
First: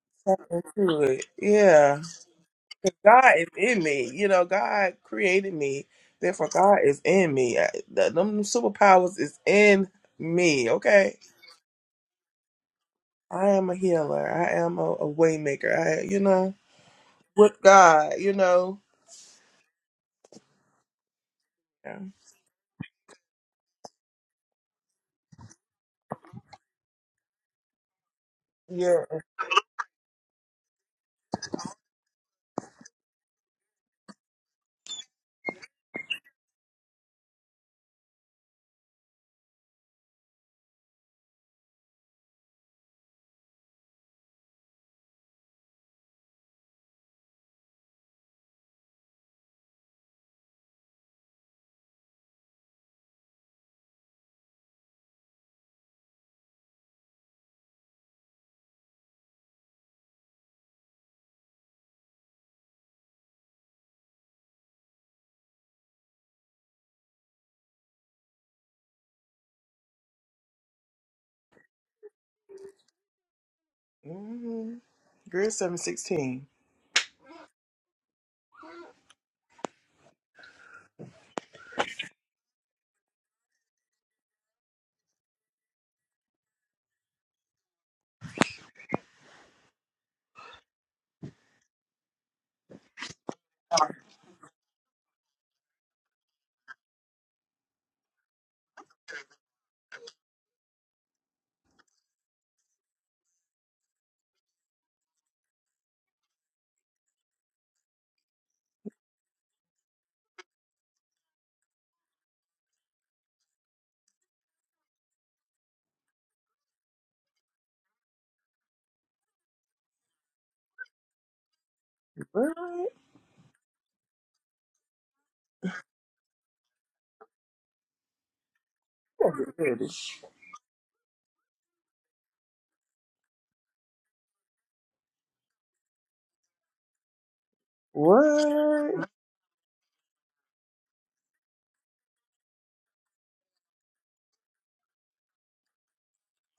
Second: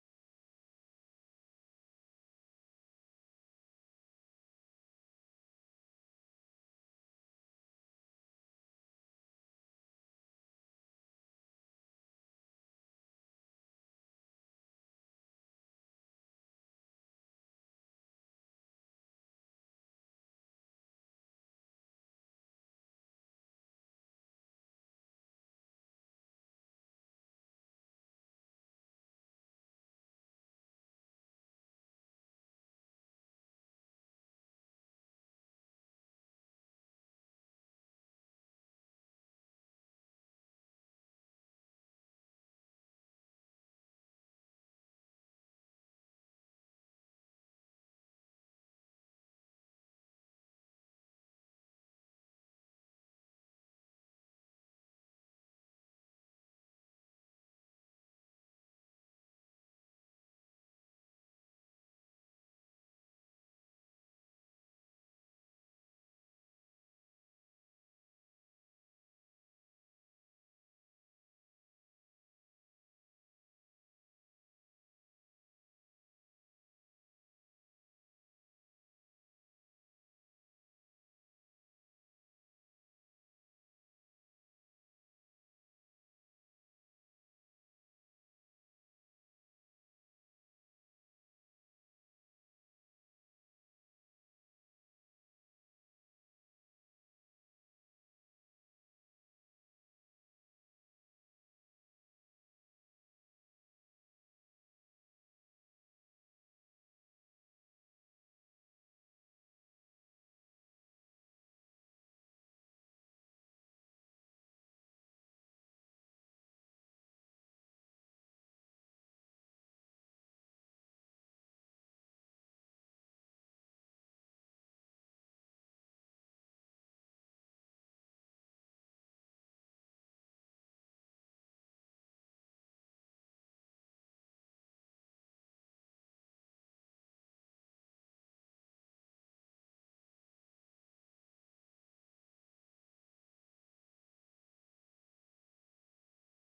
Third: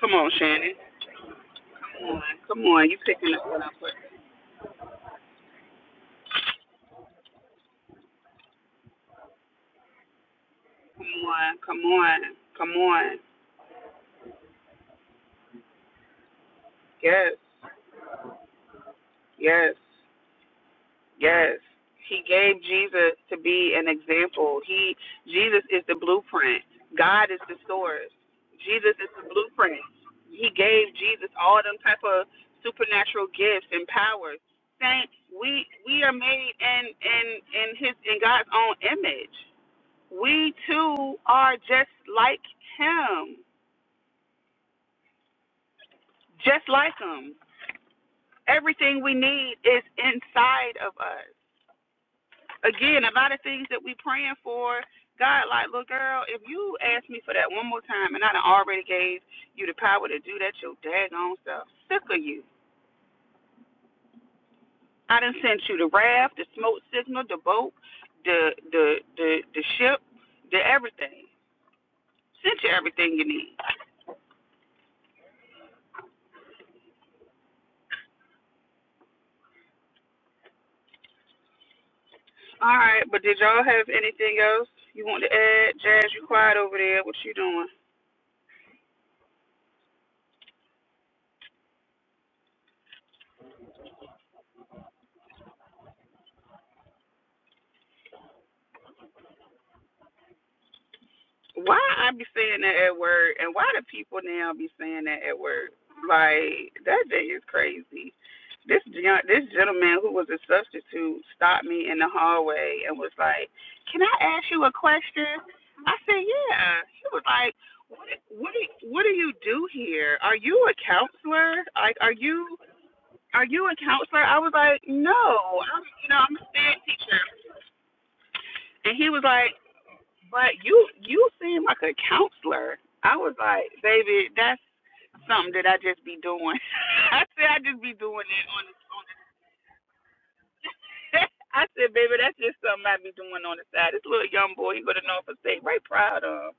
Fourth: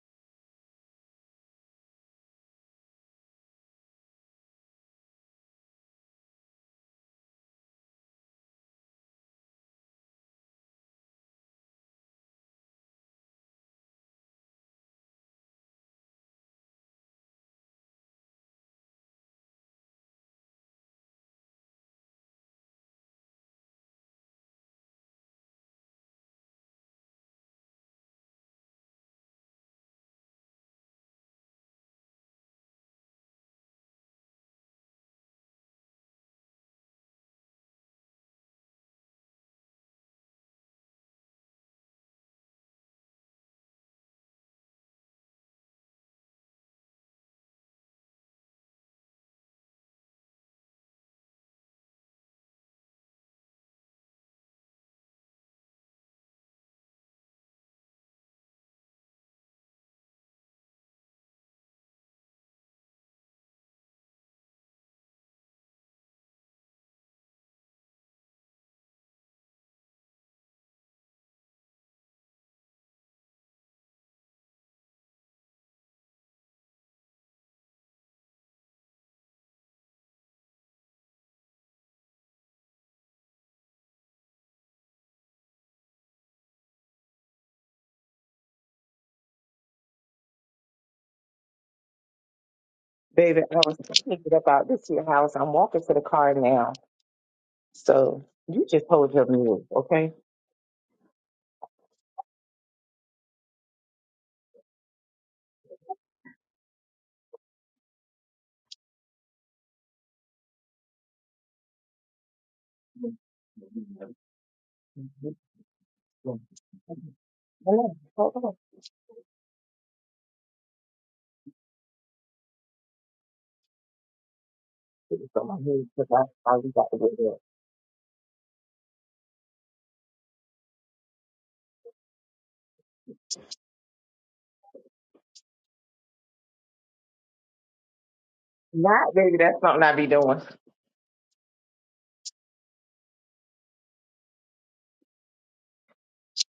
B: Come on,
A: and tap
B: Shannon.
A: into it. Yeah
B: Come on, come on.
A: 'Cause
B: You picking
A: God
B: up
A: is
B: what I'm
A: in
B: putting?
A: me. You know, God created me. Therefore, God is in me. I, the, them superpowers is in me. Okay,
B: Come on, come on, come on.
A: I am a healer. I am a, a waymaker. I, you know,
B: Yes,
A: with God, you know.
B: yes. Yes.
A: Yeah.
B: He gave Jesus to be an example. He Jesus is the blueprint. God is the source. Jesus
A: yeah.
B: is the blueprint. He gave Jesus all them type of supernatural gifts and powers. Saying we we are made in in in his in God's own image. We too are just like him. Just like him. Everything we need is inside of us. again, a lot of things that we praying for, God, like, little girl, if you ask me for that one more time and I done already gave you the power to do that, your daggone self, sick of you. I done sent you the raft, the smoke signal, the boat, the the the the ship, the everything. Sent you everything you need.
A: Mm-hmm. Grade seven sixteen.
B: All right, but did y'all have anything else you want to add? Jazz, you quiet over there. What you doing?
C: Baby, I was thinking about this here house. I'm walking to the car now. So you just hold your mule, okay?
B: Why I be saying that at work, and why do people now be saying that at work? Like that thing is crazy. This gen- this gentleman who was a substitute stopped me in the hallway and was like, "Can I ask you a question?" I said, "Yeah." He was like, "What do- what do- what do you do here? Are you a counselor? Like, are
A: What?
B: you are you a counselor?" I was like, "No, I'm you know I'm a STEM teacher." And he was like. But you you seem like a counselor. I was like, baby, that's something that I just be doing. I said I just be doing it on the
A: What?
C: Not, baby, that's something I be doing.
B: side. I said, baby, that's just something I be doing on the side. This little young boy, he go to Norfolk State, right proud of.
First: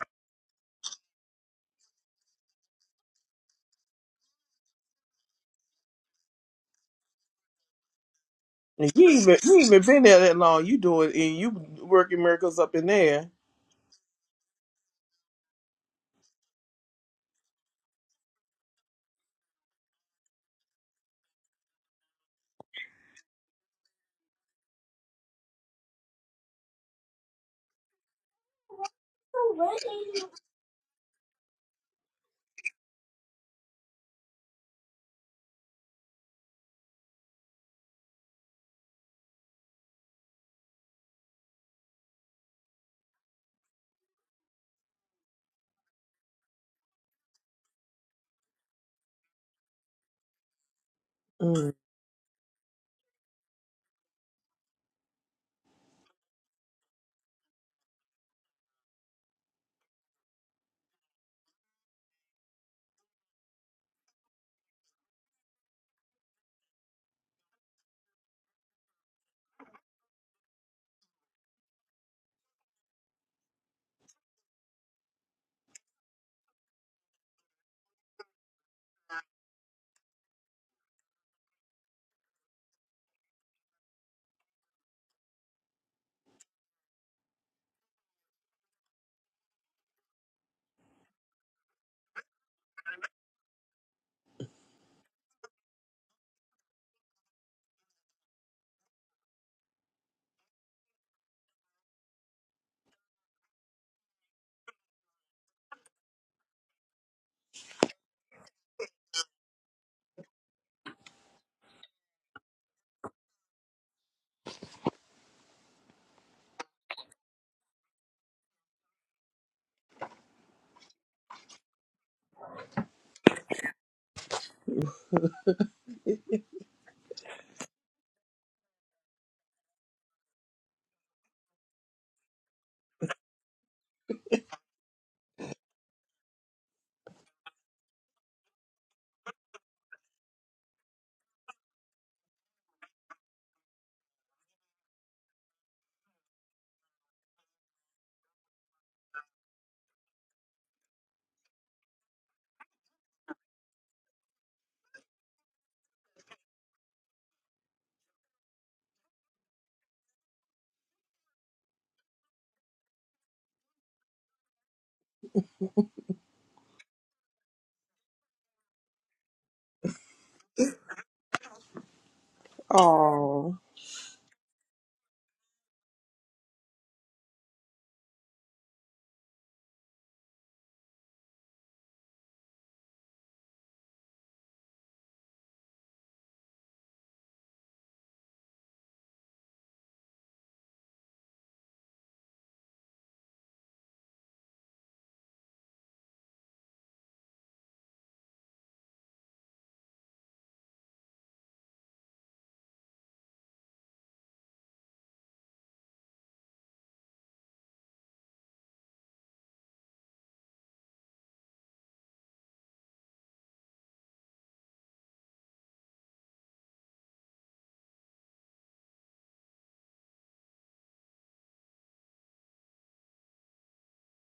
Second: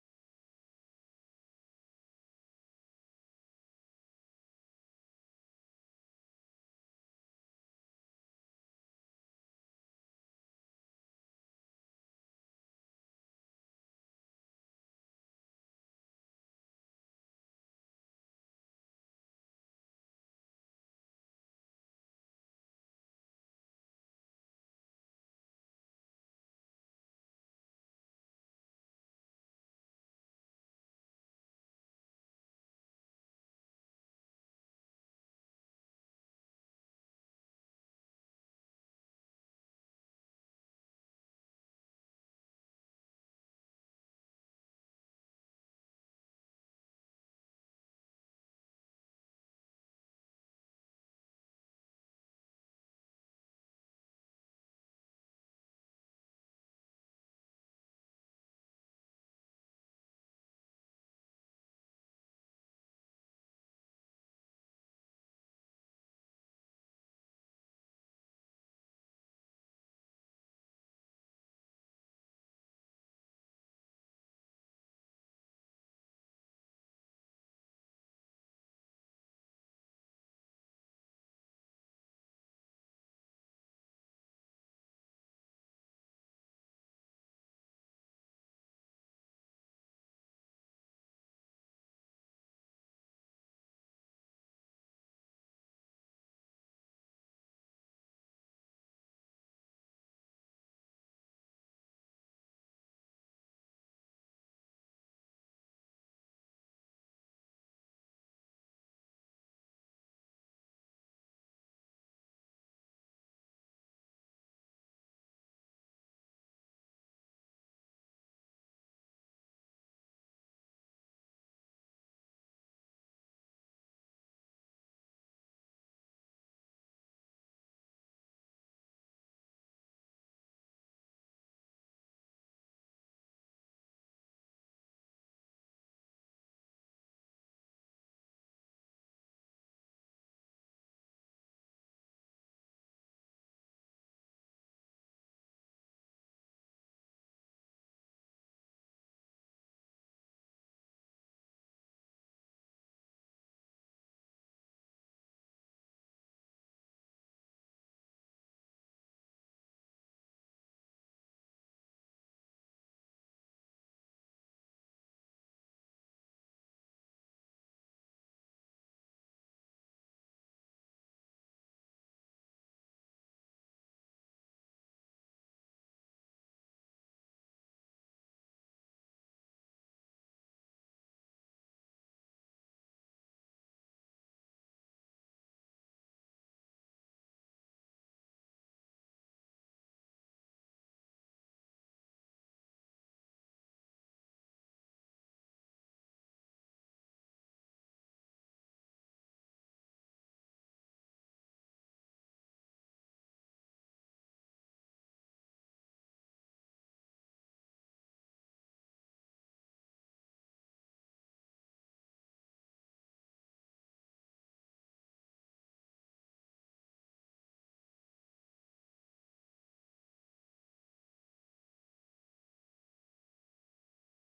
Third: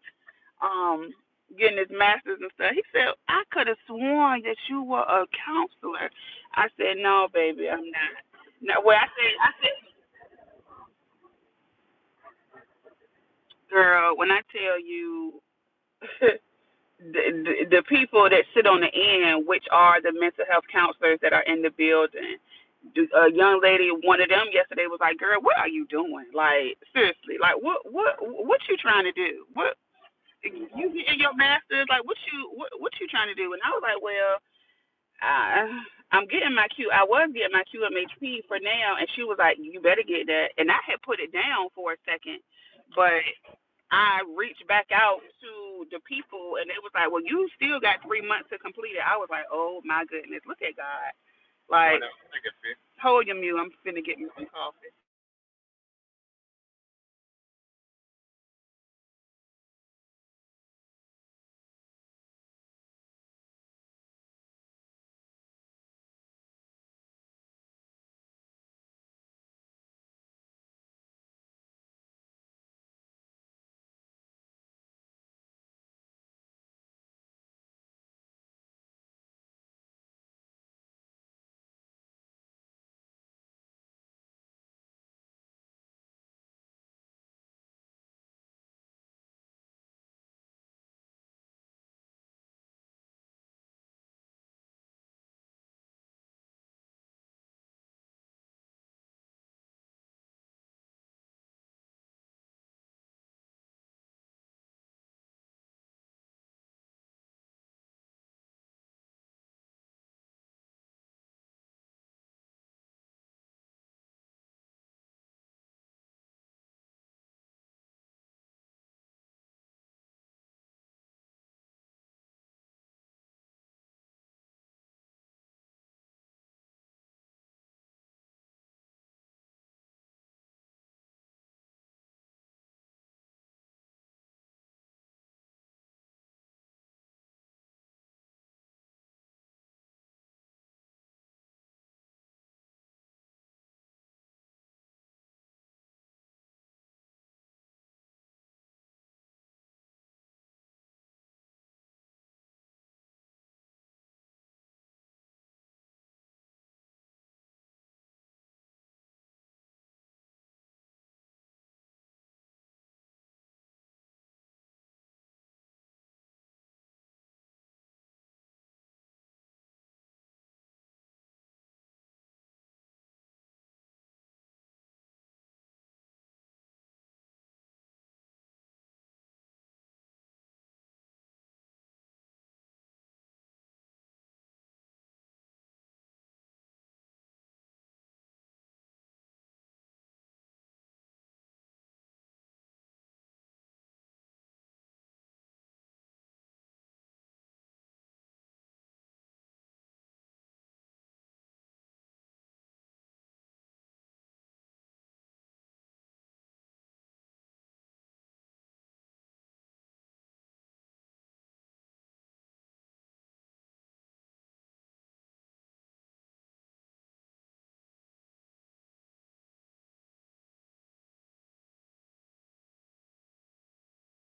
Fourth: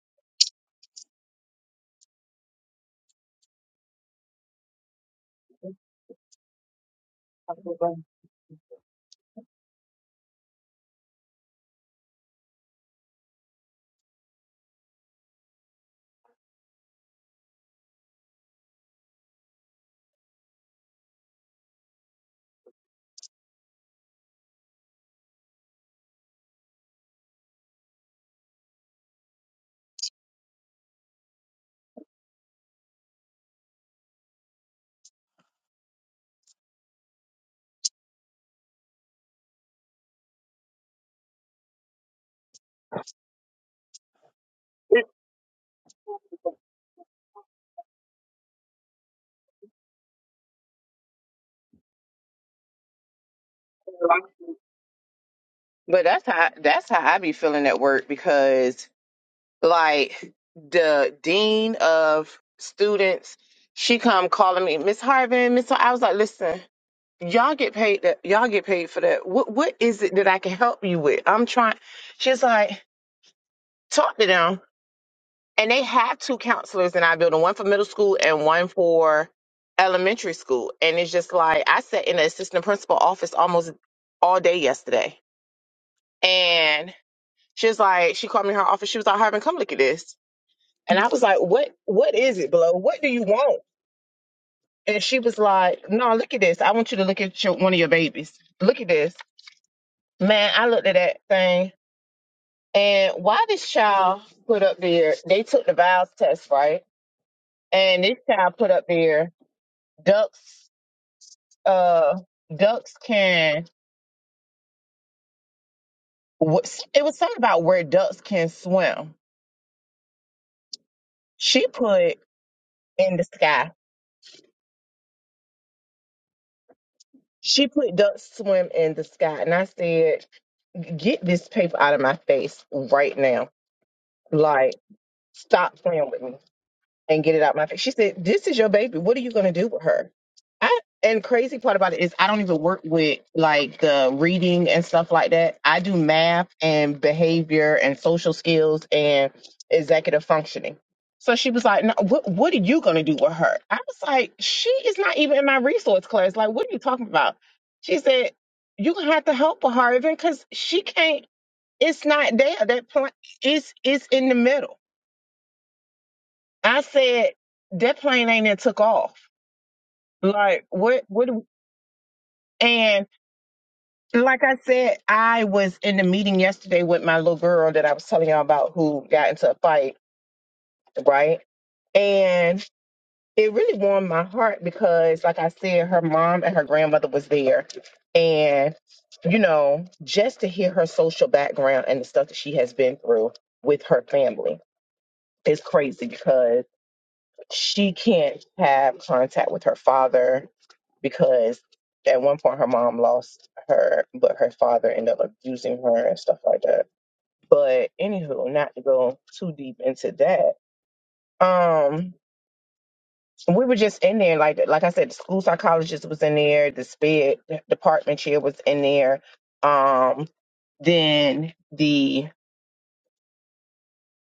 B: Um, getting his masters and stuff. He said, I could have sworn that you were a counselor. I said, No, baby, I'm not. No
A: And
B: well
A: You
B: I
A: ain't,
B: said
A: been,
B: I
A: you ain't
B: said,
A: even been there that long. You do it and you working miracles up in there.
B: girl, when I tell you the, the the people that sit on the end, which are the mental health counselors that are in the building. A young lady, one of them yesterday was like, "Girl, what are you doing? Like seriously, like what what what you trying to do? What you getting your master's? Like what you what what you trying to do?" And I was like, "Well." I, I'm getting my Q. I was getting my QMHP for now, and she was like, "You better get that." And I had put it down for a second, but I reached back out to the people, and they was like, "Well, you still got three months to complete it." I was like, "Oh my goodness, look at God!"
A: Mm.
B: Like, hold your mute. I'm finna get me some coffee.
C: But that's how that's how I be feeling at work because like the dean of students, she come calling me, Miss Harvin, Miss Har-" I was like, listen, y'all get paid that y'all get paid for that. What what is it that I can help you with? I'm trying she's like, talk to them and they have two counselors in our building, one for middle school and one for elementary school. And it's just like I sat in the assistant principal office almost all day yesterday. And she was like, she called me in her office. She was like, Harvin, come look at this. And I was like, what what is it, Blow? What do you want? And she was like, No, look at this. I want you to look at your, one of your babies. Look at this. Man, I looked at that thing. And why this child put up there, they took the vials test, right? And this child put up there ducks uh ducks can wh- it was something about where ducks can swim she put in the sky she put ducks swim in the sky and i said get this paper out of my face right now like stop playing with me and get it out my face. She said, This is your baby. What are you gonna do with her? I and crazy part about it is I don't even work with like the reading and stuff like that. I do math and behavior and social skills and executive functioning. So she was like, no, what what are you gonna do with her? I was like, she is not even in my resource class. Like, what are you talking about? She said, You're gonna have to help with her even because she can't it's not there. That plan is is in the middle. I said that plane ain't it took off. Like what what do- and
A: Oh.
C: like I said, I was in the meeting yesterday with my little girl that I was telling y'all about who got into a fight, right? And it really warmed my heart because like I said, her mom and her grandmother was there. And, you know, just to hear her social background and the stuff that she has been through with her family is crazy because. she can't have contact with her father because at one point her mom lost her, but her father ended up abusing her and stuff like that. But anywho, not to go too deep into that. Um, we were just in there, like like I said, the school psychologist was in there, the SPED department chair was in there. Um, then the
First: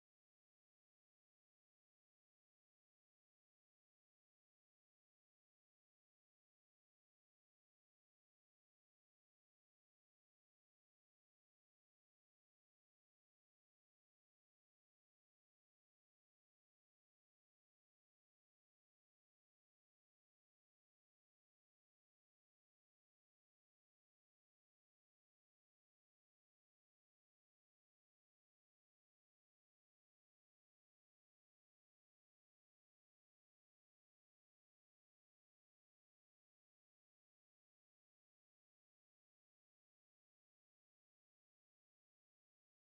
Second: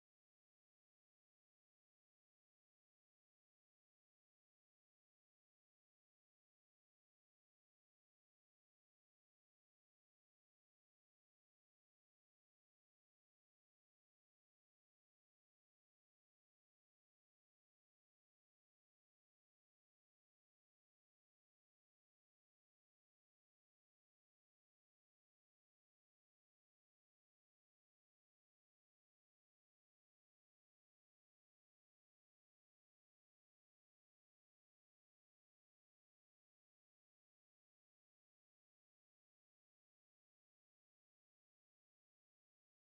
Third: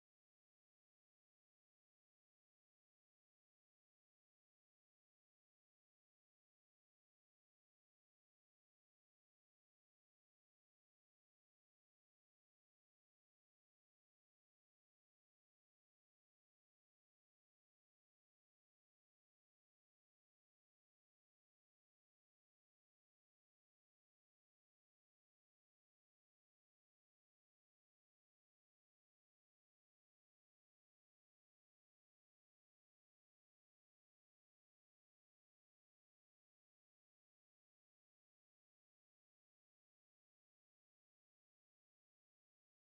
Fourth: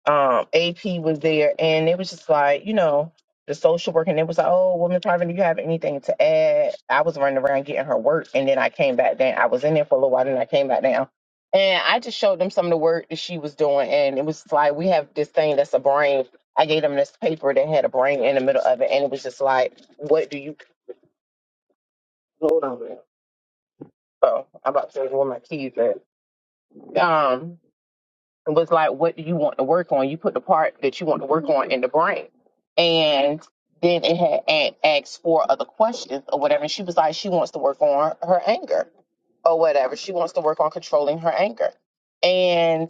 C: um AP was there and it was just like, you know, the social worker and it was like, Oh, woman private, do you have anything to add? I was running around getting her work and then I came back down. I was in there for a little while and I came back down. And I just showed them some of the work that she was doing and it was like we have this thing that's a brain. I gave them this paper that had a brain in the middle of it and it was just like, What do you hold on? a Oh, I'm about to say where my keys at. Um It was like, what do you want to work on? You put the part that you want to work on in the brain. And then it had a- asked four other questions or whatever. And she was like, she wants to work on her anger or whatever. She wants to work on controlling her anger. and.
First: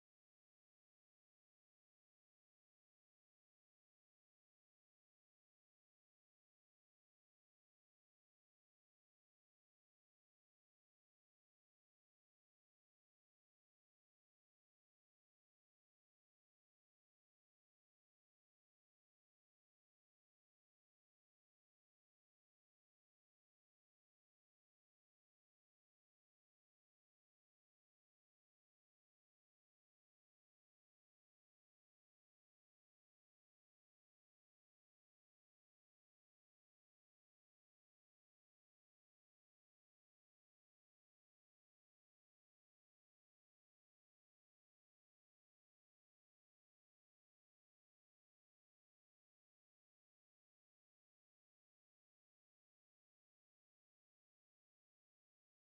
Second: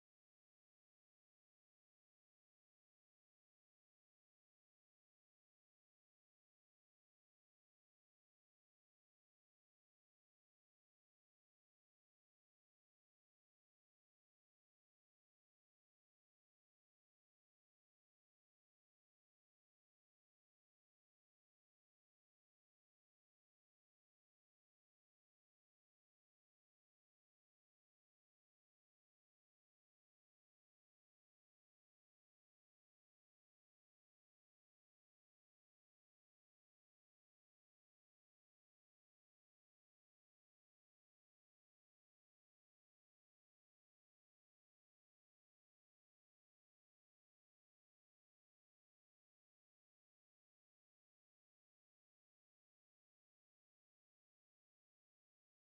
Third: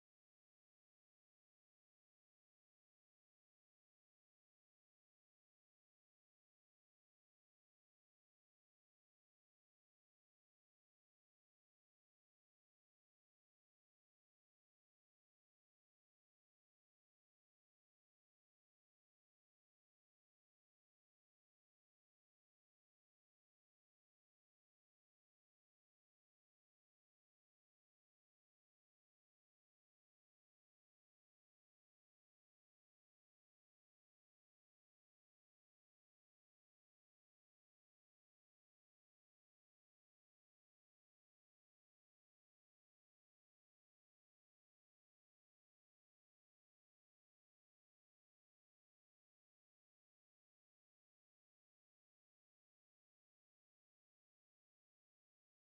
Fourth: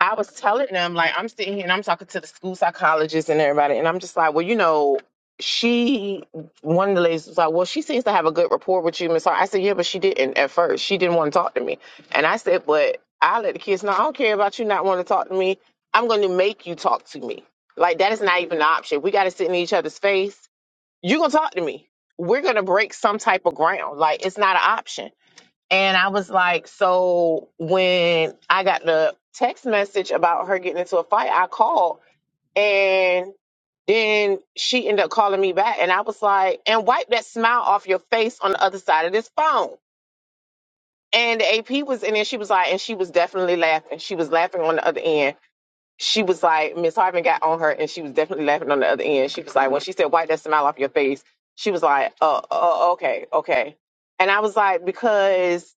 C: I was telling them, like, I'm sitting here and I'm talking to the school psychologist and everybody, and I'm just like, well, you know, she, one of the ladies was like, well, she seems to have a good rapport with you, Miss Hart. I said, yeah, but she didn't at first. She didn't want to talk to me. And I said, but I let the kids know, I don't care about you not wanting to talk to me. I'm going to make you talk to me. Like, that is not even an option. We got to sit in each other's face. You're going to talk to me. We're going to break some type of ground. Like, it's not an option. And I was like, so when I got the text message about her getting into a fight, I called and then she ended up calling me back. And I was like, and wipe that smile off your face on the other side of this phone. And the AP was in there. She was like, and she was definitely laughing. She was laughing on the other end. She was like, Miss Harvin got on her and she was definitely laughing on the other end. She was like, when she said, wipe that smile off your face, she was like, uh, uh okay, okay. And I was like, because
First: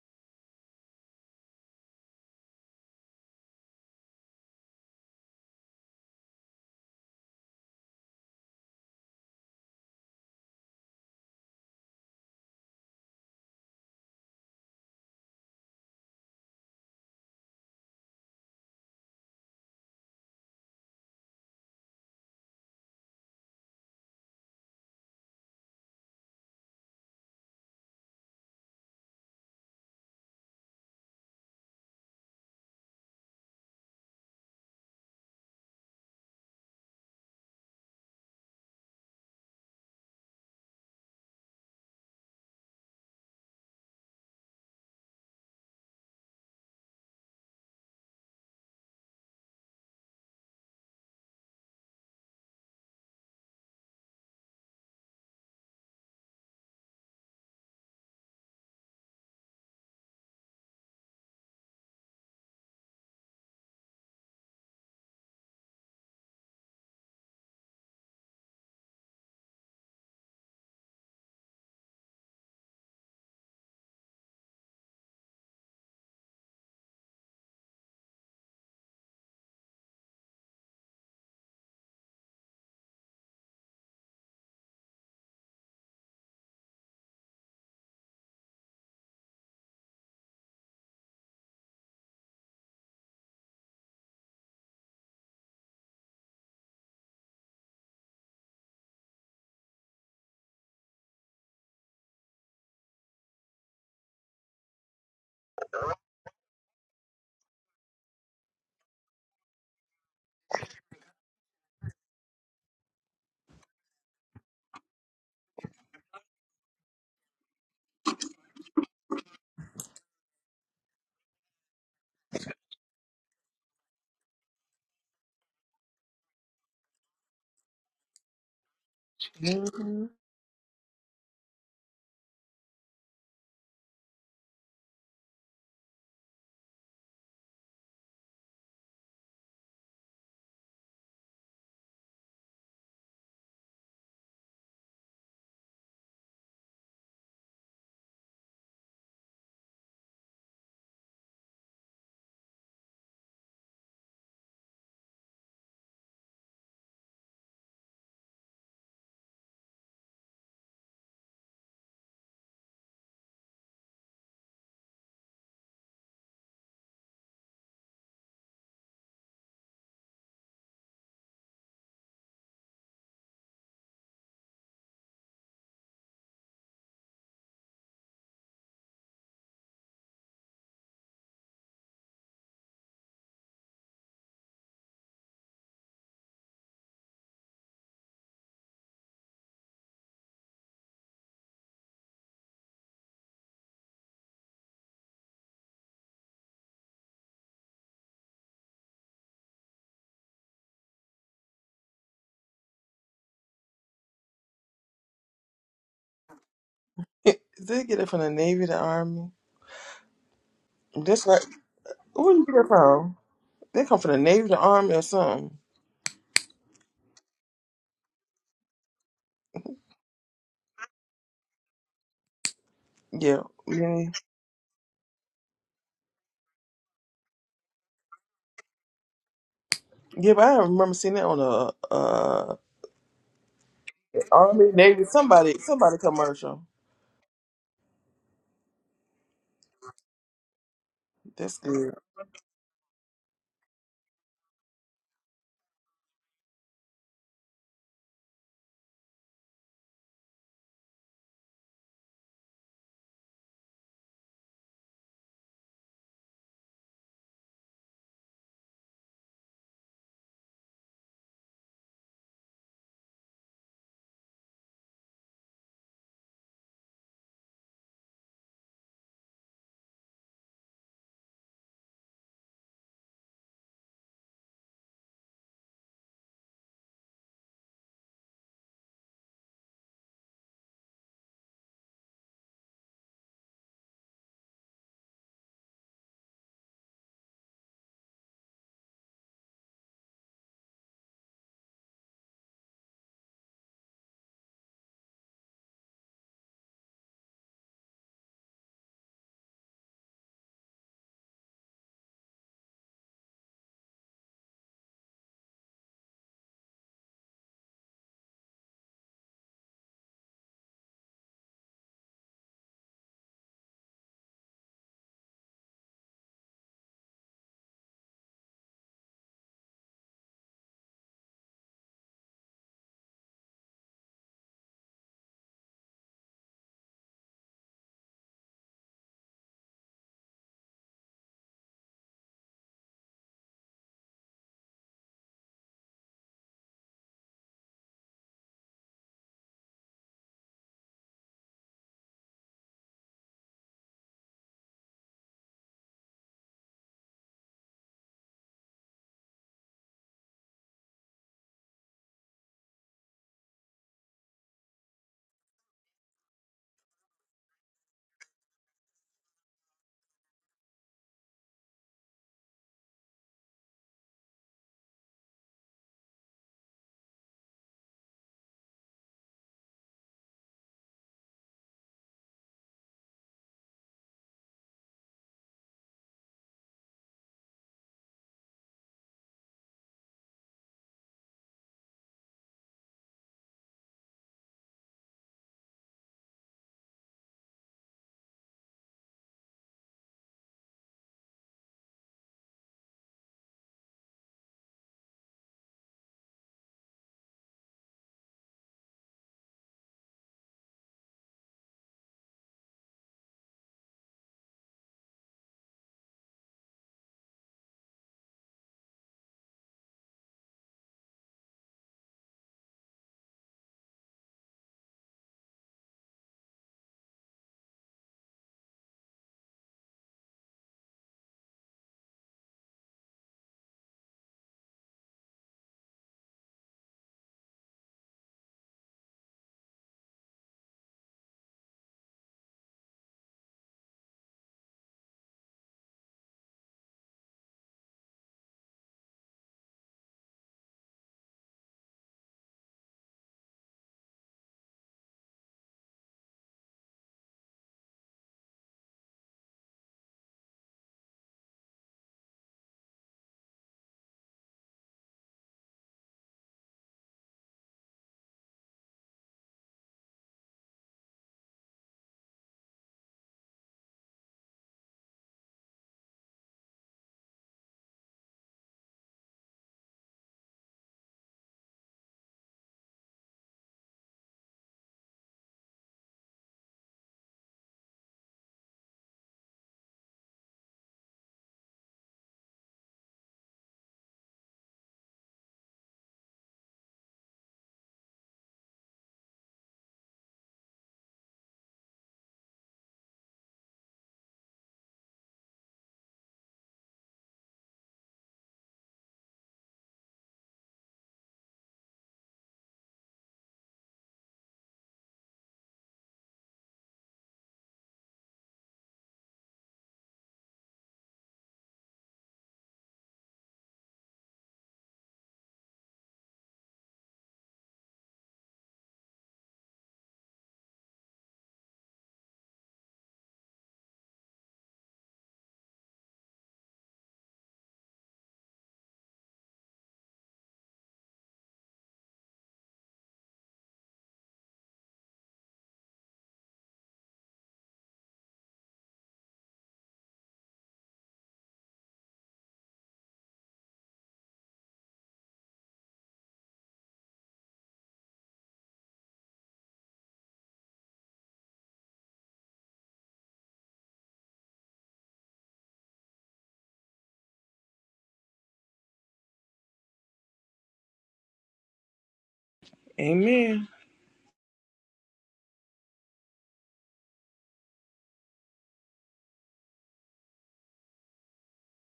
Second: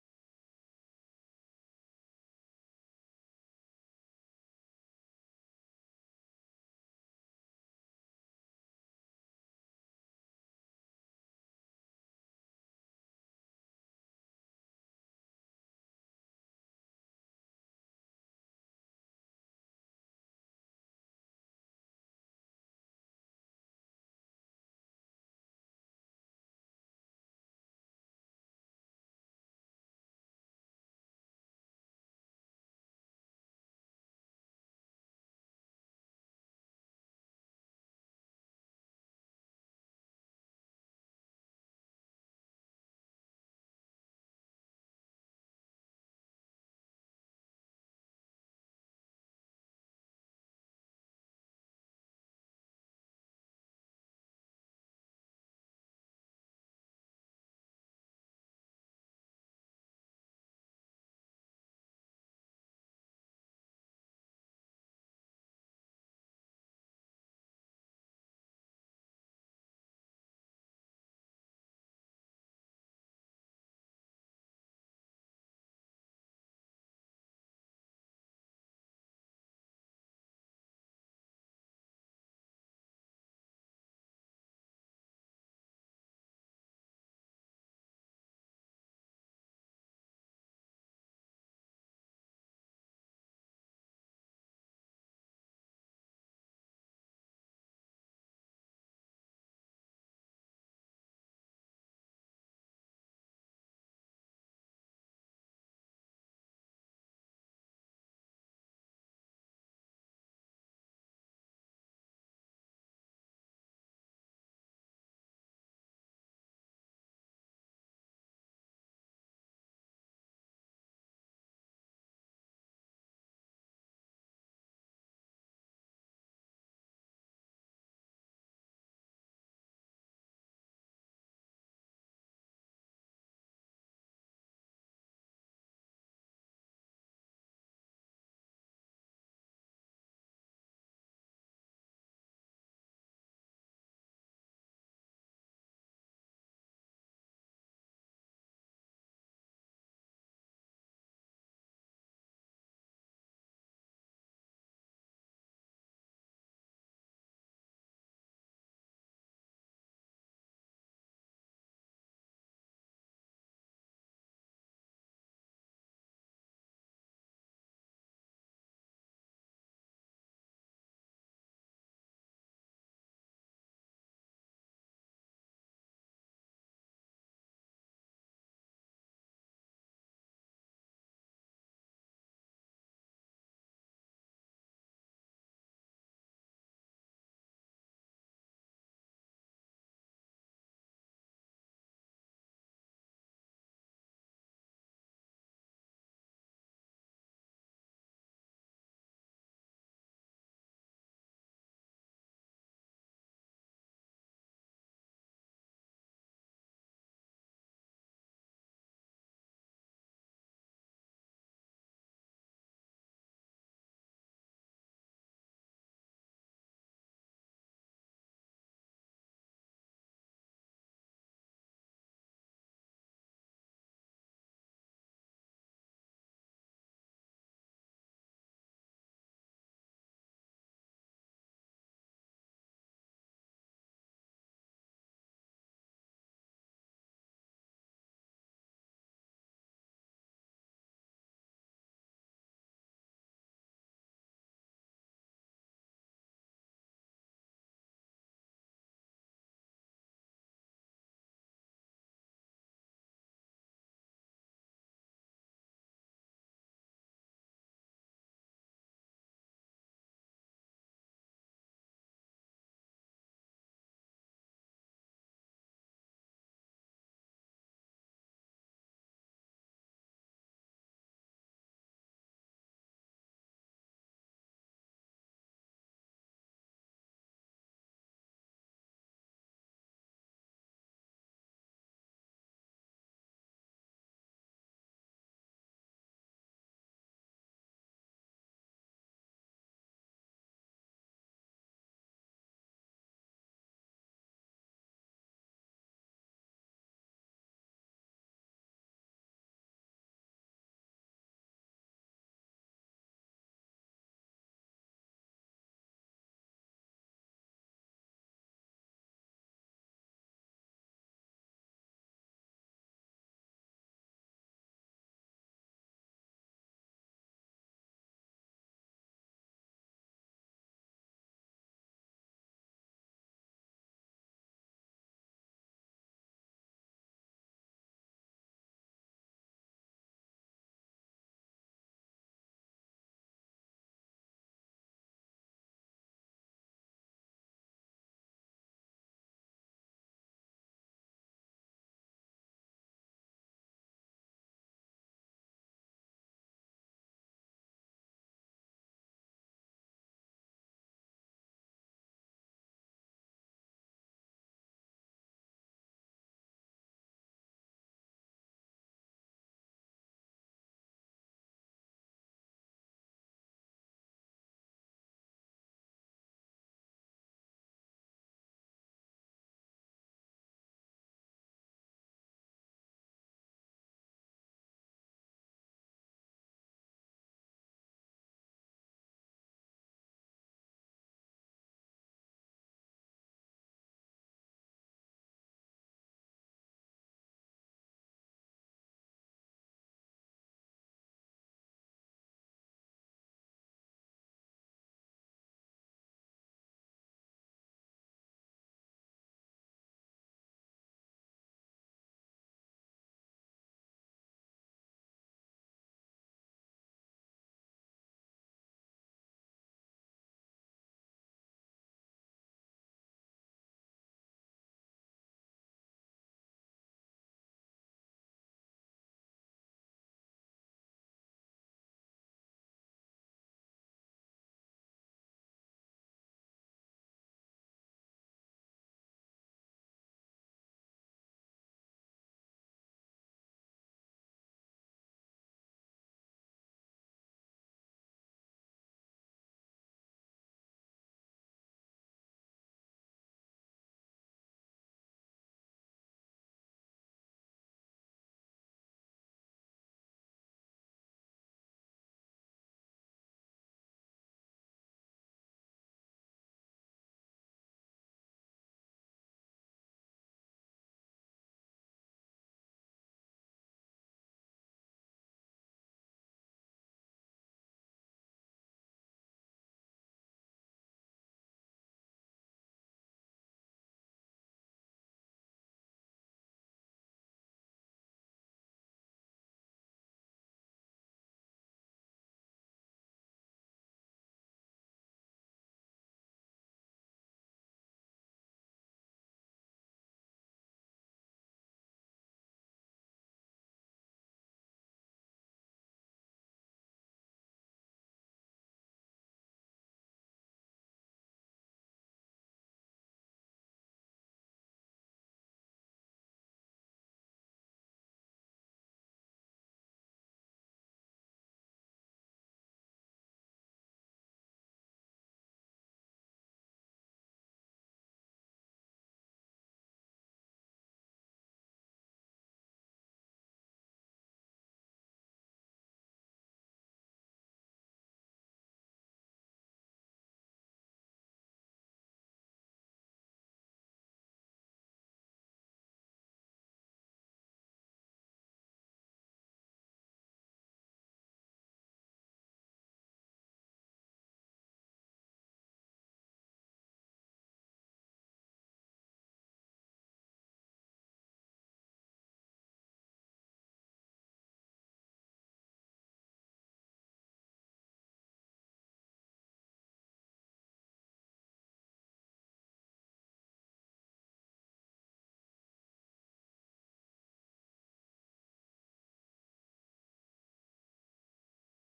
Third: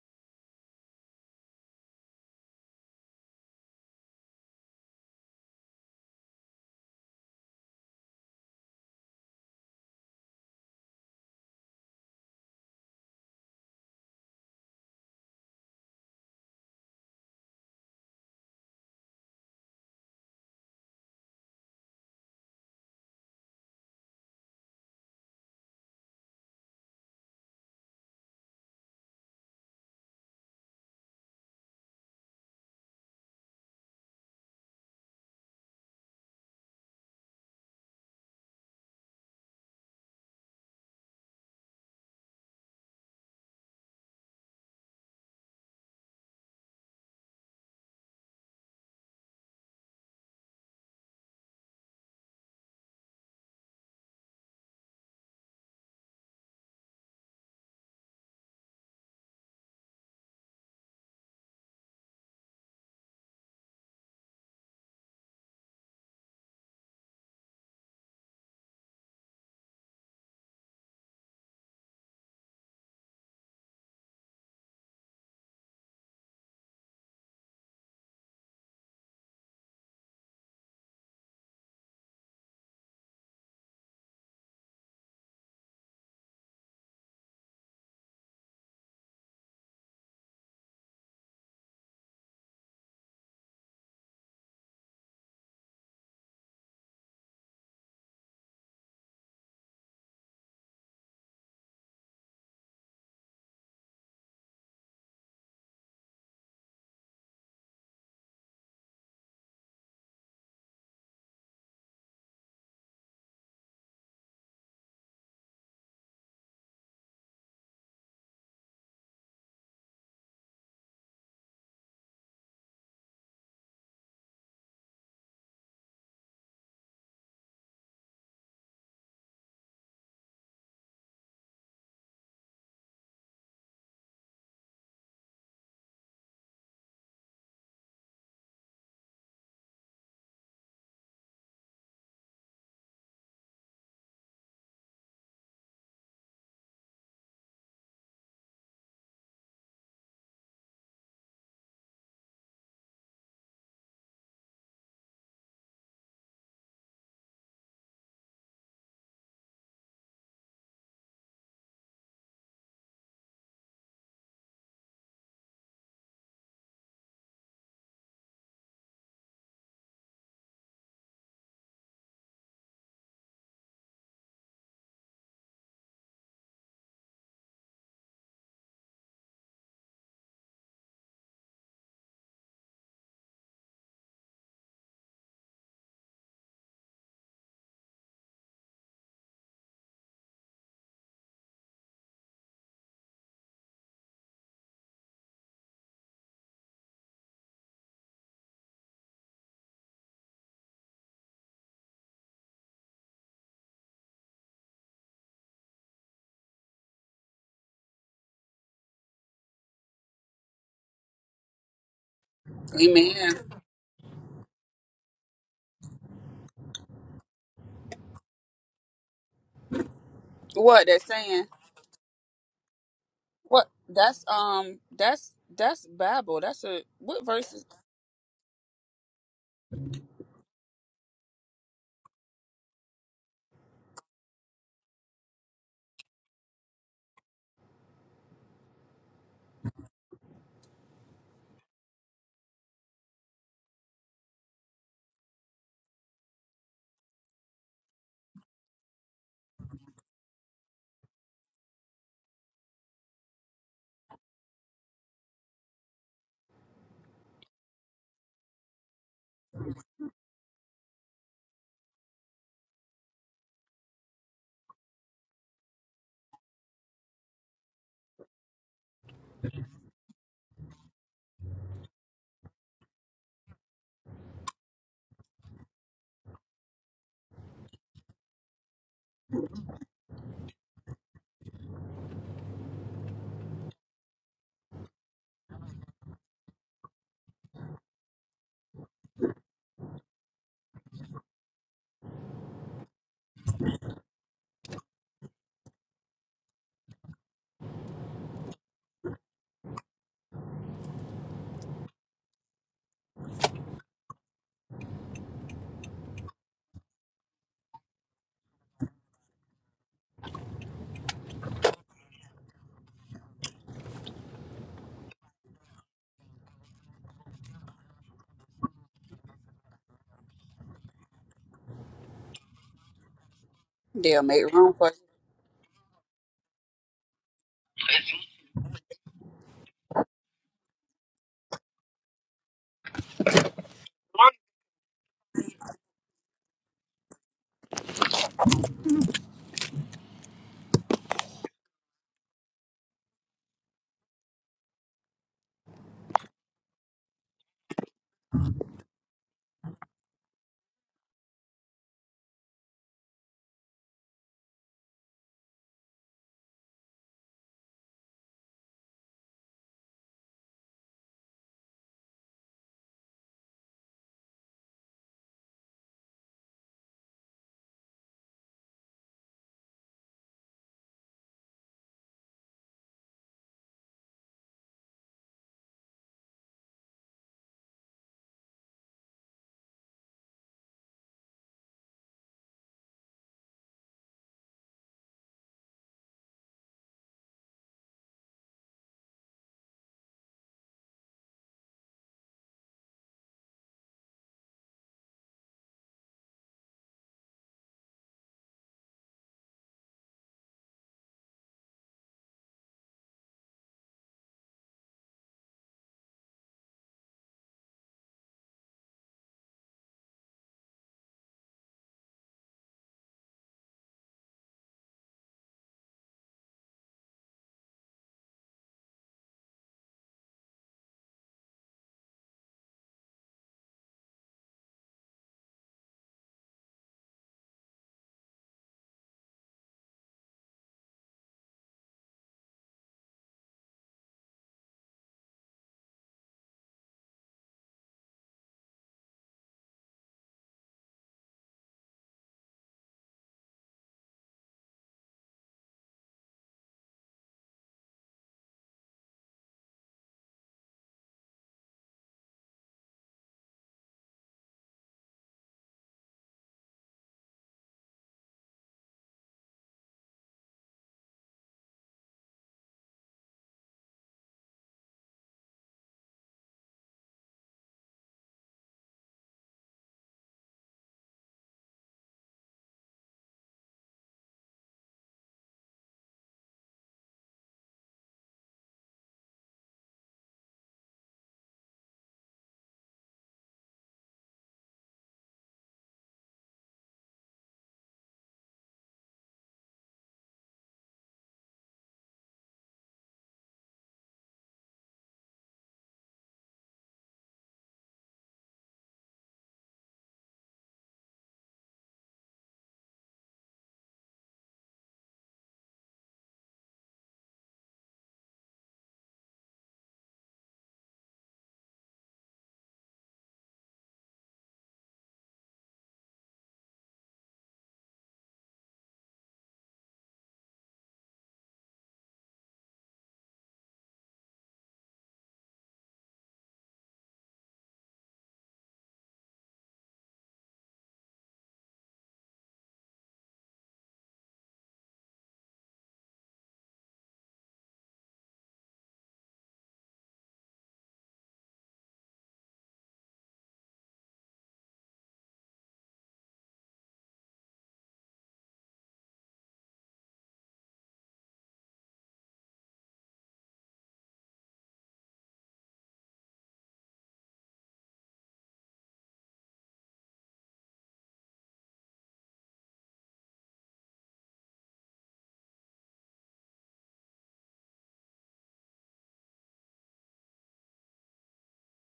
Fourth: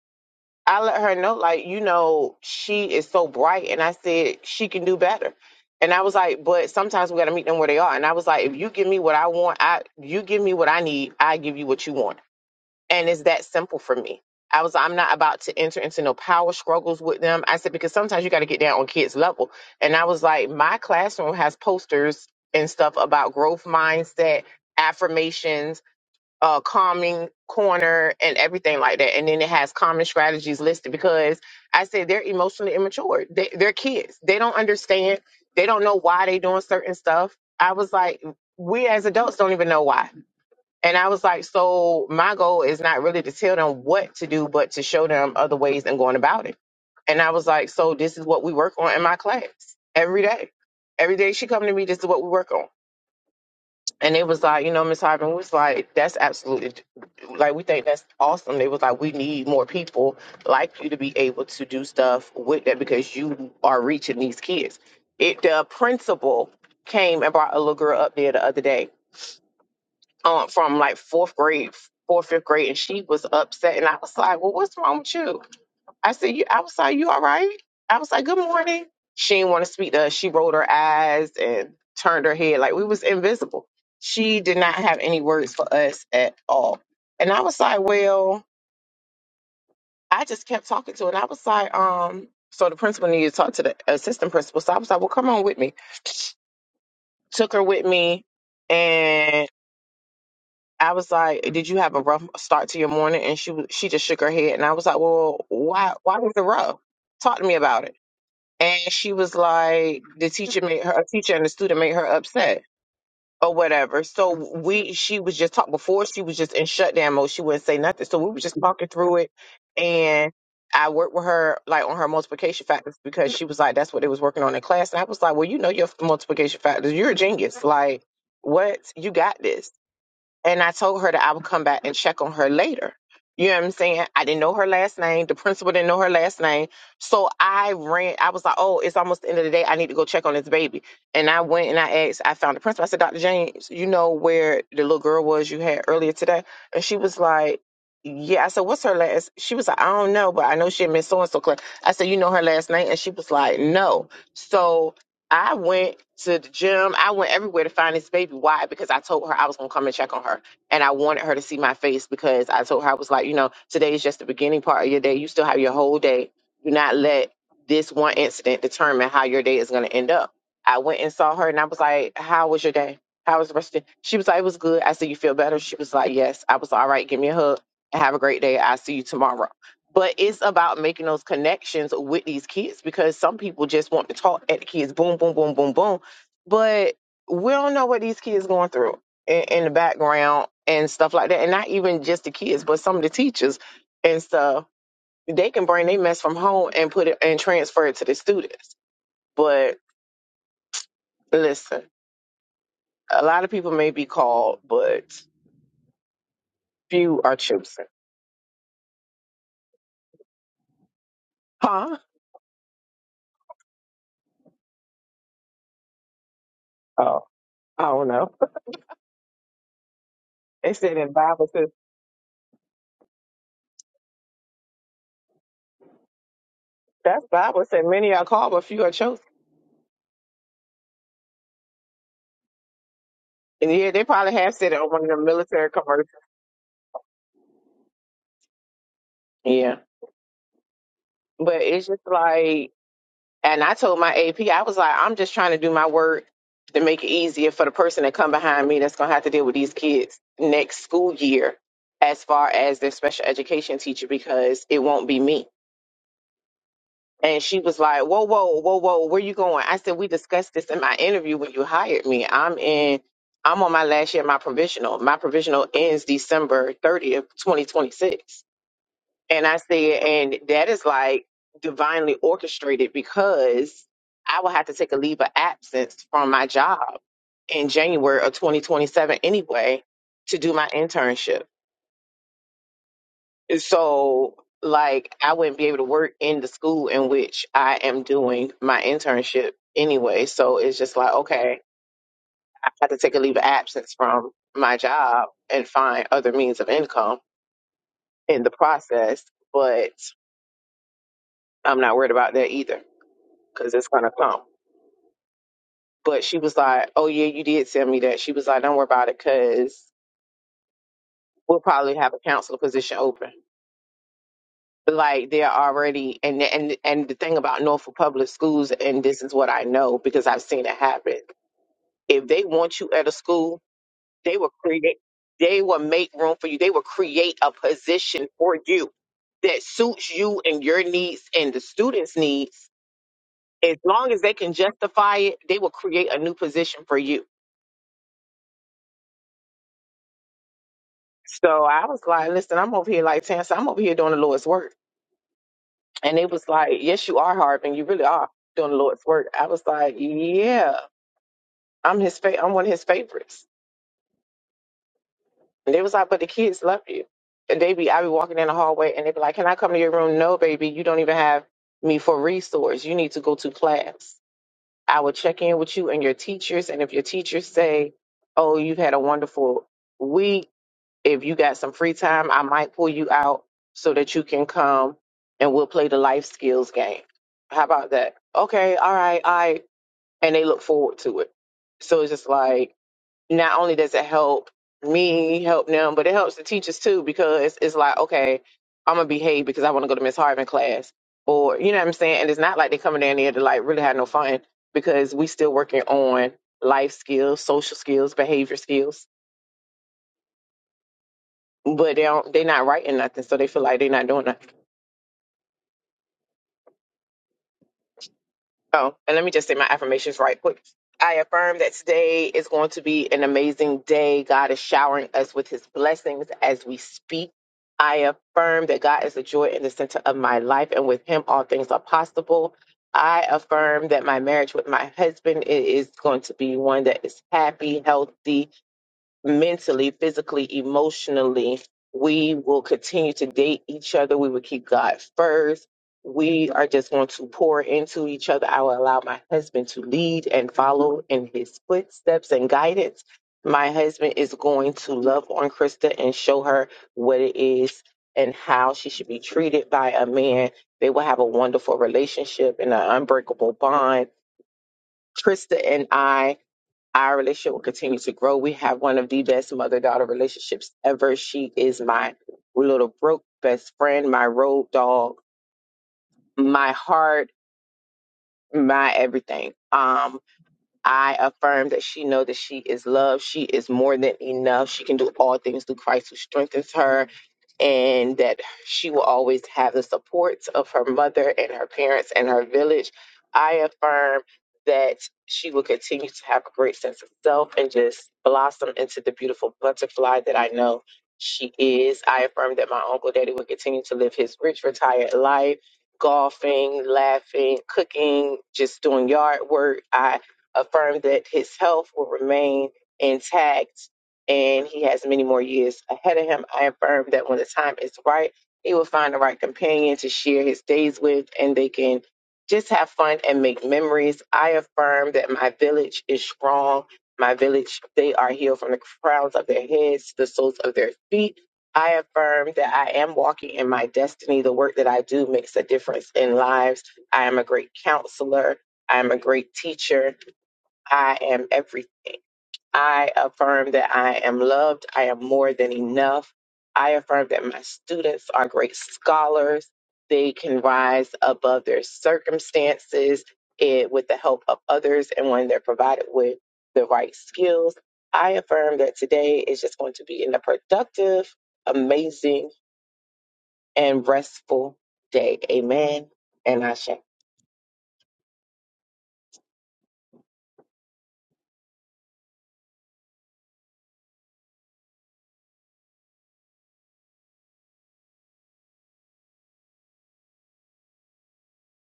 C: I let her know, like, you know, she is so bright. And I said, she can do better. And I was like, but sometimes we got to meet them where they are. And I was like, if you give me what I want, I you give me what I need, I give you what you want. And it's that simple for me. I was I'm not about to enter into no power struggles with them. I said, because sometimes you got to get down on kids' level. And I was like, my classroom has posters and stuff about growth mindset, affirmations, uh, calming corner and everything like that. And then it has common strategies listed because I said they're emotionally immature. They, they're kids. They don't understand. They don't know why they doing certain stuff. I was like, we as adults don't even know why. And I was like, so my goal is not really to tell them what to do, but to show them other ways and going about it. And I was like, so this is what we work on in my class every day. Every day she come to me, this is what we work on and it was like, you know, Miss Hyman was like, that's absolutely, like, we think that's awesome. They was like, we need more people like you to be able to do stuff with that because you are reaching these kids. It The principal came and brought a little girl up there the other day um, from like fourth grade, fourth, fifth grade, and she was upset. And I was like, well, what's wrong with you? I said, you, I was like, you all right? I was like, good morning. She didn't want to speak to us. She rolled her eyes and turned her head like we was invisible. She did not have any words for us at all. And I was like, well, I just kept talking to her. And I was like, um, so the principal needed to talk to the assistant principal. So I was like, well, come on with me. Took her with me. And I was like, did you have a rough start to your morning? And she was- she just shook her head. And I was like, well, why, why was it rough? Talk to me about it. and she was like the teacher made her a teacher and the student made her upset or whatever so we she was just talk before she was just in shutdown mode she wouldn't say nothing so we were just talking through it and i worked with her like on her multiplication factors because she was like that's what they was working on in class and i was like well you know your multiplication factors you're a genius like what you got this and I told her that I would come back and check on her later. You know what I'm saying? I didn't know her last name. The principal didn't know her last name. So I ran, I was like, oh, it's almost the end of the day. I need to go check on this baby. And I went and I asked, I found the principal. I said, Dr. James, you know where the little girl was you had earlier today? And she was like, yeah. I said, what's her last? She was like, I don't know, but I know she had missed so and so class. I said, you know her last name? And she was like, no. So I went to the gym. I went everywhere to find this baby. Why? Because I told her I was gonna come and check on her, and I wanted her to see my face because I told her I was like, you know, today is just the beginning part of your day. You still have your whole day. Do not let this one incident determine how your day is gonna end up. I went and saw her, and I was like, "How was your day? How was the rest of it?" She was like, "It was good." I said, "You feel better?" She was like, "Yes." I was like, all right. Give me a hug. and Have a great day. I'll see you tomorrow but it's about making those connections with these kids because some people just want to talk at the kids boom boom boom boom boom but we don't know what these kids going through in, in the background and stuff like that and not even just the kids but some of the teachers and stuff they can bring their mess from home and put it and transfer it to the students but listen a lot of people may be called but few are
A: They
C: chosen
A: get it from the Navy, the Army. That's right.
C: huh
A: Where you get it from?
B: Amen.
A: They come from the Navy, the Army, or something.
C: oh i don't know they
B: What
C: said
B: they're
C: in
B: saying?
C: bible says
A: Yeah.
B: What
A: Yeah,
B: that's um that's that's Bible. That's a what
C: that's
B: verses?
C: bible said many are called but few are chosen
A: yeah but I remember seeing that on a uh,
C: Yeah, they probably have
A: Army,
C: said it on one
A: Navy,
C: of the
A: somebody,
C: military
A: somebody
C: commercials.
A: commercial.
C: Yeah.
A: That's
C: But it's
A: good.
C: just like, and I told my AP, I was like, I'm just trying to do my work to make it easier for the person that come behind me that's going to have to deal with these kids next school year as far as their special education teacher because it won't be me. And she was like, whoa, whoa, whoa, whoa, where you going? I said, we discussed this in my interview when you hired me. I'm in, I'm on my last year, of my provisional. My provisional ends December 30th, 2026 And I said, and that is like divinely orchestrated because I will have to take a leave of absence from my job in January of 2027 anyway to do my internship. So, like, I wouldn't be able to work in the school in which I am doing my internship anyway. So it's just like, okay, I have to take a leave of absence from my job and find other means of income in the process. But I'm not worried about that either. because it's gonna come. But she was like, "Oh yeah, you did tell me that." She was like, "Don't worry about it, because we'll probably have a counselor position open." Like they're already, and and and the thing about Norfolk Public Schools, and this is what I know because I've seen it happen. If they want you at a school,
B: They'll
C: they will
B: make room for.
C: create, they will make room for you. They will create a position for you that suits you and your needs and the students' needs. As long as they can justify it, they will create a new position for you So I was like, listen, I'm over here like Tansa, I'm over here doing the Lord's work. And it was like, yes, you are Harbin. You really are doing the Lord's work. I was like, yeah, I'm his fa- I'm one of his favorites. And they was like, but the kids love you. And they be, I be walking in the hallway and they be like, can I come to your room? No, baby, you don't even have me for resource. You need to go to class. I will check in with you and your teachers. And if your teachers say, oh, you've had a wonderful week, if you got some free time, I might pull you out so that you can come and we'll play the life skills game. How about that? Okay, all right, all right. And they look forward to it. So it's just like, not only does it help me help them, but it helps the teachers too because it's like, okay, I'm going to behave because I want to go to Miss Harvin class. Or, you know what I'm saying? And it's not like they coming down there to like really have no fun because we still working on life skills, social skills, behavior skills but they don't they're not writing nothing, so they feel like they're not doing nothing. Oh, and let me just say my affirmations right quick. I affirm that today is going to be an amazing day. God is showering us with his blessings as we speak. I affirm that God is the joy in the center of my life, and with him all things are possible. I affirm that my marriage with my husband i- is going to be one that is happy, healthy, mentally, physically, emotionally. We will continue to date each other. We will keep God first. We are just going to pour into each other. I will allow my husband to lead and follow in his footsteps and guidance. My husband is going to love on Krista and show her what it is and how she should be treated by a man. They will have a wonderful relationship and an unbreakable bond. Krista and I our relationship will continue to grow. We have one of the best mother daughter relationships ever. She is my little broke best friend, my road dog, my heart, my everything. Um, I affirm that she know that she is loved. She is more than enough. She can do all things through Christ who strengthens her, and that she will always have the supports of her mother and her parents and her village. I affirm that she will continue to have a great sense of self and just blossom into the beautiful butterfly that I know she is. I affirm that my uncle daddy will continue to live his rich, retired life golfing, laughing, cooking, just doing yard work. I affirmed that his health will remain intact and he has many more years ahead of him. I affirm that when the time is right, he will find the right companion to share his days with and they can just have fun and make memories. I affirm that my village is strong. My village, they are healed from the crowns of their heads to the soles of their feet. I affirm that I am walking in my destiny. The work that I do makes a difference in lives. I am a great counselor. I am a great teacher. I am everything. I affirm that I am loved. I am more than enough. I affirm that my students are great scholars. They can rise above their circumstances eh, with the help of others and when they're provided with the right skills. I affirm that today is just going to be a productive, amazing, and restful day. Amen. And I
A: Amen.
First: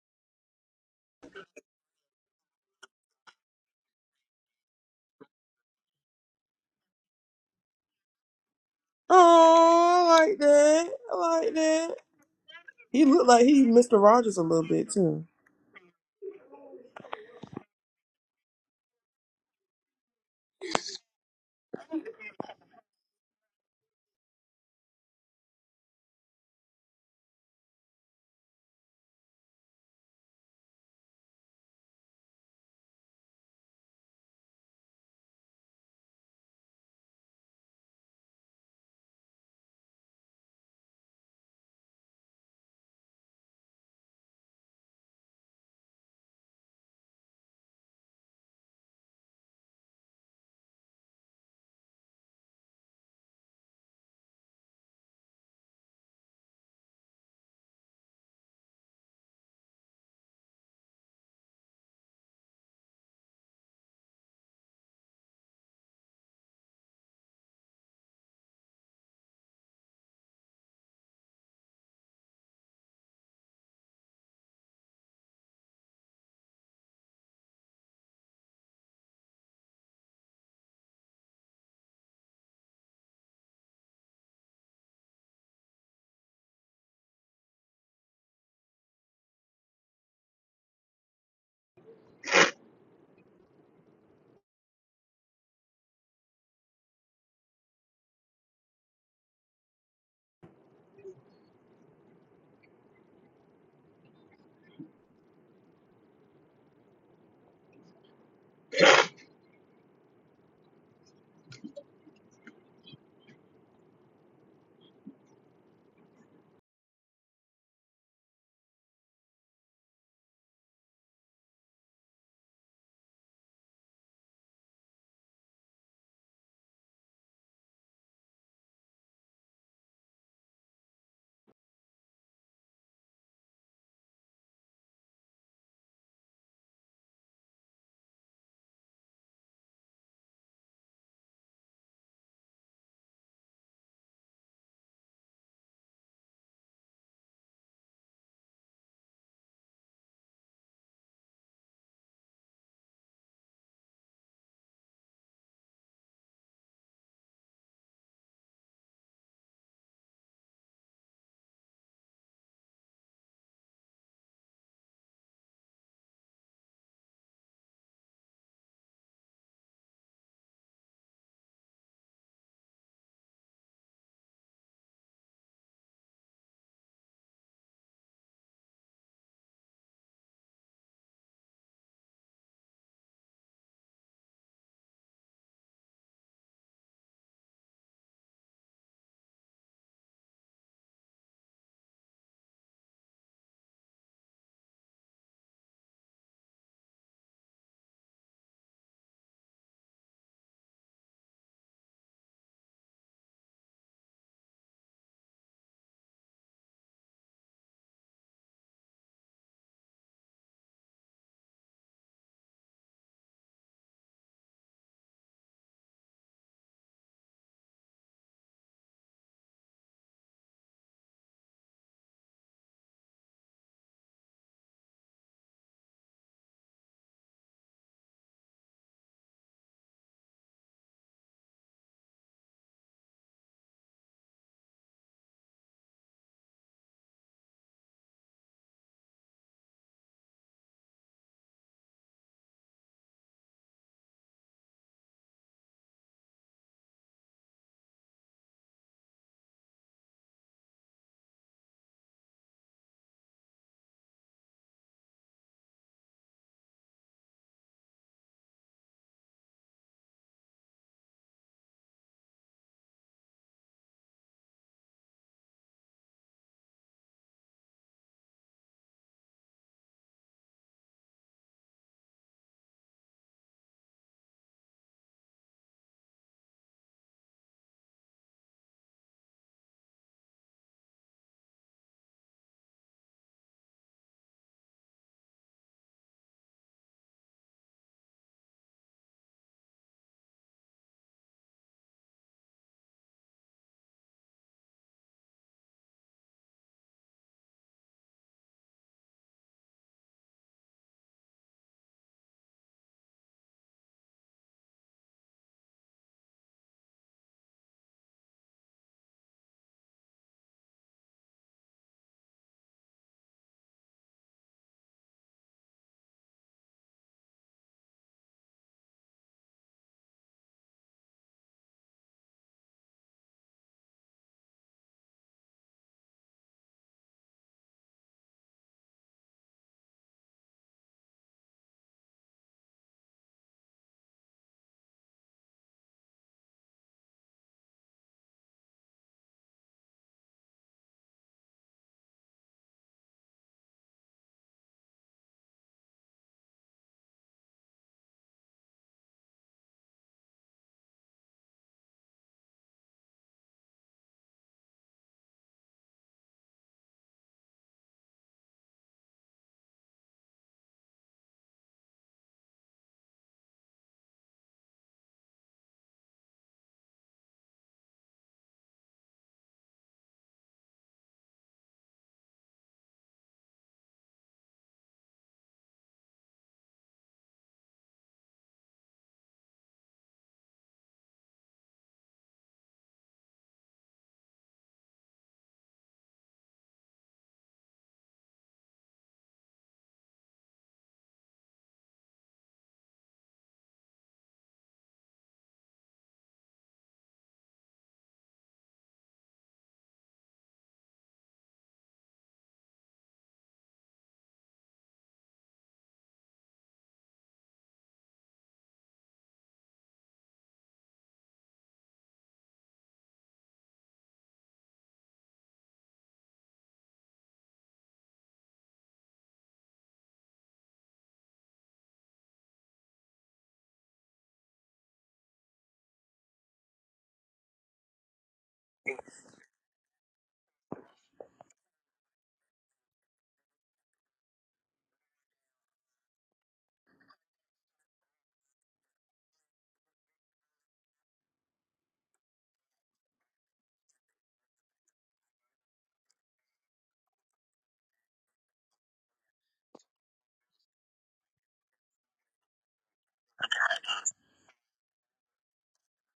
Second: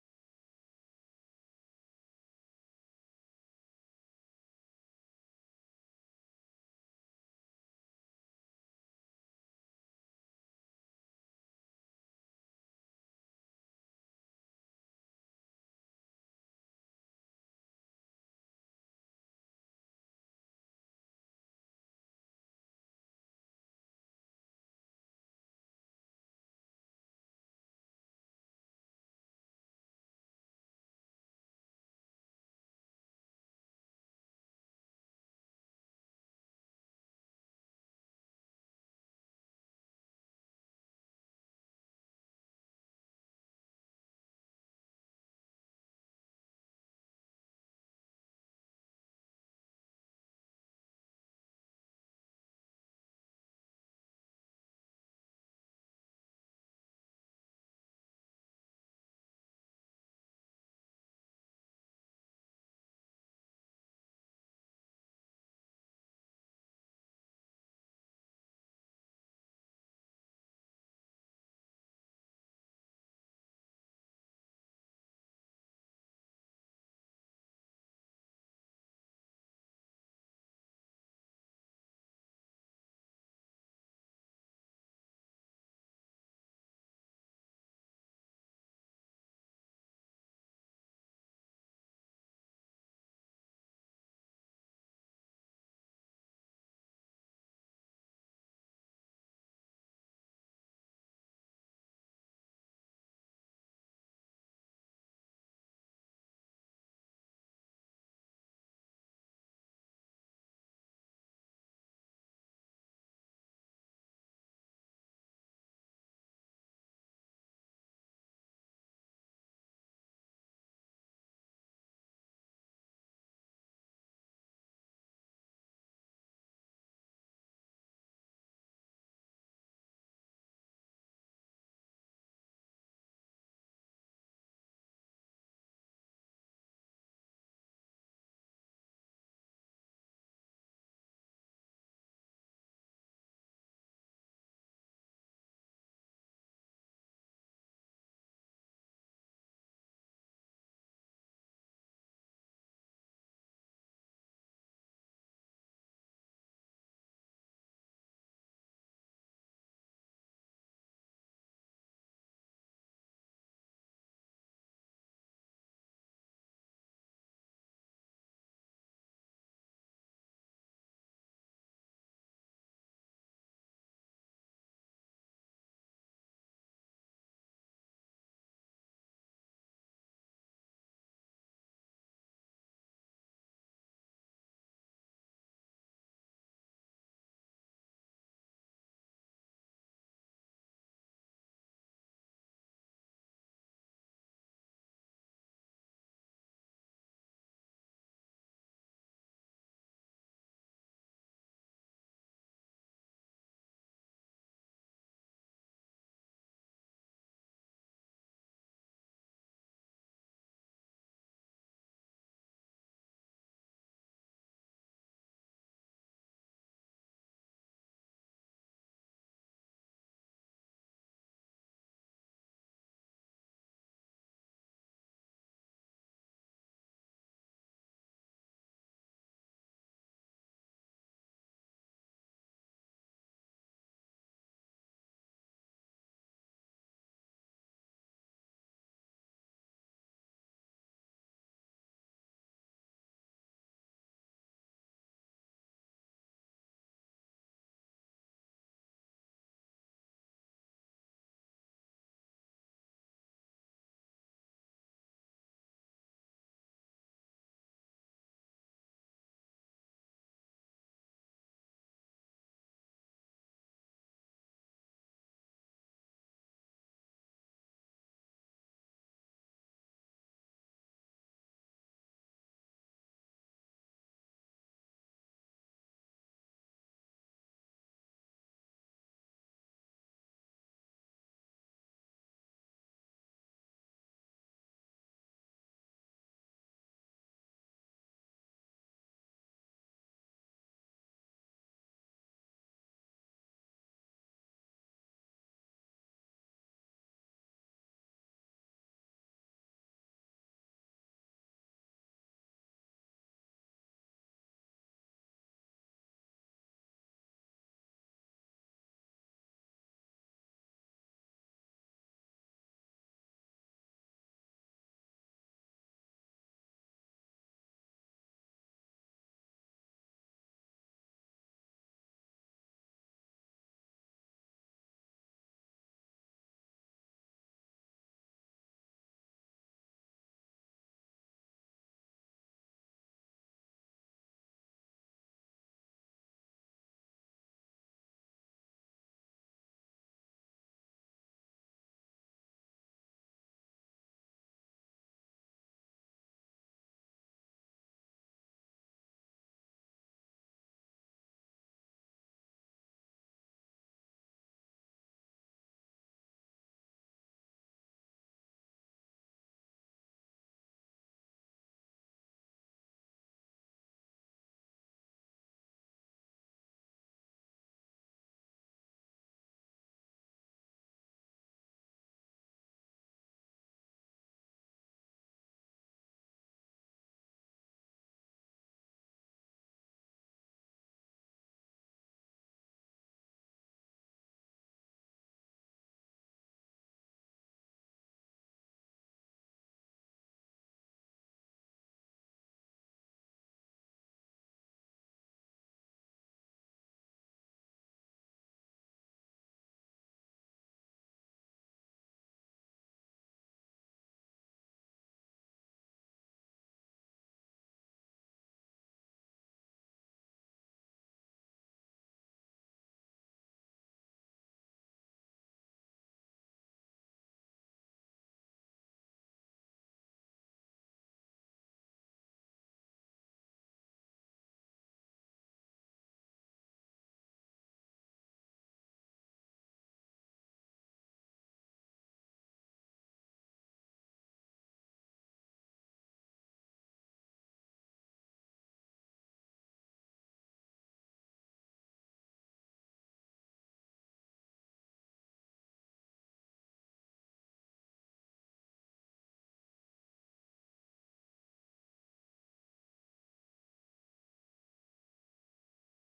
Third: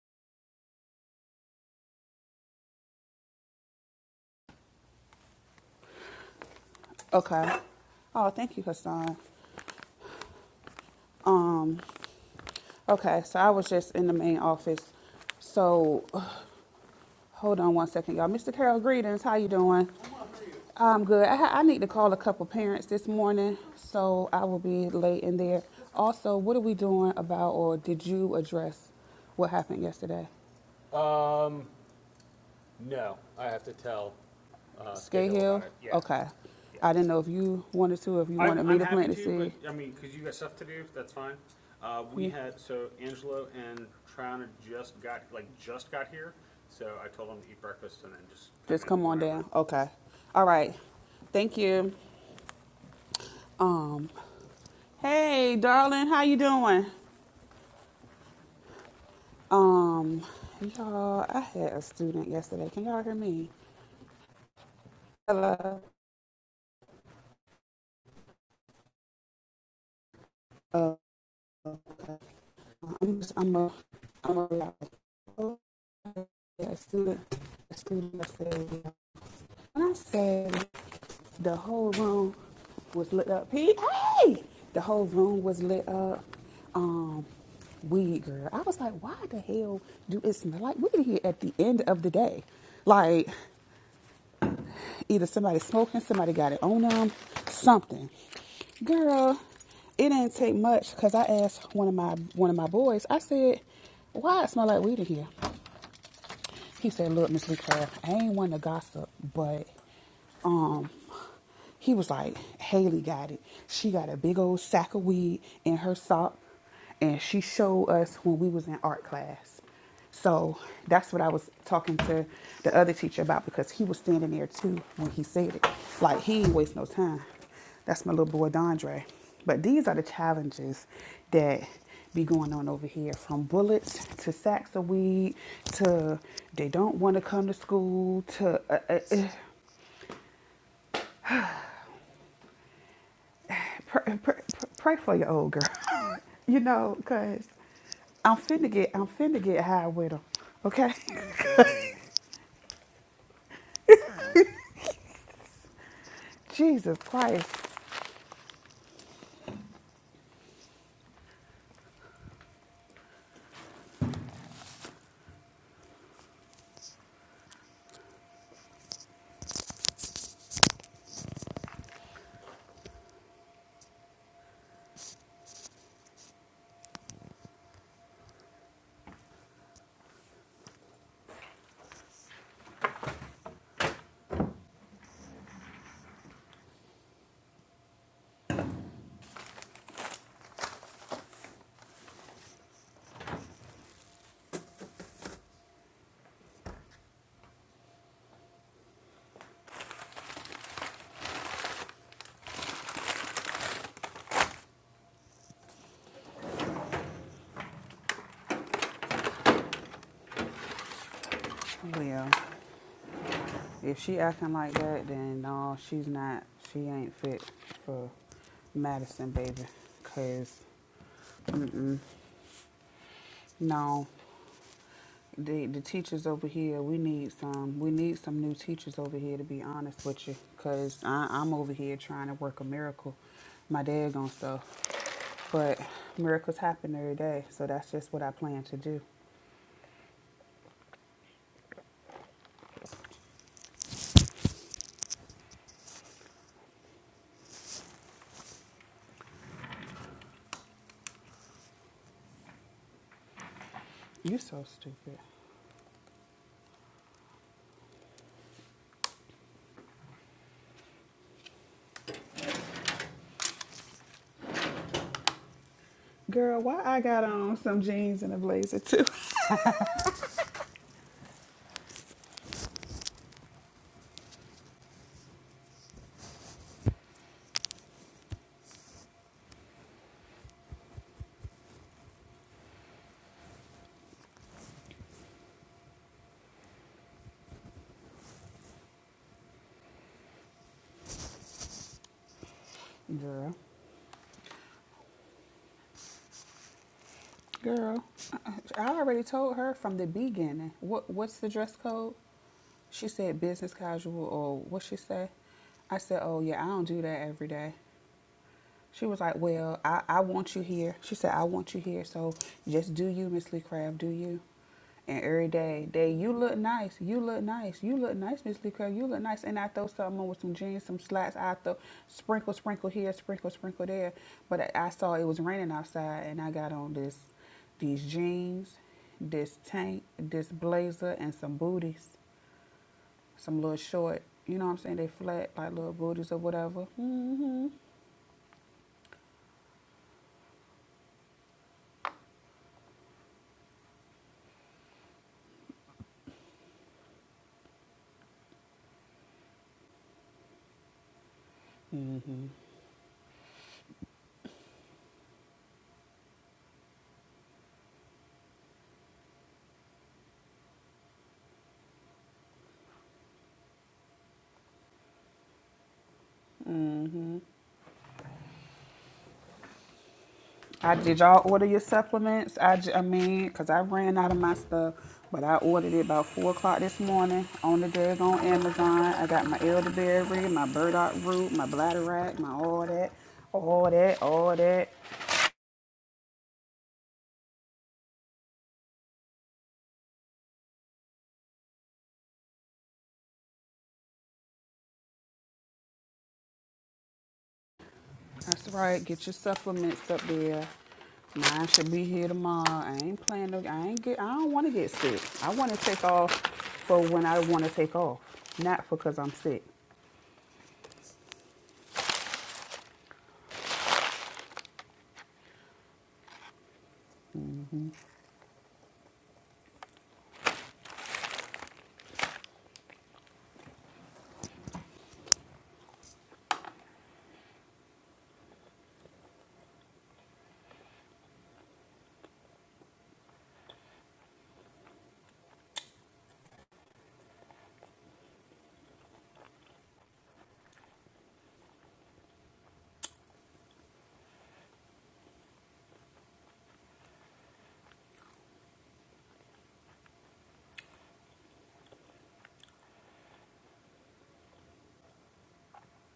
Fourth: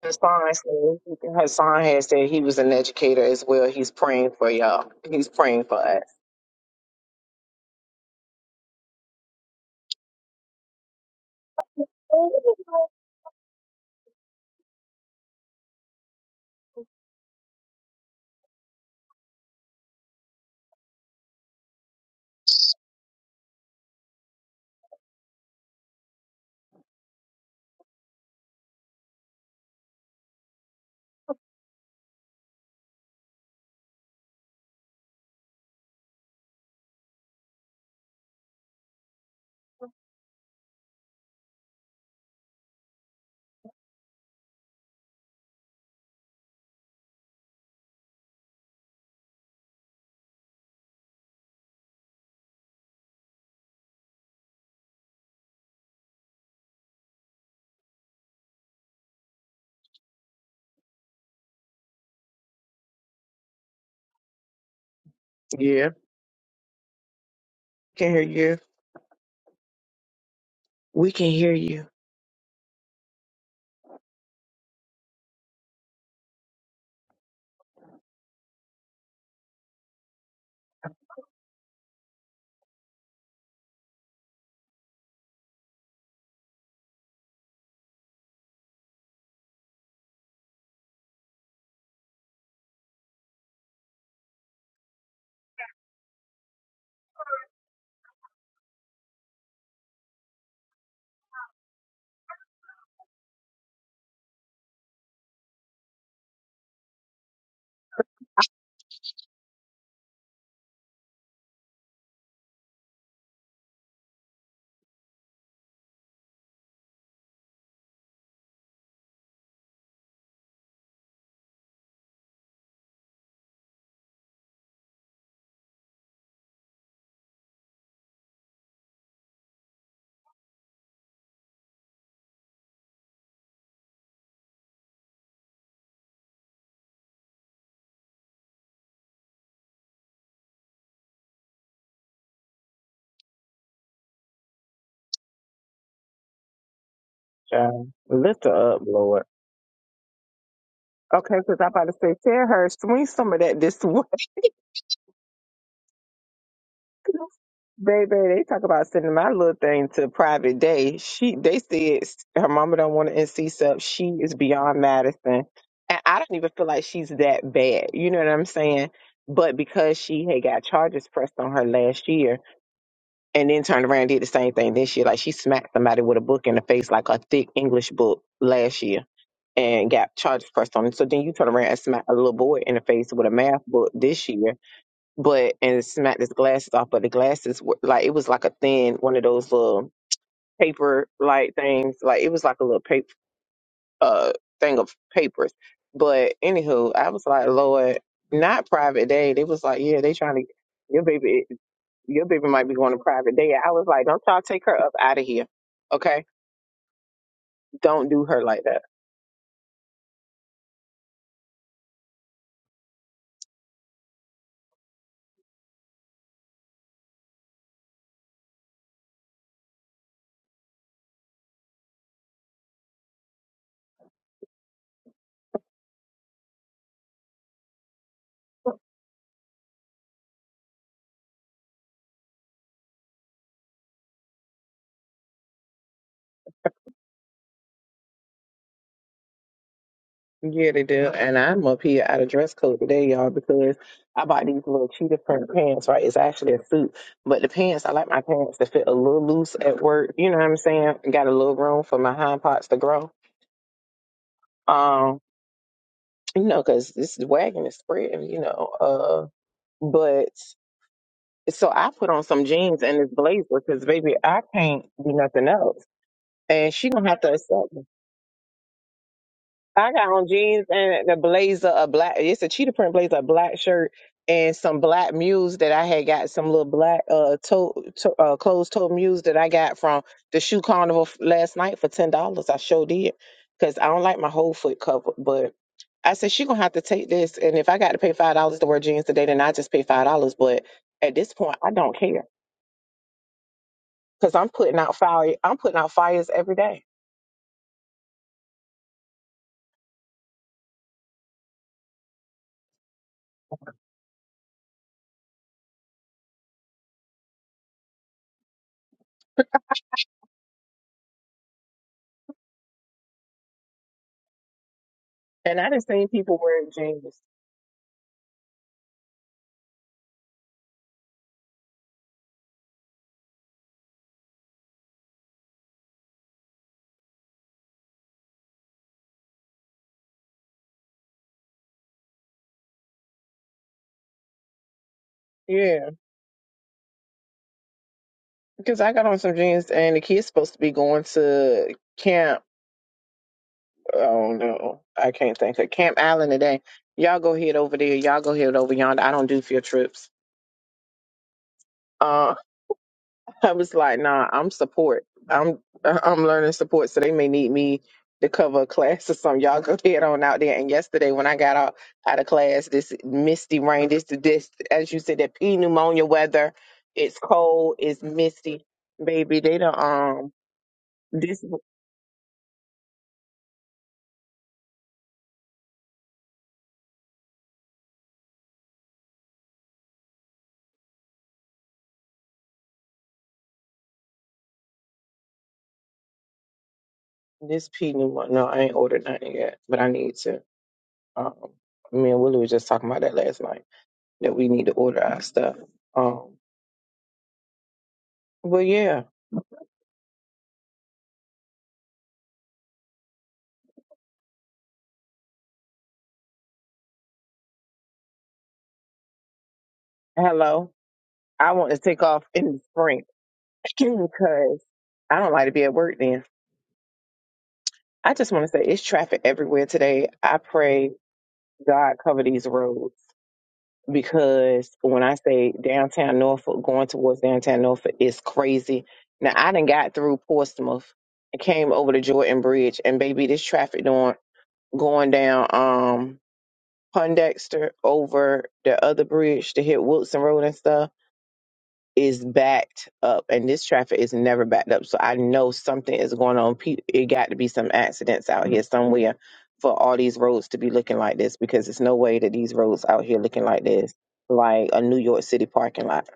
C: Hassan said, Hassan has said he was an educator as well. He's praying for y'all. He's praying for us.
B: Okay. Oh, thank you, Hassan.
A: Oh, I like that. I like
B: Um,
A: that. He
B: okay,
A: looked
B: so
A: like
B: I
A: he
B: was just
A: Mr.
B: in the main
A: Rogers a little
B: office.
A: bit too.
B: So hold on one second, y'all. Mr. Carroll, greetings. How you doing? I'm good. I, ha- I need to call a couple parents this morning, so I will be late in there. Also, what are we doing about, or did you address what happened yesterday? Skate Hill? Yeah. Okay. Yeah. I didn't know if you wanted to, if you wanted I'm, me to plant the the seed. yeah. Just come on down. Okay. All right. Thank you. Um, hey, darling, how you doing? Um, y'all, I had a student yesterday. Can y'all hear me?
C: Yeah, can hear you. We can hear you.
B: I'm just, I'm a, I'm a, I had a student, a student yesterday. When I said the whole room was lit up, Pete, hey, the whole room was lit up. Um, weed girl. I was like, why the hell do it smell like weed here at the end of the day? Like, either somebody smoking, somebody got it on them, something. Girl, it didn't take much because I asked one of my one of my boys. I said, "Why it smell like weed in here?" He said, Look, Miss Lee Craft, I ain't one to gossip, but um he was like, Haley got it. She got a big old sack of weed in her sock and she showed us when we was in art class. So that's what I was talking to the other teacher about because he was standing there too when he said it. Like he ain't waste no time. That's my little boy Dondre. But these are the challenges that be going on over here from bullets to sacks of weed to they don't want to come to school to uh, uh, uh, pr- pr- pray for your old girl. you know, because
C: Child,
B: I'm
C: lift
B: finna
C: her up,
B: get I'm
C: Lord.
B: finna get high with her. Okay?
C: Okay, because I'm about to say, tell her, swing some of that this way.
B: Jesus Christ.
C: Baby, they talk about sending my little thing to private day. She, they said her mama don't want to NC sub. She is beyond Madison, and I don't even feel like she's that bad. You know what I'm saying? But because she had got charges pressed on her last year, and then turned around and did the same thing this year, like she smacked somebody with a book in the face, like a thick English book last year, and got charges pressed on. Him. So then you turn around and smack a little boy in the face with a math book this year but and smacked his glasses off. But the glasses were like it was like a thin one of those little paper like things. Like it was like a little paper uh thing of papers. But anywho, I was like, Lord, not private day. They was like, yeah, they trying to your baby, your baby might be going to private day. I was like, don't y'all take her up out of here, okay? Don't do her like that.
B: Well, if she acting like that, then no, she's not. She ain't fit for Madison, baby. Cause no. The the teachers over here, we need some we need some new teachers over here to be honest with you, cause I, am over here trying to work a miracle, my daggone stuff. But miracles happen every day, so that's just what I plan to do.
C: Yeah, they do. And I'm up here out of dress code today, y'all, because I bought these little cheetah print pants, right? It's actually a suit. But the pants, I like my pants to fit a little loose at work. You know what I'm saying? Got a little room for my hind parts to grow.
B: You so stupid,
C: Um, you know, because this wagon is spreading, you know. Uh, but So I put on some jeans and this blazer because baby, I can't do nothing else,
B: girl.
C: and
B: Why
C: she
B: I
C: gonna have
B: got
C: to
B: on
C: accept
B: some
C: me.
B: jeans and a blazer too,
C: I got on jeans and the blazer, a black. It's a cheetah print blazer, a black shirt, and some black mules that I had got some little black uh toe, to, uh closed toe mules that I got from the shoe carnival f- last night for ten dollars. I sure did because I don't like my whole foot covered, but. I said she gonna have to take this, and if I got to pay five dollars to wear jeans today, then I just pay five dollars. But at this point, I don't care.
B: girl.
C: because I'm putting out fire. I'm putting out fires every day.
B: Girl, I I already told her from the beginning. What what's the dress code? She said business casual or what she say? I said, oh yeah, I don't do that every day. She was like, Well, I, I want you here. She said, I want you here. So just do you, Miss Lee Crab, do you. And every
C: And I done
B: day,
C: seen
B: they, you
C: people
B: look
C: wearing
B: nice. You
C: jeans.
B: look nice. You look nice, Miss Lee Crab. You look nice. And I throw something on with some jeans, some slacks. I throw sprinkle, sprinkle here, sprinkle, sprinkle there. But I, I saw it was raining outside and I got on this, these jeans, this tank, this blazer, and some booties, some little short. You know what I'm saying? They flat, like
C: Yeah,
B: little booties or whatever.
C: because I got on some jeans and the kid's supposed to be going to camp. Oh no, I can't think of Camp Island today. Y'all go head over there. Y'all go head over yonder. I don't do field trips. Uh, I was like, nah, I'm support. I'm I'm learning support, so they may need me to cover a class or something. Y'all go head on out there. And yesterday when I got out out of class, this misty rain, this this as you said, that P pneumonia weather. It's cold, it's misty. Baby, they don't um
B: I did y'all
C: this
B: order your supplements? I, j- I mean, cause I ran out of my stuff, but I ordered it about four o'clock this morning on the desk on Amazon. I got my elderberry, my burdock root, my bladderwrack, my all that, all that, all that.
C: this P pneumonia. No, I ain't ordered nothing yet, but I need to. Um, me and Willie was just talking about that last night that we need to order our stuff. Um, but
B: That's
C: yeah.
B: right. Get your supplements up there. Mine should be here tomorrow. I ain't planning. To, I ain't get. I don't want to get sick. I want to take off for when I want to take off, not because I'm sick.
C: Hello. I want to take off in the spring because I don't like to be at work then. I just want to say it's traffic everywhere today. I pray God cover these roads because when I say downtown Norfolk, going towards downtown Norfolk is crazy. Now I done got through Portsmouth and came over to Jordan Bridge and baby this traffic doing going down um Pondexter over the other bridge to hit Wilson Road and stuff is backed up and this traffic is never backed up. So I know something is going on. Pe- It got to be some accidents out here somewhere for all these roads to be looking like this because there's no way that these roads out here looking like this, like a New York City parking lot.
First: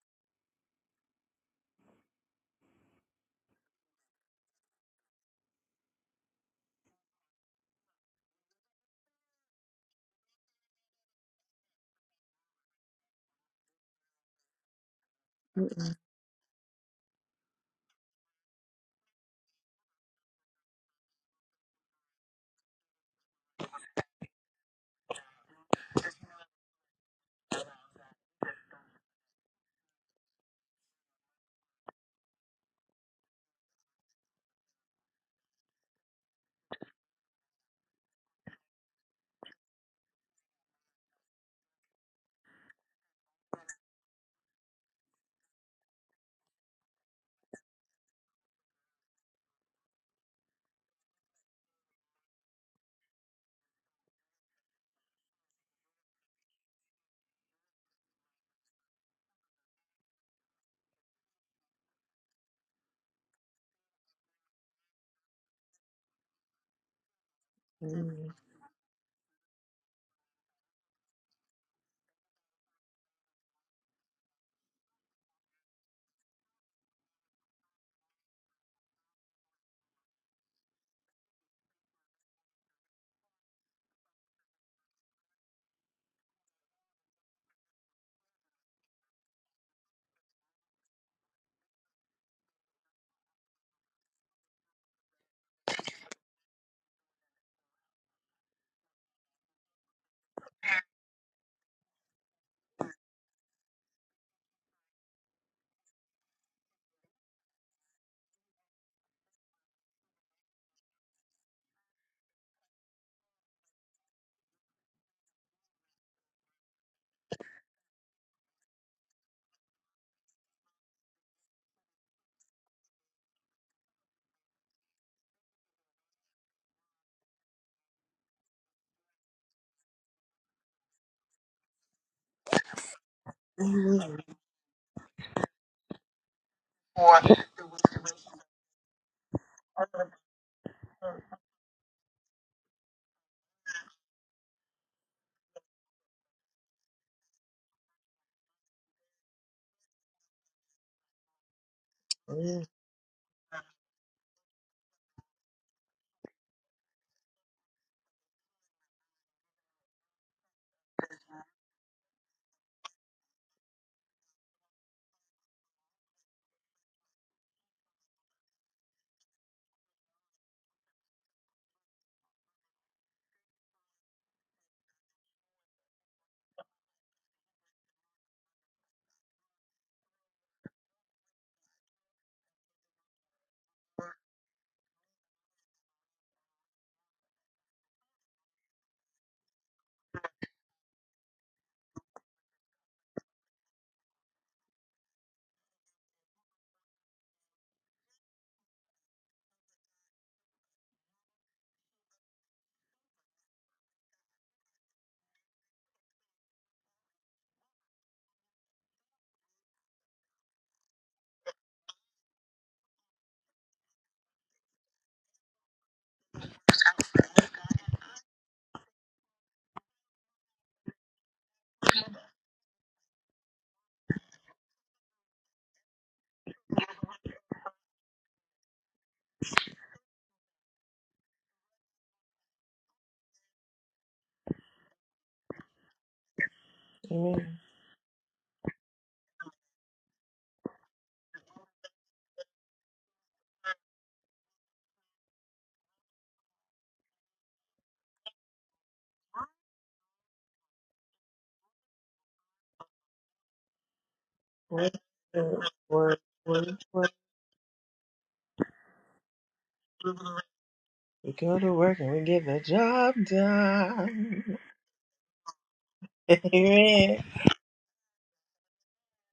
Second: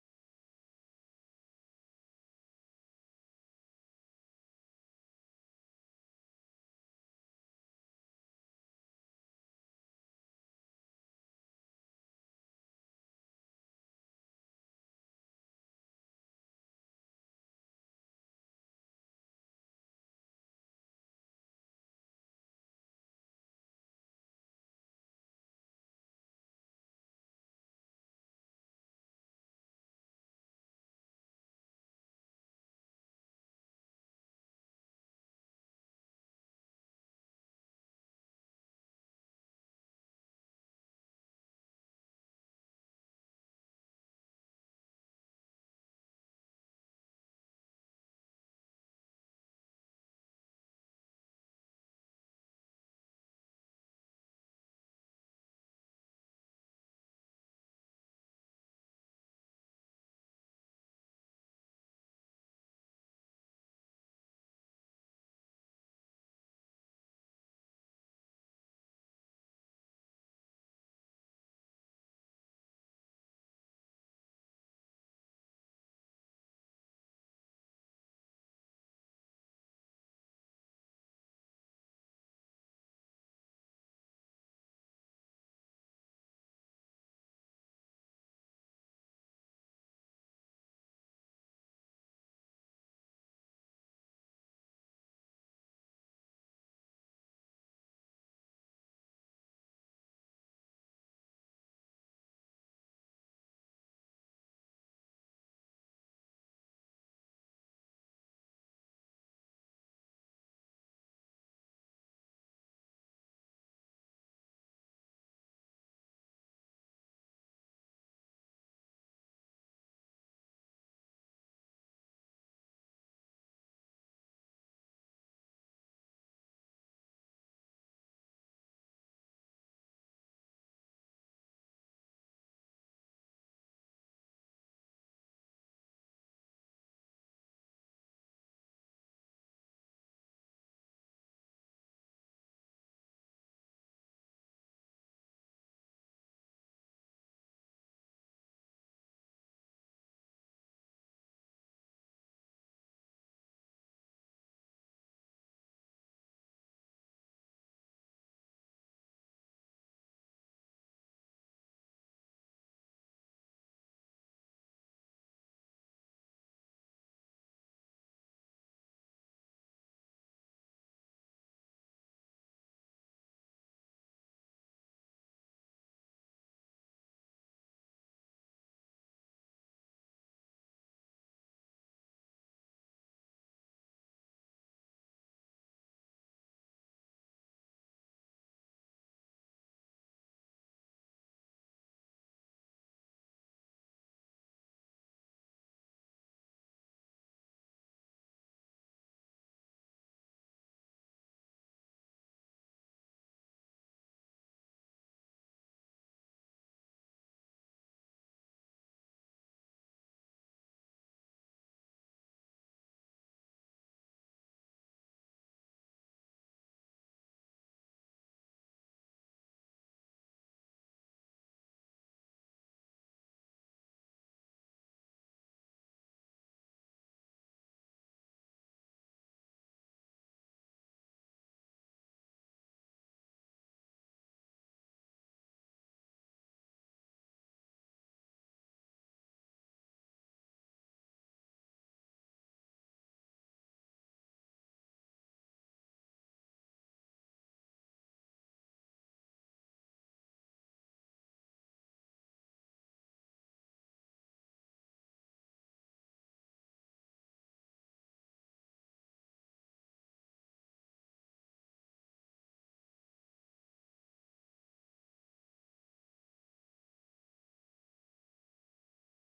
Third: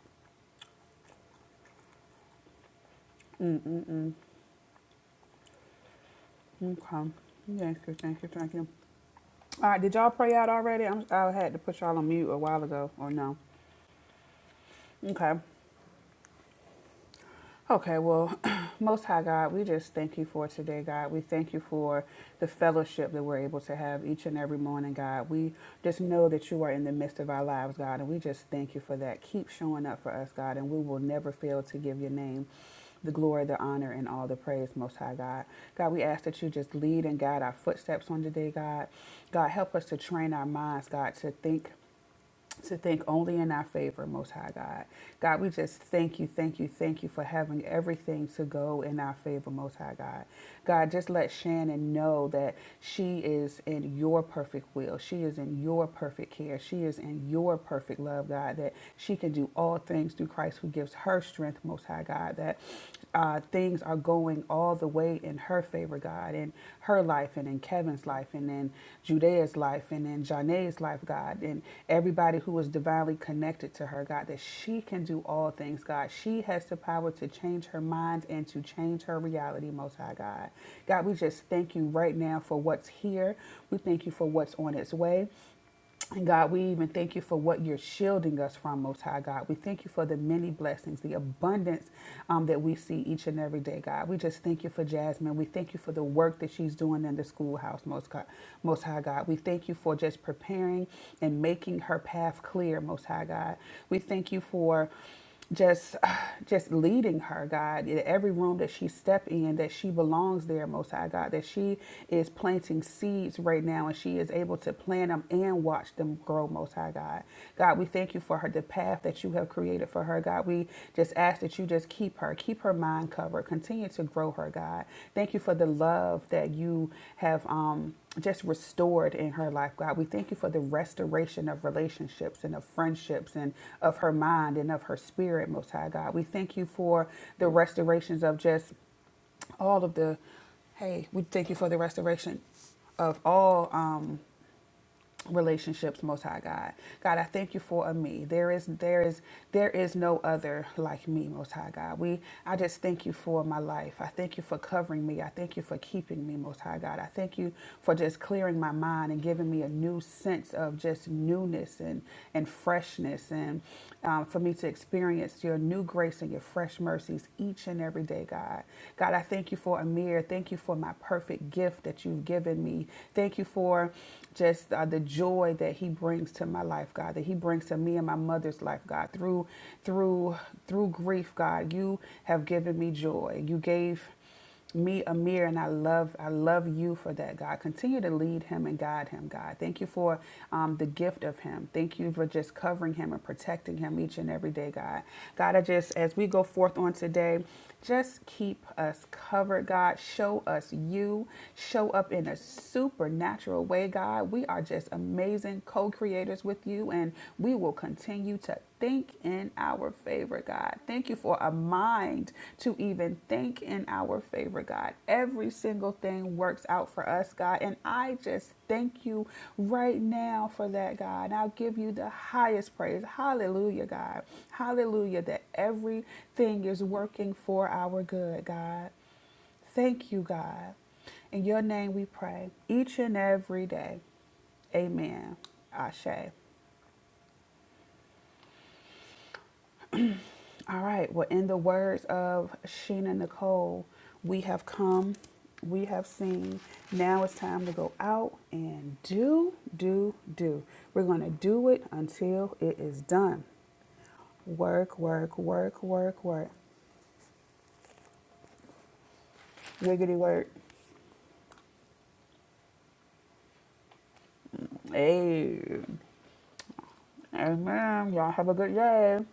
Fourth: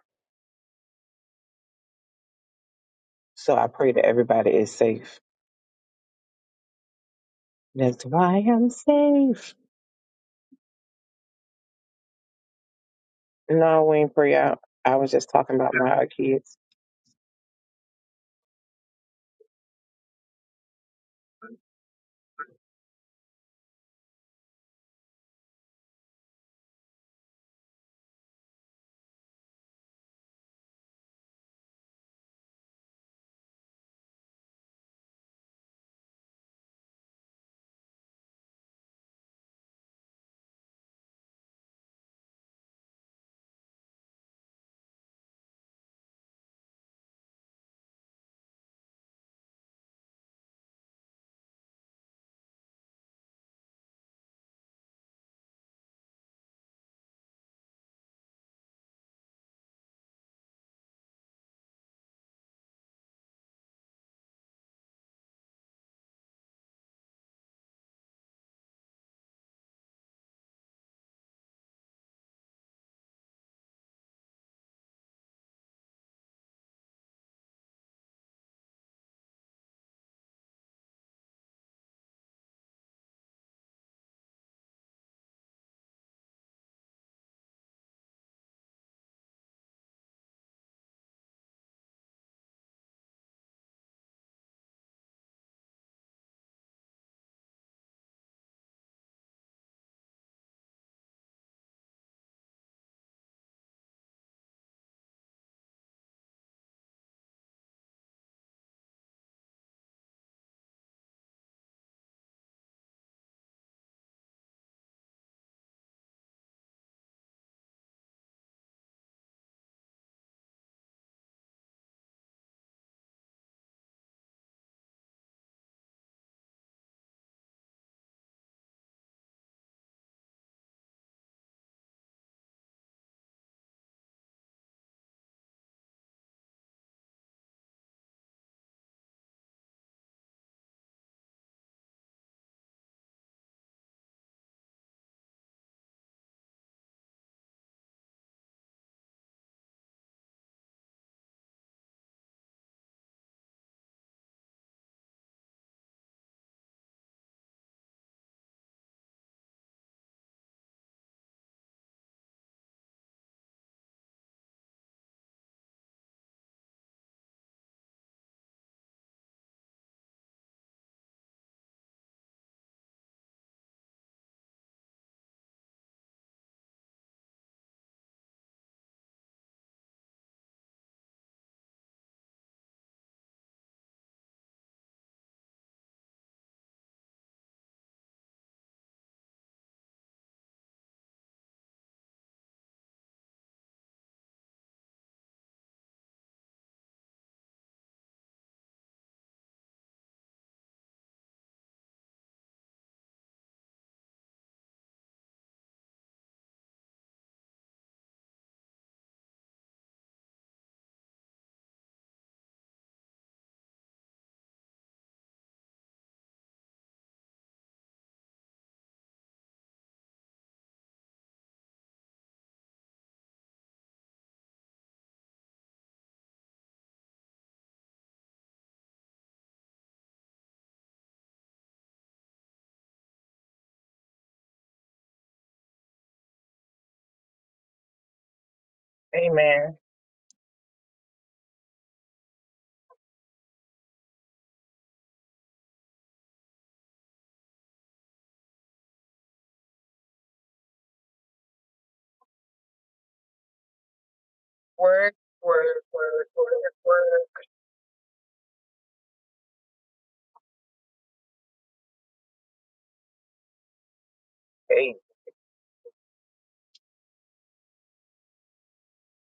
C: So I pray that everybody is safe.
B: Okay. Thank you.
C: That's
B: Thank you.
C: why
B: Thank you.
C: I'm safe.
B: All right, did y'all pray out already? I'm, I had to put y'all on mute a while ago, or no?
C: No, we ain't pray out. I was just
B: Okay.
C: talking about
A: Mm-mm.
C: my kids.
B: Okay, well, Most High God, we just thank you for today, God. We thank you for the fellowship that we're able to have each and every morning, God. We just know that you are in the midst of our lives, God, and we just thank you for that. Keep showing up for us, God, and we will never fail to give your name the glory, the honor, and all the praise, Most High God. God, we ask that you just lead and guide our footsteps on today, God. God, help us to train our minds, God, to think to think only in our favor, Most High God. God, we just thank you, thank you, thank you for having everything to go in our favor, Most High God. God, just let Shannon know that she is in your perfect will. She is in your perfect care. She is in your perfect love, God, that she can do all things through Christ who gives her strength, Most High God, that uh, things are going going all the way in her favor, God, in her life and in Kevin's life
A: Amen.
B: and in Judea's life and in Janae's life, God, and everybody who is divinely connected to her, God, that she can do all things, God. She has the power to change her mind and to change her reality, Most High God. God, we just thank you right now for what's here. We thank you for what's on its way. And God, we even thank you for what you're shielding us from, Most High God. We thank you for the many blessings, the abundance um, that we see each and every day, God. We just thank you for Jasmine. We thank you for the work that she's doing in the schoolhouse, Most, God, Most High God. We thank you for just preparing and making her path clear, Most High God. We thank you for just just leading her god in every room that she step in that she belongs there most high god that she is planting seeds right now and she is able to plant them and watch them grow most high god god we thank you for her the path that you have created for her god we just ask that you just keep her. Keep her mind covered. Continue to grow her, God. Thank you for the love that you have um, just restored in her life, God. We thank you for the restoration of relationships and of friendships and of her mind and of her spirit, Most High God. We thank you for the restorations of just all of the, hey, we thank you for the restoration of all. Um, relationships most high god god i thank you for a me there is there is there is no other like me most high god we i
A: Amen.
B: just thank you for my life i thank you for covering me i thank you for keeping me most high god i thank you for just clearing my mind and giving me a new sense of just newness and and freshness and um, for me to experience your new grace and your fresh mercies each and every day god god i thank you for a mirror thank you for my perfect gift that you've given me thank you for just uh, the joy that he brings to my life god that he brings to me and my mother's life god through through through grief god you have given me joy you gave me Amir and I love I love you for that God continue to lead him and guide him God thank you for um, the gift of him thank you for just covering him and protecting him each and every day God God I just as we go forth on today just keep us covered God show us you show up in a supernatural way, God. We are just amazing co creators with you, and we will continue to think in our favor, God. Thank you for a mind to even think in our favor, God. Every single thing works out for us, God. And I just thank you right now for that, God. And I'll give you the highest praise. Hallelujah, God. Hallelujah, that everything is working for our good, God. Thank you, God. In your name we pray each and every day. Amen. Ashe.
A: Amen.
C: Amen.
B: All right. Well, in the words of Sheena Nicole, we have come, we have seen. Now it's time to go out and do, do, do. We're going to do it until it is done.
A: Amen.
B: Work,
C: Word,
B: work,
A: Word,
C: word,
B: work,
A: word,
B: work,
C: word,
B: work.
A: word,
C: word,
B: Wiggity
A: word.
B: work.
A: We go to work and we get the job done.
C: word.
B: Hey.
A: Amen.
B: Amen. Y'all have a good day.